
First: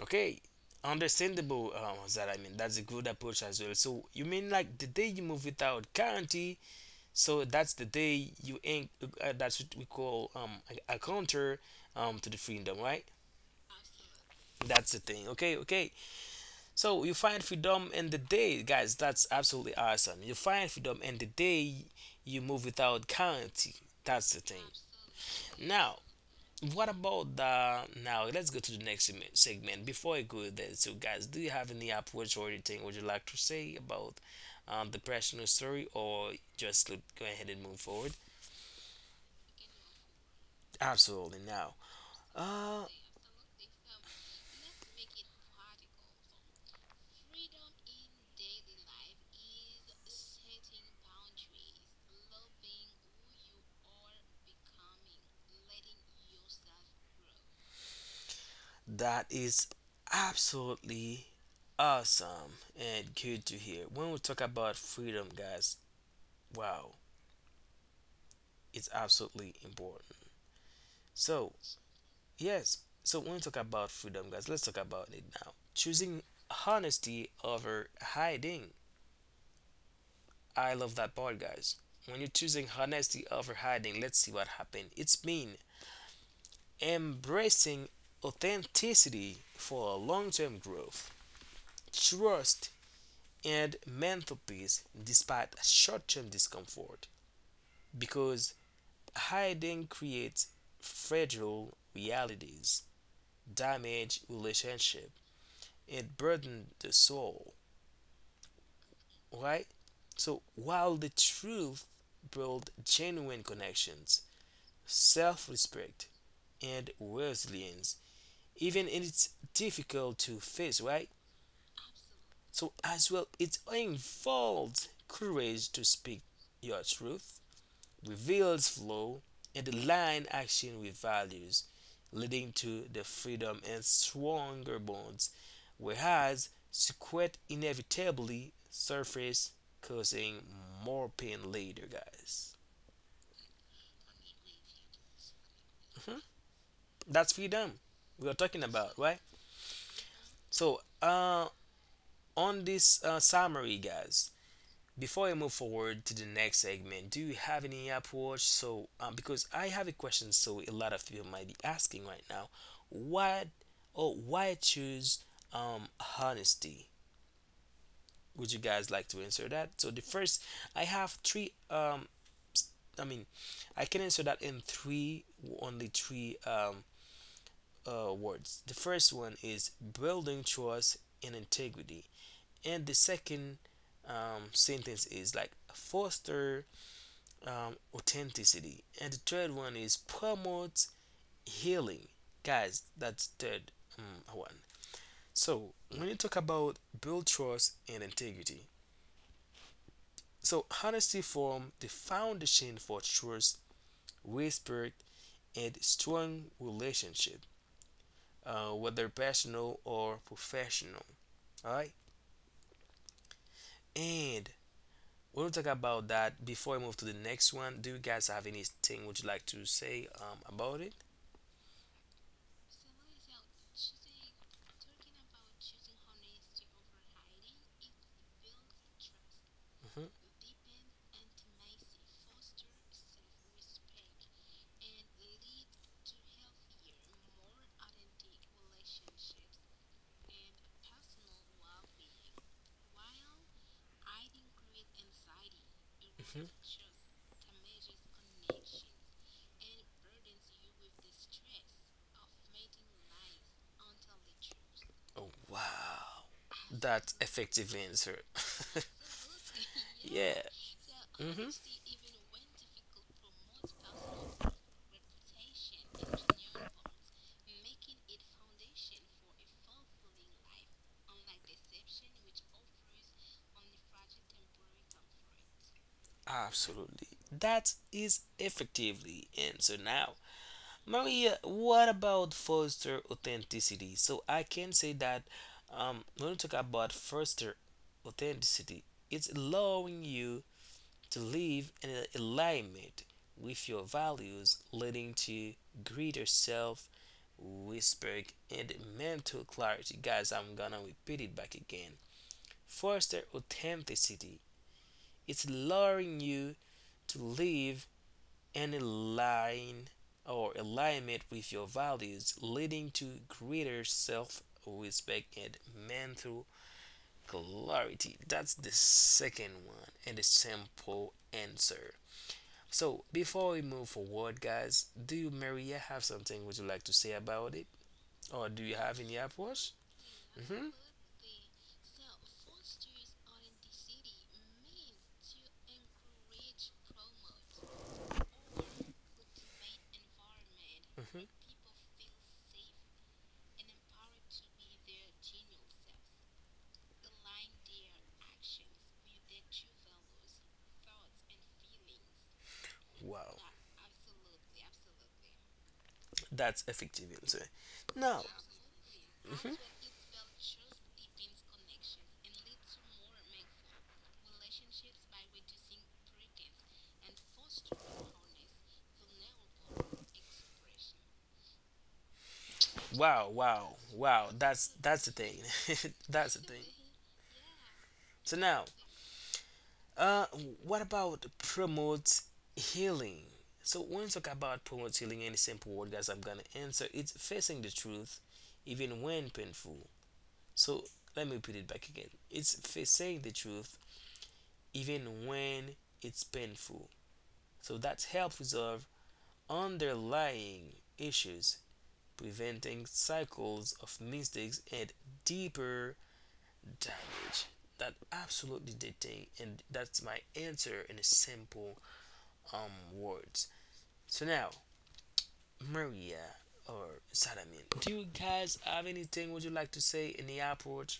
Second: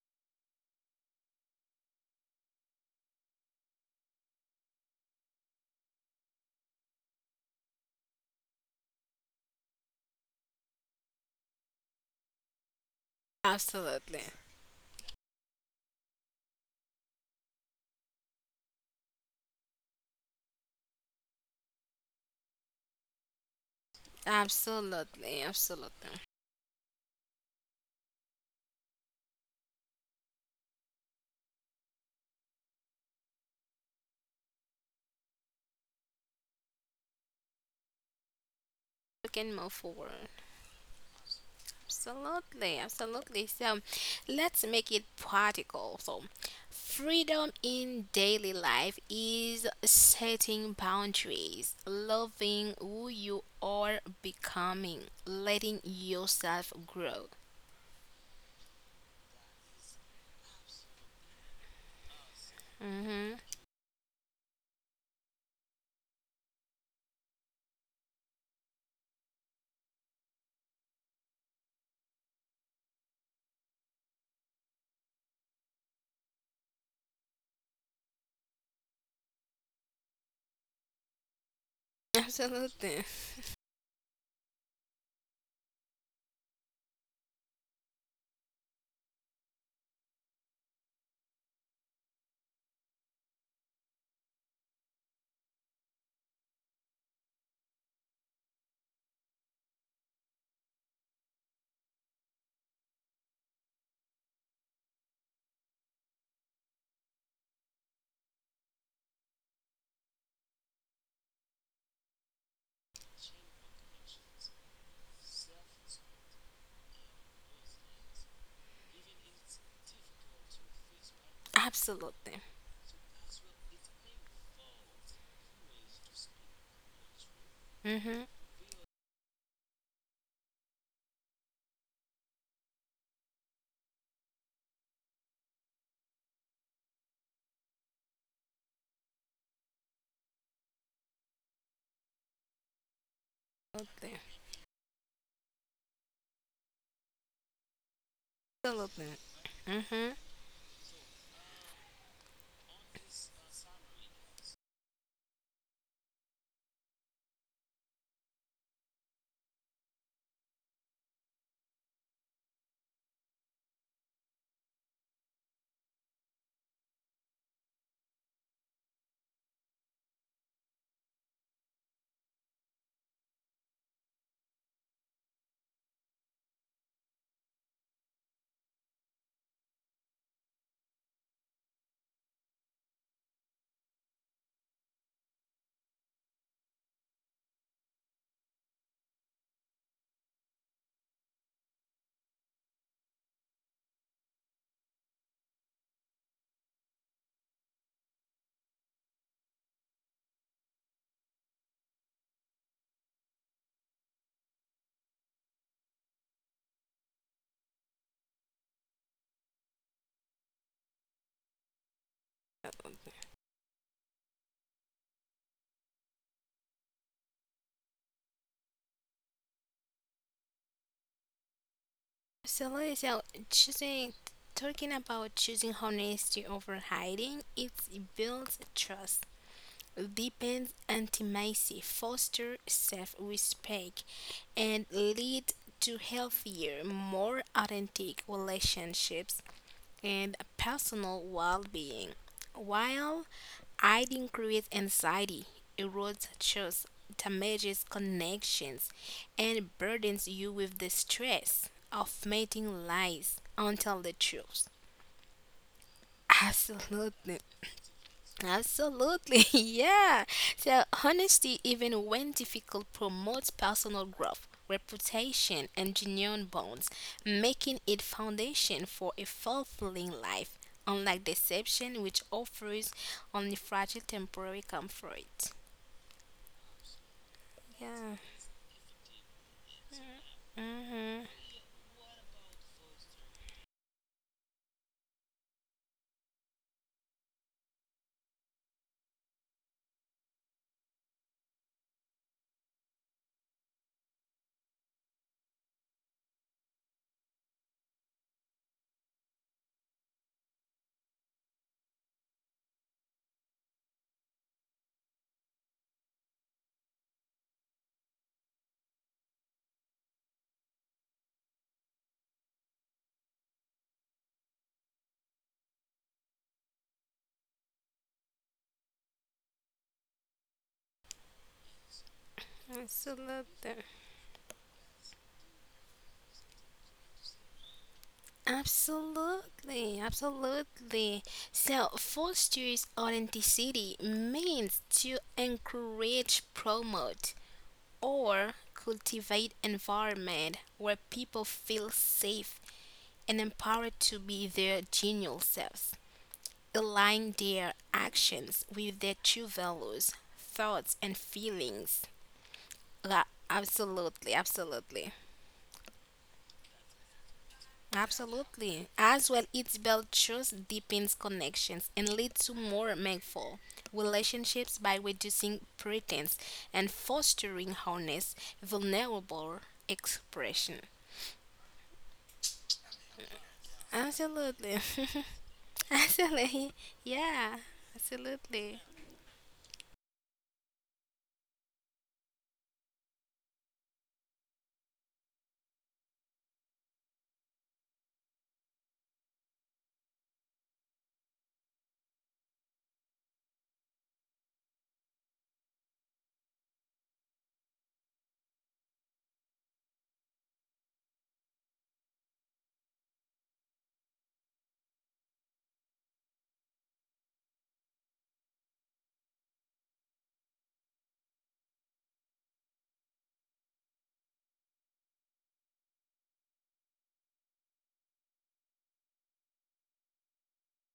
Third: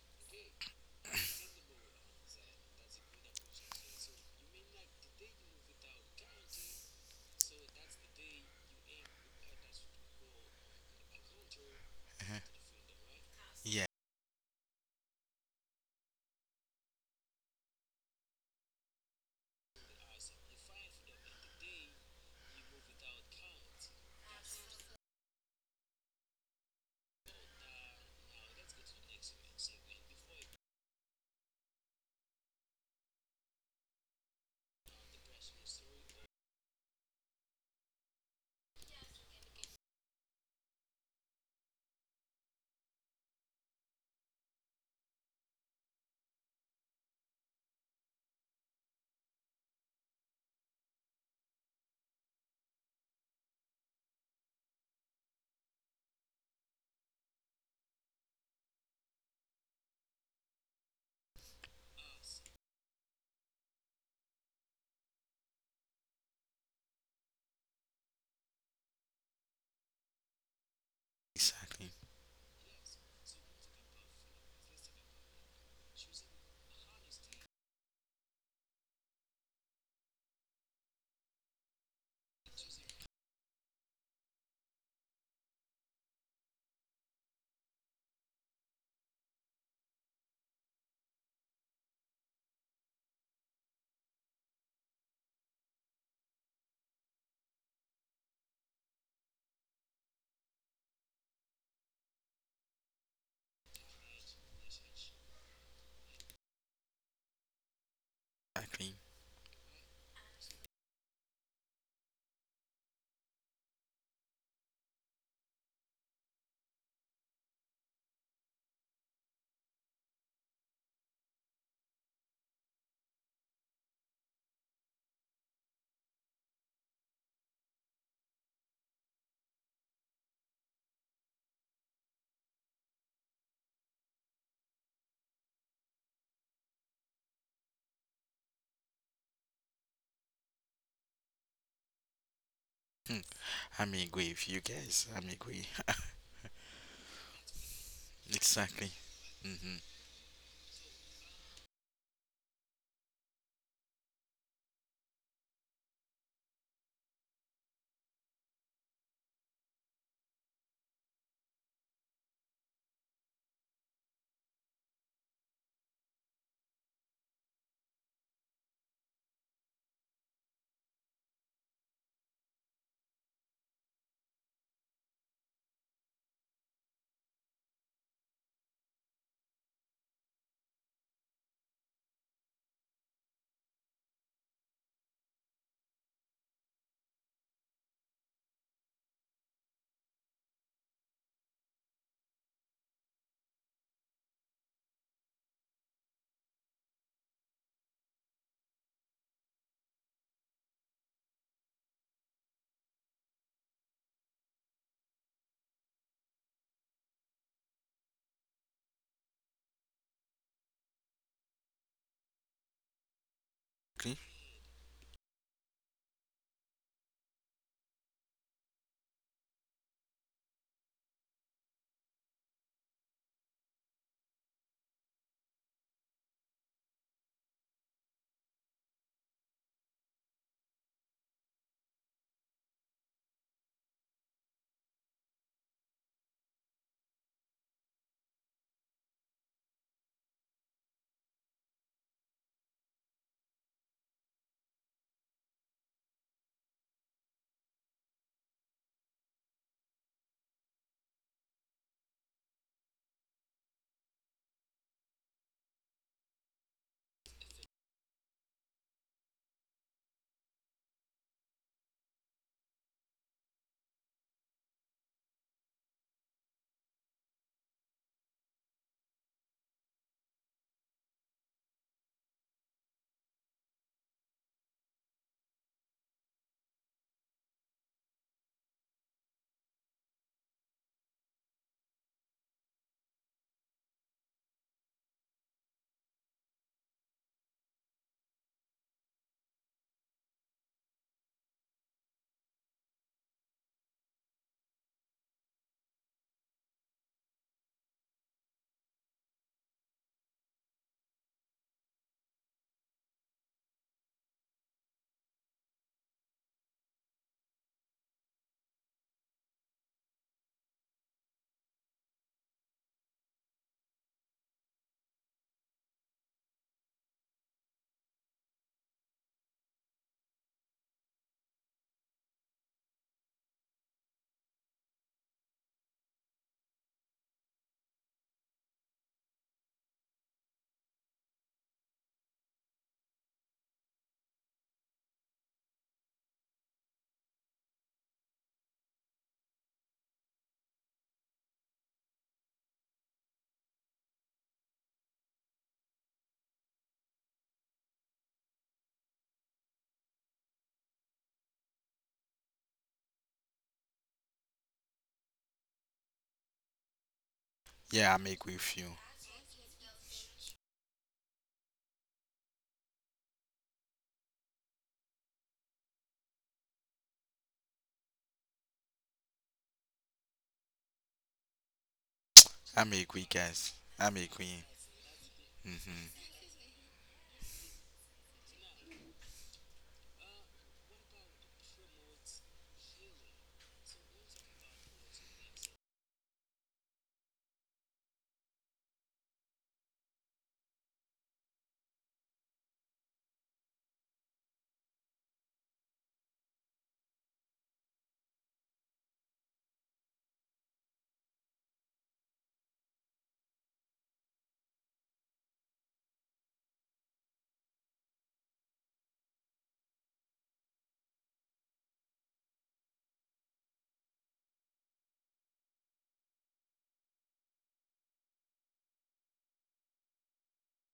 Speaker 1: Okay, understandable. Uh, what's that I mean, that's a good approach as well. So you mean like the day you move without guarantee, so that's the day you ain't. Uh, that's what we call um a, a counter um to the freedom, right?
Speaker 3: Yeah,
Speaker 2: Absolutely.
Speaker 1: That's the thing. Okay, okay. So you find freedom in the day, guys. That's absolutely awesome. You find freedom in the day you move without guarantee. That's the thing.
Speaker 2: Absolutely.
Speaker 1: Now,
Speaker 2: Absolutely.
Speaker 1: what about the now? Let's go to the next segment. segment. Before I go there, so guys, do you have any approach or anything would you like to say about um, the personal story, or just look, go ahead and move forward?
Speaker 2: You can move forward.
Speaker 1: Absolutely. Now,
Speaker 2: Absolutely,
Speaker 1: uh,
Speaker 2: absolutely. So let's make it practical. So, freedom in daily life is setting boundaries, loving who you are becoming, letting yourself grow.
Speaker 1: that is absolutely awesome and
Speaker 2: Mm-hmm.
Speaker 1: good to hear. When we talk about freedom, guys, wow, it's absolutely important. So,
Speaker 3: exactly,
Speaker 1: yes, so when we talk about freedom, guys, let's talk about it now. Choosing honesty over hiding. I love that part, guys. When you're choosing
Speaker 2: Absolutely,
Speaker 1: honesty over hiding, let's see what happens. It's mean embracing authenticity for long term growth. Trust and mental peace despite short term discomfort, because hiding creates fragile realities, damage relationship, and burden the soul,
Speaker 3: exactly.
Speaker 1: right? So while the truth builds genuine connections, self respect, and resilience, even if it's difficult to face, right?
Speaker 2: absolutely.
Speaker 1: So as well, it involves courage to speak your truth,
Speaker 2: Mm-hmm.
Speaker 1: reveals flow and the line action with values, leading to the freedom and stronger bonds, whereas secret inevitably surface, causing more pain later, guys.
Speaker 3: Hmm. I'm
Speaker 2: Absolutely.
Speaker 3: agree with you guys. I'm agree. <laughs>
Speaker 1: That's freedom we are talking about,
Speaker 3: Exactly.
Speaker 2: Absolutely.
Speaker 1: right?
Speaker 3: Mm-hmm.
Speaker 2: Mm-hmm.
Speaker 1: So, uh, on this uh, summary, guys, before I move forward to the next segment, do you have any Apple Watch? So, um, because I have a question, so a lot of people might be asking right now, what or why choose um honesty? Would you guys like to answer that? So the first, I have three um, s- I mean, I can answer that in three only three um uh words. The first one is building trust and integrity, and the second um sentence is like foster um, authenticity. And the third one is promote healing. Guys, that's third um, one. So when you talk about build trust and integrity, so honesty form the foundation for trust, respect, and strong relationship, uh, whether personal or professional. All right,
Speaker 3: Okay.
Speaker 1: and we'll talk about that before I move to the next one. Do you guys have anything would you like to say um, about it?
Speaker 2: Absolutely. So, choosing, talking about choosing honesty over hiding, it builds trust
Speaker 1: Hmm
Speaker 2: deepens intimacy, foster self respect, and lead to healthier, more authentic relationships and personal well being. While hiding creates anxiety, erodes
Speaker 1: hmm
Speaker 2: trust, damages connections, and burdens you with the stress of mating lies until the truth.
Speaker 1: Oh, wow, that's
Speaker 2: Absolutely.
Speaker 1: effective answer. <laughs>
Speaker 2: Absolutely, <laughs> yeah.
Speaker 1: yeah,
Speaker 2: So,
Speaker 1: hmm
Speaker 2: honesty, even when difficult, promotes personal growth, reputation, and genuine bonds, making it foundation for a fulfilling life. Unlike deception, which offers only fragile temporary comfort.
Speaker 1: absolutely. That
Speaker 2: Yeah.
Speaker 1: is effectively answer now.
Speaker 2: Mhm.
Speaker 1: Maria, what about foster authenticity? So I can say that um, when we talk about foster authenticity, it's allowing you to live in alignment with your values, leading to greater self Whispering and mental clarity. Guys, I'm gonna repeat it back again. Foster authenticity. It's allowing you to live and align or alignment with your values, leading to greater self respect and mental clarity. That's the second one and a simple answer. So before we move
Speaker 2: Absolutely.
Speaker 1: forward, guys, do you Maria have something would you like to say about it, or do you have any approach?
Speaker 2: Absolutely,
Speaker 1: Hmm.
Speaker 2: absolutely. So, fosters authenticity means to encourage, promote, or cultivate environment where
Speaker 1: Hmm.
Speaker 2: people feel safe and empowered to be their genuine selves, align their actions with their true values, thoughts, and feelings. La-
Speaker 1: Wow,
Speaker 2: absolutely, absolutely.
Speaker 1: that's effective. You'll say.
Speaker 3: Yeah,
Speaker 1: Now,
Speaker 3: I'm agree with
Speaker 2: Absolutely.
Speaker 3: you.
Speaker 2: As well, it's builds trust, deepens connections, and leads to more meaningful relationships by reducing pretense and fostering honest, vulnerable expression.
Speaker 3: I'm
Speaker 1: wow,
Speaker 3: agree,
Speaker 1: wow,
Speaker 3: guys. I'm
Speaker 1: wow. That's
Speaker 3: agree.
Speaker 2: Absolutely.
Speaker 1: that's the thing. <laughs>
Speaker 2: <laughs>
Speaker 1: That's the
Speaker 3: Mm-hmm.
Speaker 1: thing.
Speaker 2: Absolutely. Yeah.
Speaker 1: So now,
Speaker 2: Absolutely.
Speaker 1: uh, what about promote healing? So when we talk about promote healing, any simple word, guys, I'm gonna answer. It's facing the truth, even when painful. So let me put it back again. It's facing the truth, even when it's painful. So that helps resolve underlying issues preventing cycles of mistakes and deeper damage. That absolutely the thing, and that's my answer in a simple um words. So now, Maria or Salamin, do you guys have anything would you like to say in the airport?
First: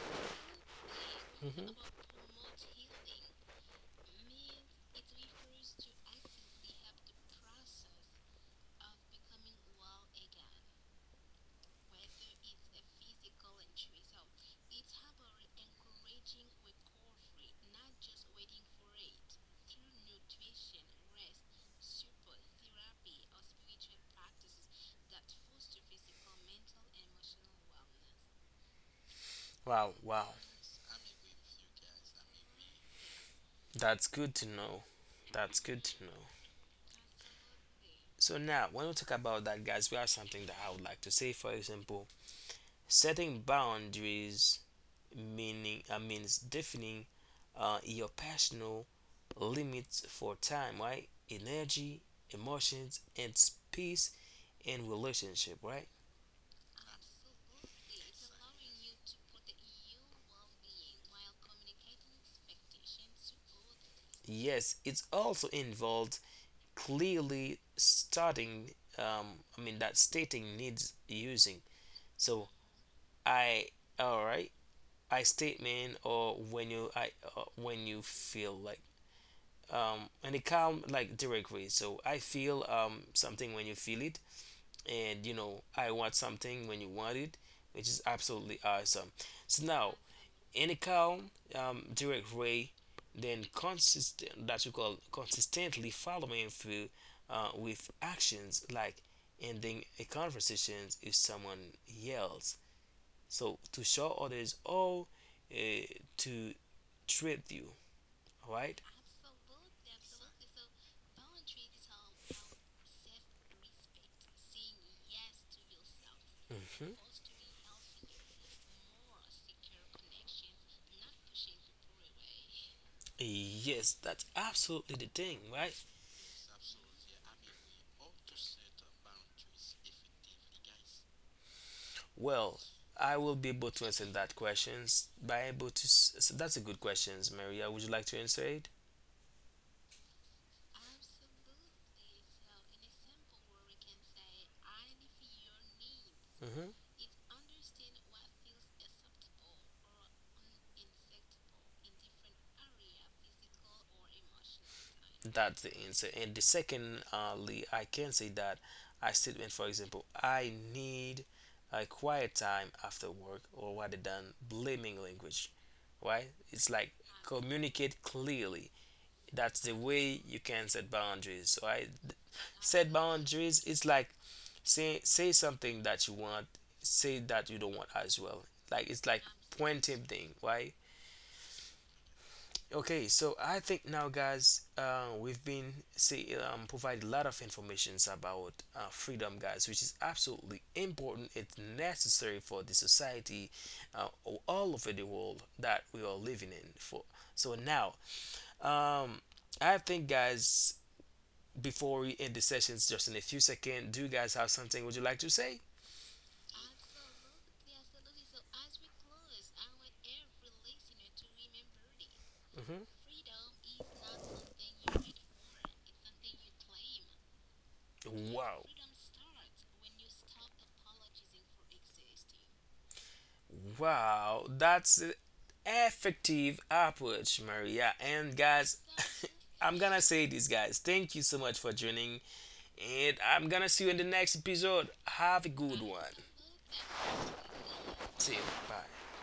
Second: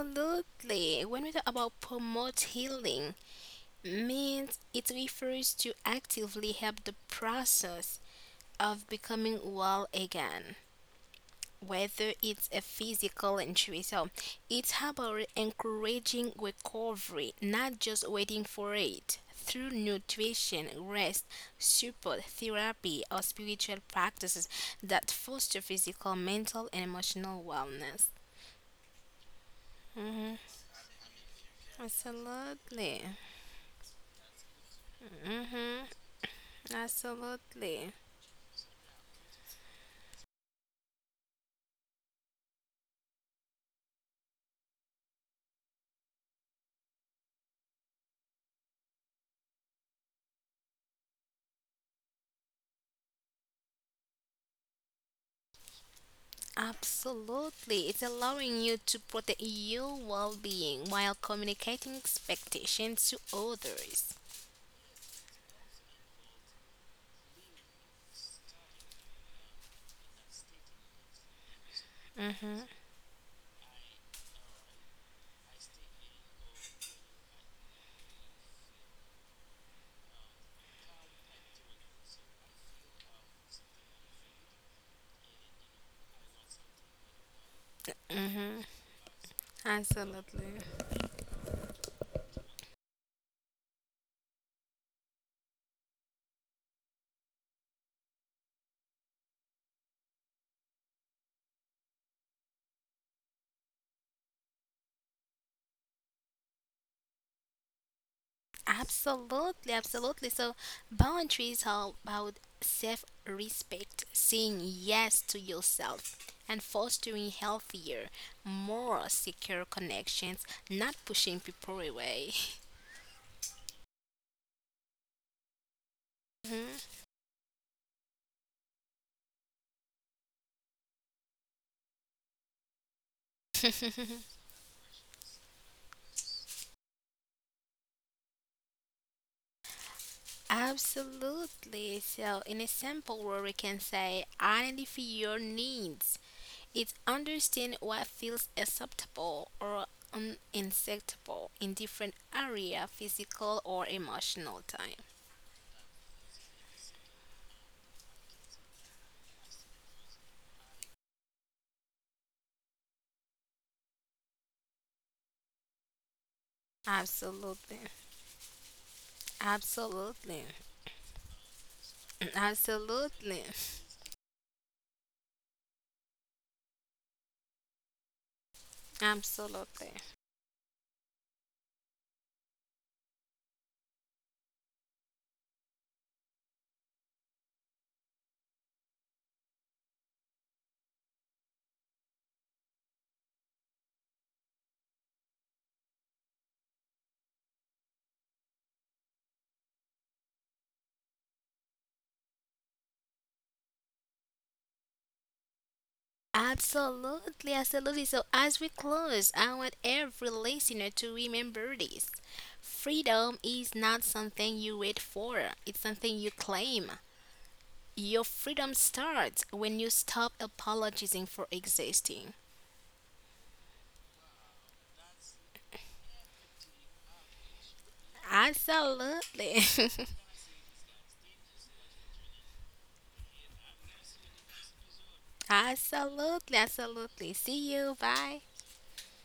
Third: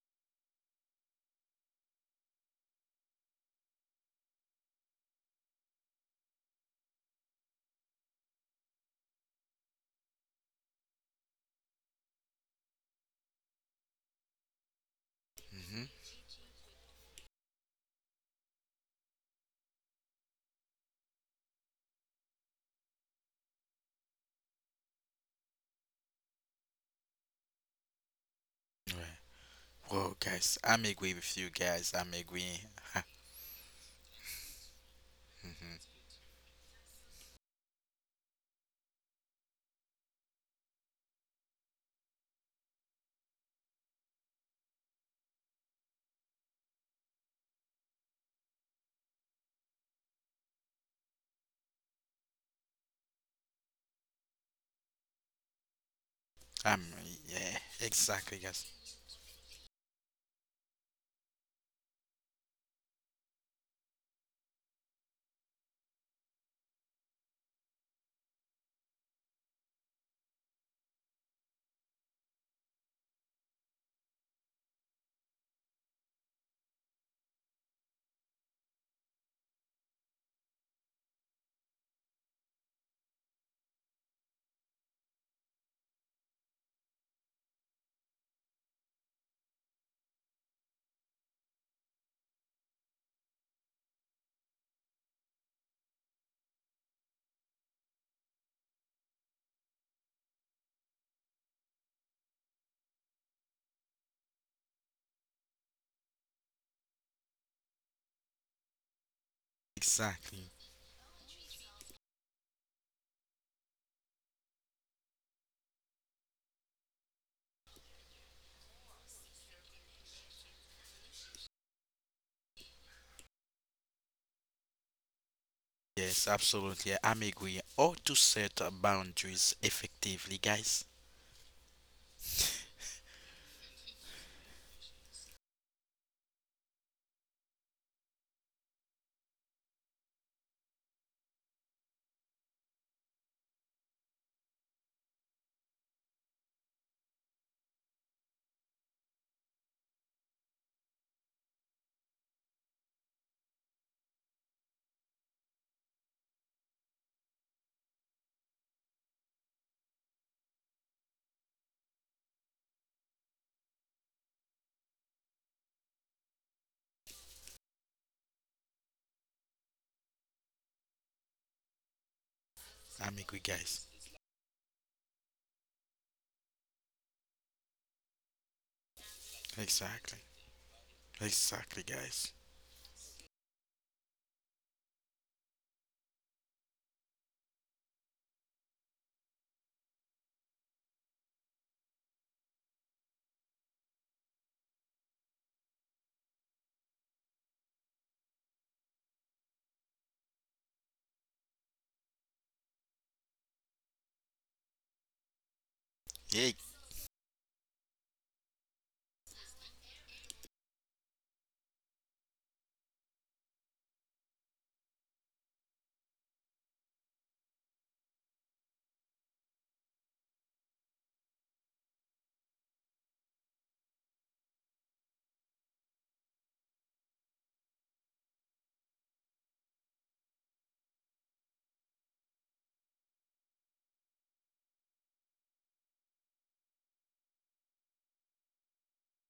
Speaker 1: Approach?
Speaker 2: When we talk
Speaker 1: Hmm.
Speaker 2: about promote healing, means it refers to actively help the process of becoming well again, whether it's a physical injury. So it's about
Speaker 3: Mm-hmm.
Speaker 2: encouraging recovery, not just waiting for it. Through nutrition, rest, support, therapy, or spiritual practices that foster physical, mental, and emotional wellness.
Speaker 3: Right.
Speaker 1: Wow,
Speaker 3: Whoa,
Speaker 1: wow,
Speaker 2: Hmm.
Speaker 3: guys. I'm agree with you, guys. I'm agree.
Speaker 2: Absolutely.
Speaker 3: <laughs>
Speaker 1: that's good to know. That's good
Speaker 3: mm-hmm.
Speaker 1: to know.
Speaker 2: Absolutely.
Speaker 1: So now, when we talk about that, guys, we have something that I would like to say. For example, setting boundaries meaning uh, means defining uh, your personal limits for time, right? Energy, emotions, and space in relationship, right?
Speaker 3: I'm Yeah.
Speaker 2: Absolutely. It's
Speaker 3: Exactly,
Speaker 2: allowing
Speaker 3: guys.
Speaker 2: you to protect your well being while communicating expectations to others.
Speaker 1: Yes, it's also involved clearly starting. Um, I mean that stating needs using. So I, all right, I statement or when you I, uh, when you feel like um, and it come like directly. So I feel um, something when you feel it, and you know I want something when you want it, which is
Speaker 2: Mhm.
Speaker 1: absolutely awesome. So now
Speaker 2: Absolutely.
Speaker 1: any calm um, direct way, then consistent that we call consistently following through uh, with actions like ending a conversations if someone yells. So to show others, oh, uh, to treat you, all right?
Speaker 2: Absolutely, absolutely.
Speaker 3: Exactly.
Speaker 2: So boundaries are about self-respect, saying yes to yourself and fostering healthier, more secure connections, not pushing people away.
Speaker 1: Yes, that's absolutely the thing, right?
Speaker 3: Yes, absolutely.
Speaker 2: <laughs>
Speaker 3: I'm agree. Or to set uh, boundaries effectively, guys.
Speaker 1: Well, I will be able to answer that questions by able to. s- So that's a good questions, Maria. Would you like to answer it?
Speaker 2: Absolutely. So, in a simple word, we can say identify your needs.
Speaker 1: Hmm.
Speaker 2: It's understand what feels acceptable or unacceptable in different area, physical or emotional time.
Speaker 1: That's the answer. And the second, uh, Lee, I can say that I statement, for example, I need a quiet time after work, or rather than blaming language, right? It's like
Speaker 2: Absolutely.
Speaker 1: communicate clearly. That's the way you
Speaker 2: Absolutely.
Speaker 1: can set boundaries, right?
Speaker 2: <clears throat>
Speaker 1: Set
Speaker 3: I'm agree,
Speaker 2: Absolutely.
Speaker 1: boundaries.
Speaker 3: guys.
Speaker 1: It's like say say something that you want, say that you don't want as well. Like it's like
Speaker 2: Absolutely.
Speaker 1: pointing
Speaker 3: Exactly.
Speaker 1: thing, right?
Speaker 3: Exactly, guys.
Speaker 1: Okay, so I think now, guys, uh, we've been see um, provide a lot of informations about uh, freedom, guys, which is absolutely important. It's necessary for the society uh, all over the world that we are living in. For so now, um, I think, guys, before we end the sessions, just in a few seconds, do you guys have something would you like to say?
Speaker 3: Yeah,
Speaker 2: Absolutely, absolutely. So, as we close, I want every listener to remember this.
Speaker 1: Hmm.
Speaker 2: Freedom is not something you wait for, it's something you claim. Your
Speaker 1: Wow.
Speaker 2: freedom starts when you stop apologizing for existing.
Speaker 1: Wow, that's an effective approach, Maria. And guys,
Speaker 2: Absolutely.
Speaker 1: <laughs> I'm gonna
Speaker 2: <laughs>
Speaker 1: say this, guys. Thank you so much for joining, and I'm gonna see you in the next episode. Have a good one.
Speaker 2: Absolutely, absolutely. See you.
Speaker 1: See you.
Speaker 2: Bye.
Speaker 1: Bye.